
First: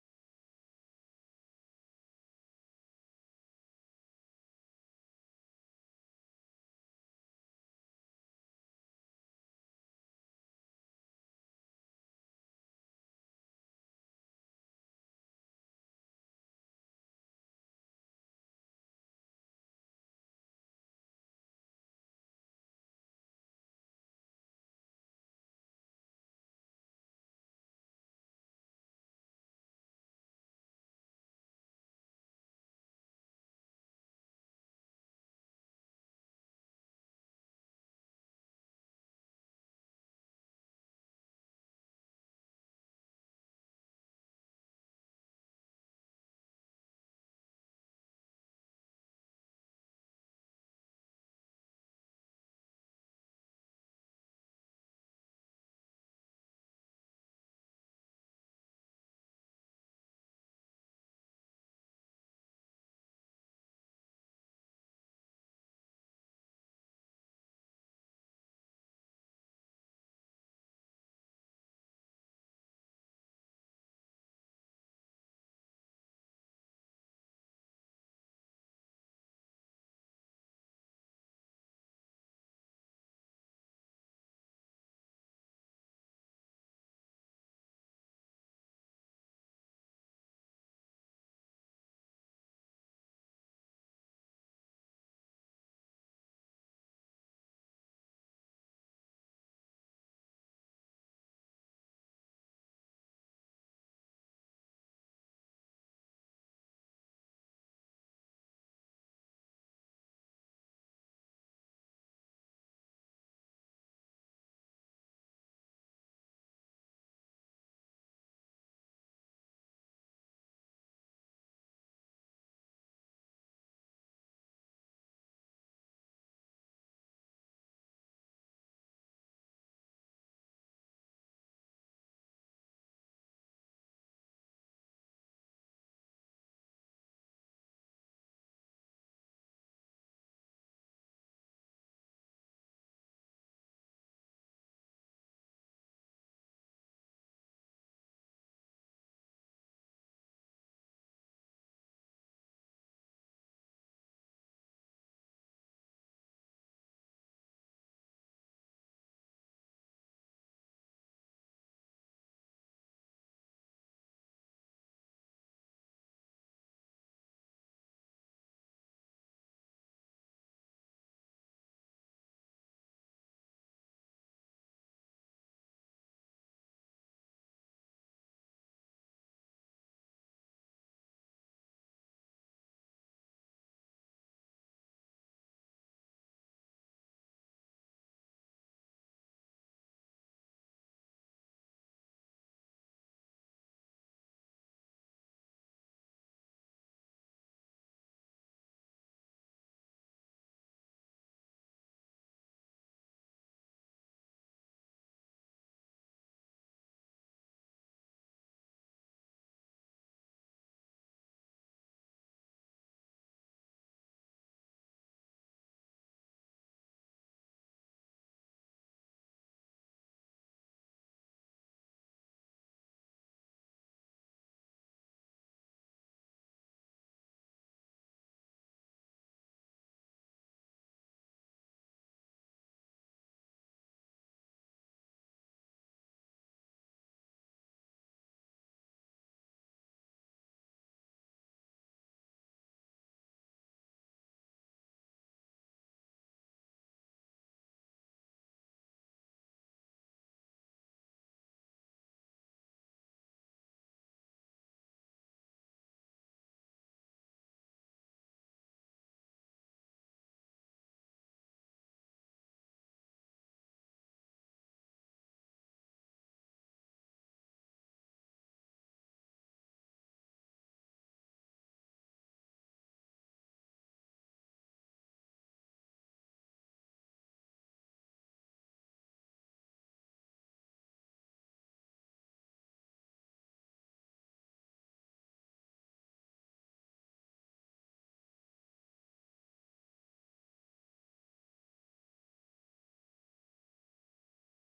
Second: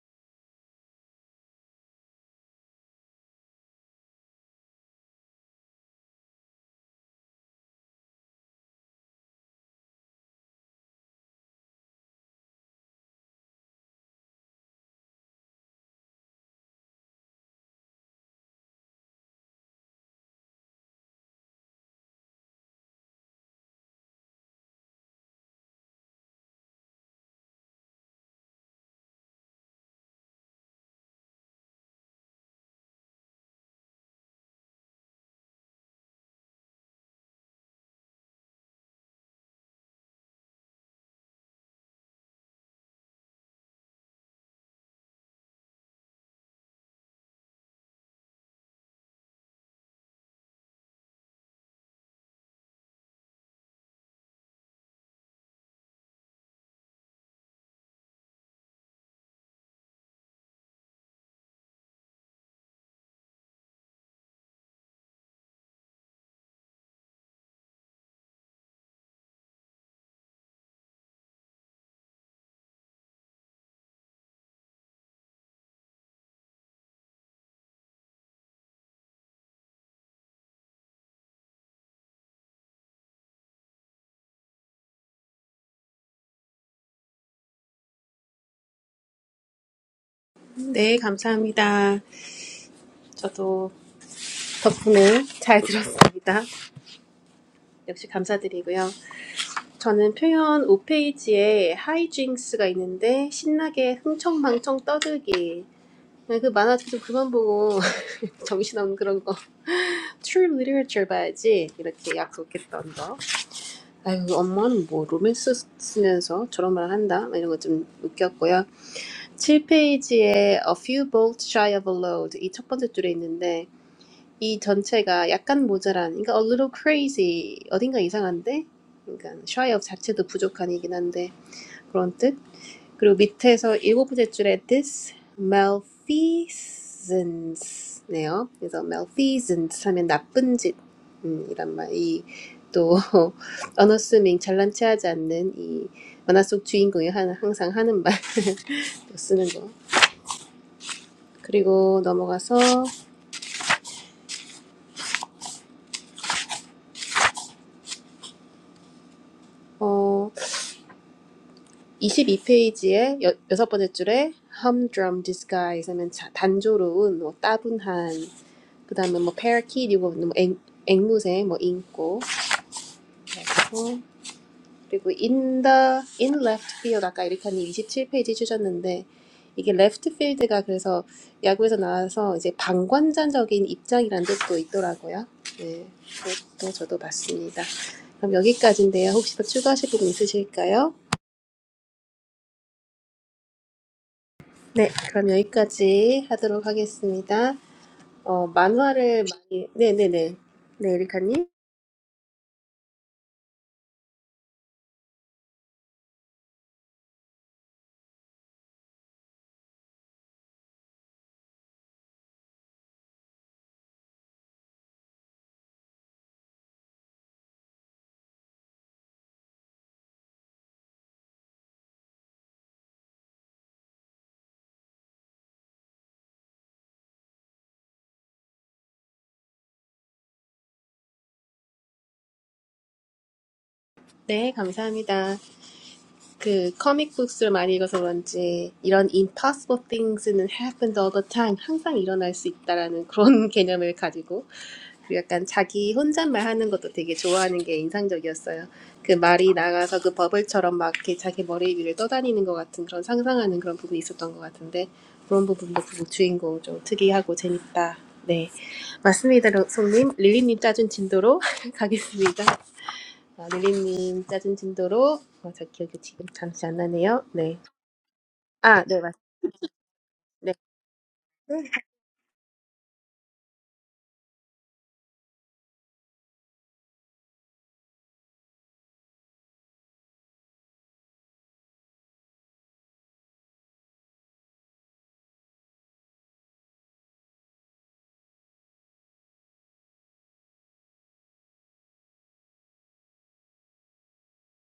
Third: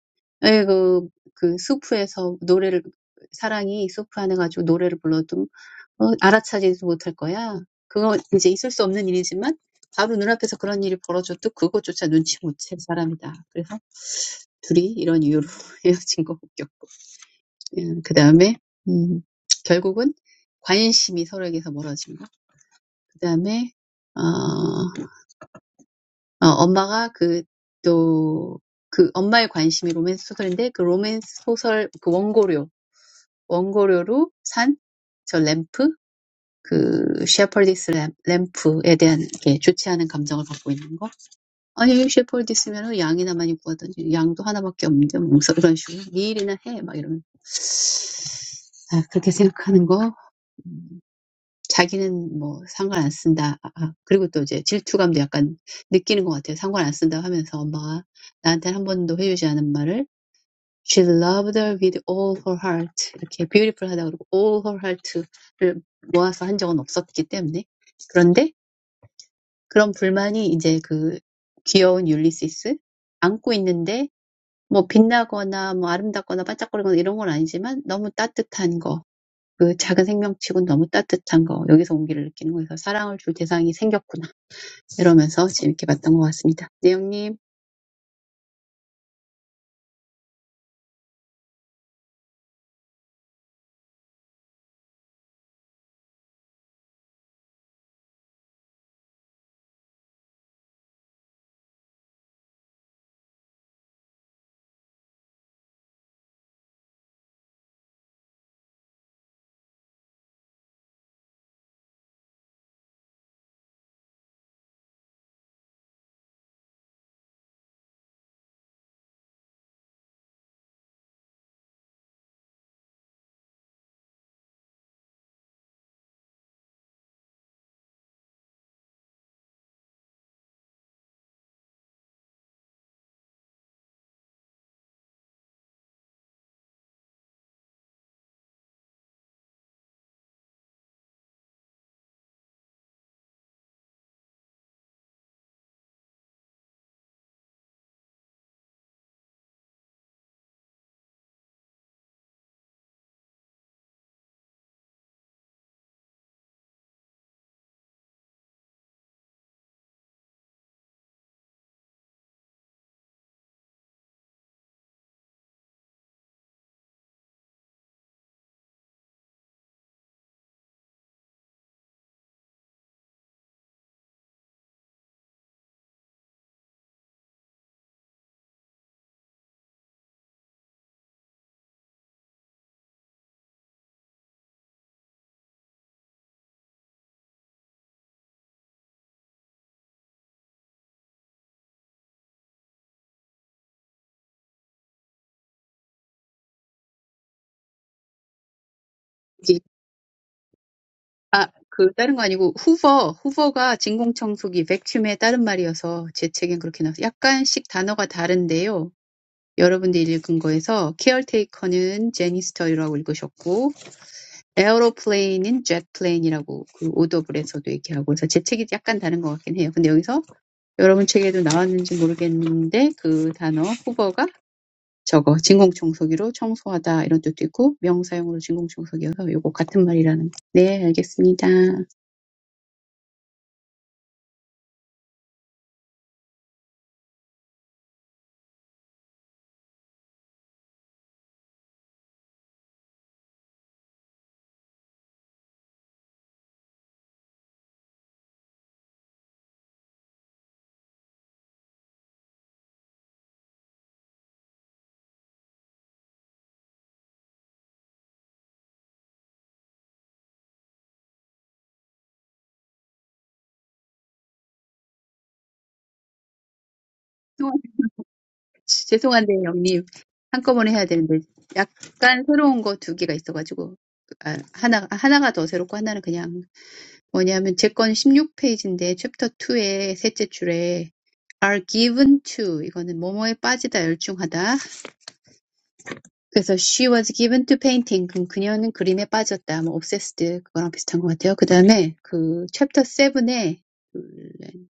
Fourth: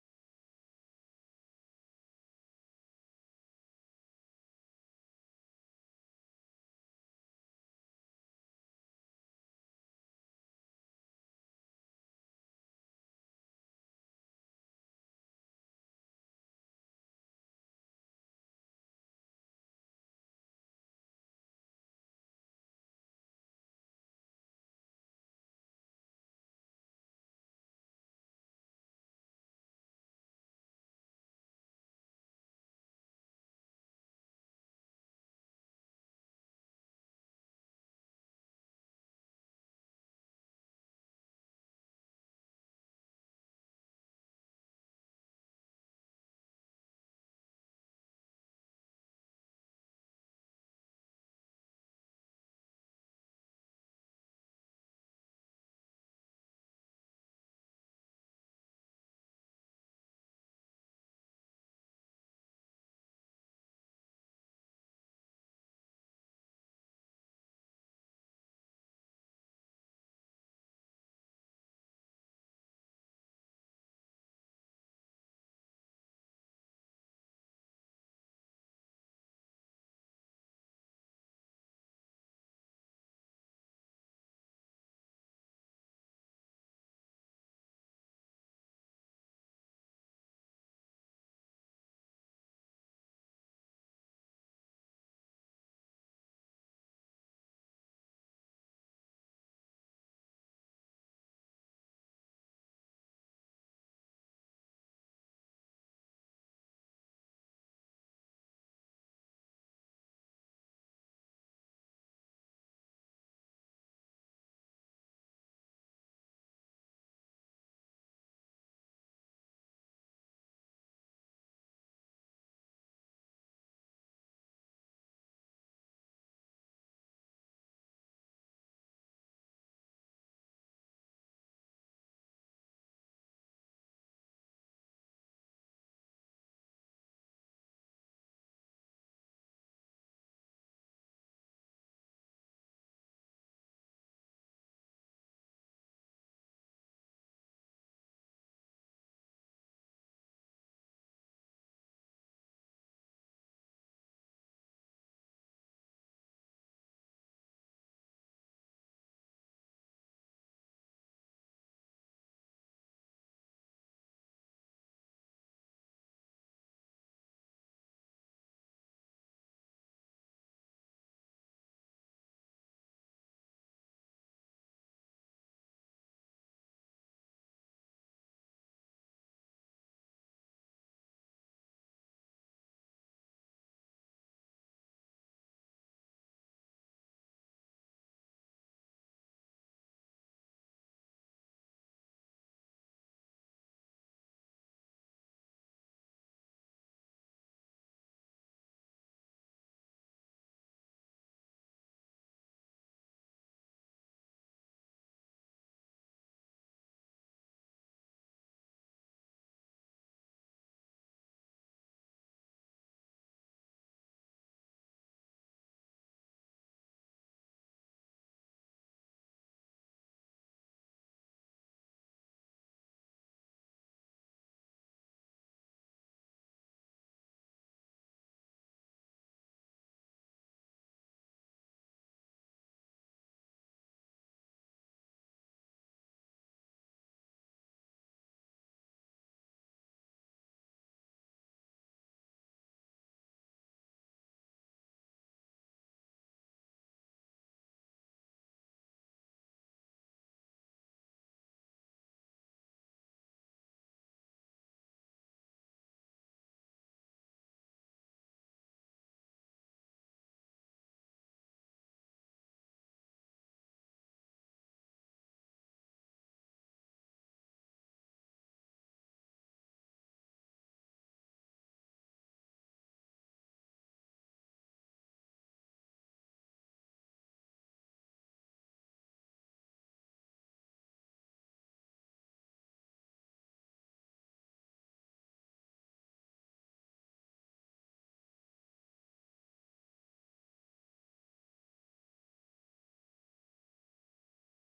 에이그 그 수프에서 노래를 사랑이 수프 안에 가지고 노래를 불러도 어, 알아차리지도 못할 거야. 그거 이제 있을 수 없는 일이지만 바로 눈앞에서 그런 일이 벌어져도 그것조차 눈치 못 챌 사람이다. 그래서 둘이 이런 이유로 헤어진 거 웃겼고. 음, 그다음에 음, 결국은 관심이 서로에게서 멀어진 거. 그 다음에 어, 어, 엄마가 그 또, 그 엄마의 관심이 로맨스 소설인데 그 로맨스 소설 그 원고료, 원고료로 산 산저 램프 그 셰퍼디스 램프에 대한 이렇게 좋지 않은 감정을 갖고 있는 거. 아니 셰퍼디스면은 양이나 많이 구하던지 양도 하나밖에 없는데 뭐 이런 식으로 네 일이나 해 막 이러면 아, 그렇게 생각하는 거 음, 자기는 뭐 상관 안 쓴다. 아, 그리고 또 이제 질투감도 약간 느끼는 것 같아요. 상관 안 쓴다 하면서 엄마가 나한테는 한 번도 회유지 않은 말을 She loved her with all her heart. 이렇게 beautiful 하다 그러고 all her heart를 모아서 한 적은 없었기 때문에. 그런데 그런 불만이 이제 그 귀여운 율리시스 안고 있는데 뭐 빛나거나 뭐 아름답거나 반짝거리거나 이런 건 아니지만 너무 따뜻한 거. 그 작은 생명치고는 너무 따뜻한 거. 여기서 온기를 느끼는 거에서 사랑을 줄 대상이 생겼구나. 이러면서 재밌게 봤던 것 같습니다. 내영님,
네, 감사합니다. 저도 덕분에 잘 들었습니다. 역시 감사드리고요. 저는 표현 5페이지에 하이징스가 있는데 신나게 흥청망청 떠들기. 네, 그 만화 좀 그만 보고 정신없는 그런 거. True Literature 봐야지. 이렇게 약속했던 거. 아이고 엄마는 뭐 로맨스 쓰면서 저런 말 한다. 이런 거 좀 웃겼고요. 7페이지에 A few bolts shy of a load 이 첫 번째 줄에 있는데 이 전체가 약간 모자란, 그러니까 a little crazy, 어딘가 이상한데, 그러니까 shy of 자체도 부족한이긴 한데 그런 뜻. 그리고 밑에서 일곱 번째 줄에 this malfeasance네요. 그래서 malfeasance 하면 나쁜 짓, 음, 이란 말. 이또 unassuming 잘난 체하지 않는 이 만화 속 주인공이 하는 항상 하는 말 또 쓰는 거. 그리고 넘어가서 어 22페이지의 여, 여섯 번째 줄에 humdrum disguise 하면 자, 단조로운 뭐 따분한 그다음에 뭐 parakeet 이거 뭐 앵, 앵무새 뭐인꼬 그리고 그리고 in the in left field 아까 이렇게이 27페이지 주셨는데 이게 left field가 그래서 야구에서 나와서 이제 방관자적인 입장이라는 뜻도 있더라고요. 네, 그것도 저도 봤습니다. 그럼 여기까지인데요. 혹시 더 추가하실 부분 있으실까요? 네, 그럼 여기까지 하도록 하겠습니다. 어, 만화를
여기-
많이, 네네네. 네, 에리카님.
아, 그 다른 거 아니고 후버, 후버가 진공청소기, 백큐의 다른 말이어서 제 책엔 그렇게 나와서 약간씩 단어가 다른데요. 여러분들이 읽은 거에서 케어테이커는 제니스터라고 읽으셨고 에어로플레인인 젯플레인이라고 그 오더블에서도 얘기하고 그래서 제 책이 약간 다른 것 같긴 해요. 근데 여기서 여러분 책에도 나왔는지 모르겠는데 그 단어 후버가 저거 진공청소기로 청소하다 이런 뜻도 있고 명사용으로 진공청소기여서 요거 같은 말이라는 거. 네 알겠습니다.
네, 감사합니다. 그 커믹북스를 많이 읽어서 그런지 이런 impossible things는 happen all the time 항상 일어날 수 있다라는 그런 개념을 가지고 그리고 약간 자기 혼잣말 하는 것도 되게 좋아하는 게 인상적이었어요. 그 말이 나가서 그 버블처럼 막 이렇게 자기 머리 위를 떠다니는 것 같은 그런 상상하는 그런 부분이 있었던 것 같은데 그런 부분도 그 주인공 좀 특이하고 재밌다. 네, 맞습니다, 송님. 릴리님 짜준 진도로 가겠습니다. 아, 릴리님 짜증 진도로 어, 저 기억이 지금 잠시 안 나네요. 네.
죄송한-
아, 네, 맞.
죄송한데 영님
네.
한꺼번에 해야 되는데 약간 새로운 거두 개가 있어가지고 아, 하나 하나가 더 새롭고 하나는 그냥 뭐냐면 제 거는 16페이지인데 챕터 2의 셋째 줄에 are given to 이거는 뭐뭐에 빠지다 열중하다 그래서 she was given to painting 그럼 그녀는 그림에 빠졌다 뭐 obsessed 그거랑 비슷한 것 같아요 그 다음에 그 챕터 7의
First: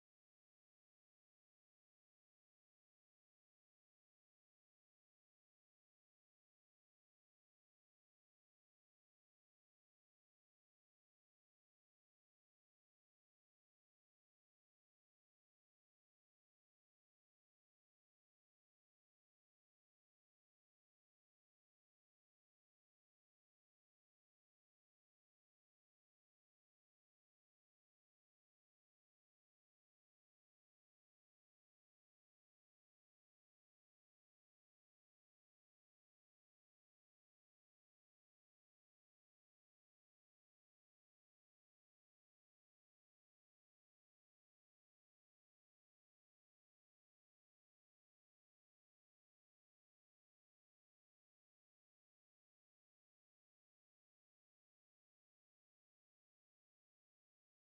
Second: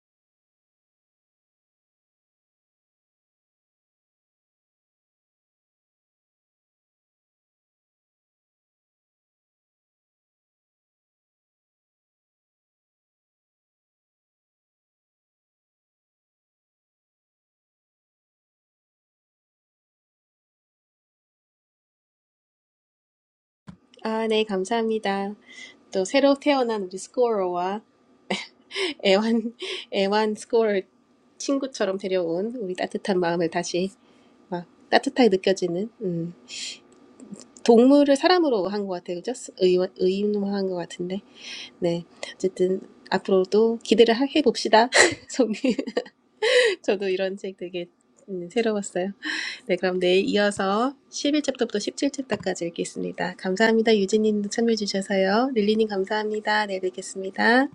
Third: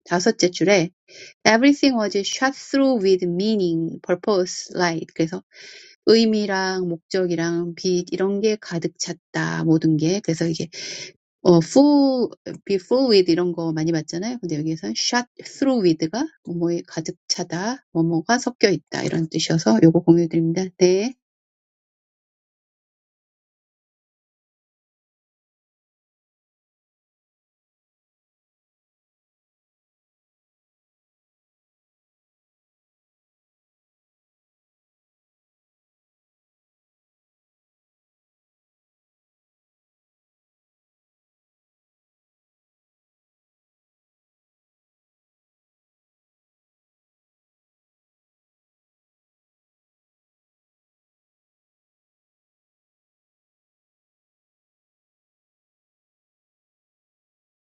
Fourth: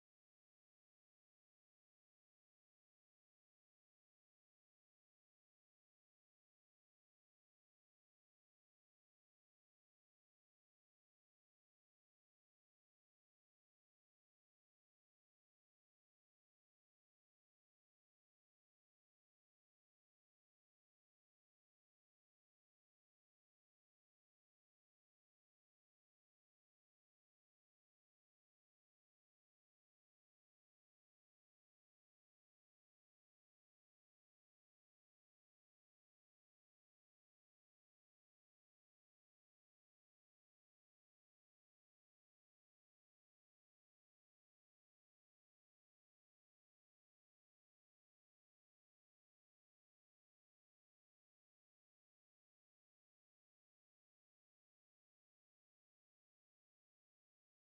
다섯째 줄에 everything was shot through with meaning, purpose, light 그래서 의미랑 목적이랑 빛 이런 게 가득 찼다 모든 게 그래서 이게 어 for before with 이런 거 많이 봤잖아요. 근데 여기에선 shot through with가 뭐뭐에 가득 차다, 뭐뭐가 섞여 있다 이런 뜻이어서 요거 공유 드립니다. 네.
아, 네, 감사합니다. 또 새로 태어난 우리 스코어와 애완 애완 스코어 친구처럼 데려온 우리 따뜻한 마음을 다시 막 따뜻하게 느껴지는 음. 동물을 사람으로 한 것 같아요. 그죠? 의, 의인화한 것 같은데. 네. 어쨌든 앞으로도 기대를 해 봅시다. 저도 이런 책 되게 음, 새로웠어요. 네, 그럼 내일 이어서 11챕터부터 17챕터까지 읽겠습니다. 감사합니다. 유진님도 참여해 주셔서요. 릴리님 감사합니다. 내일 뵙겠습니다.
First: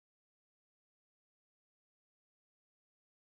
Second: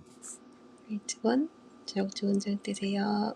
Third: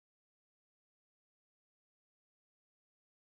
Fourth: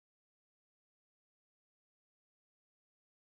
일찍은 저녁 좋은 저녁 되세요.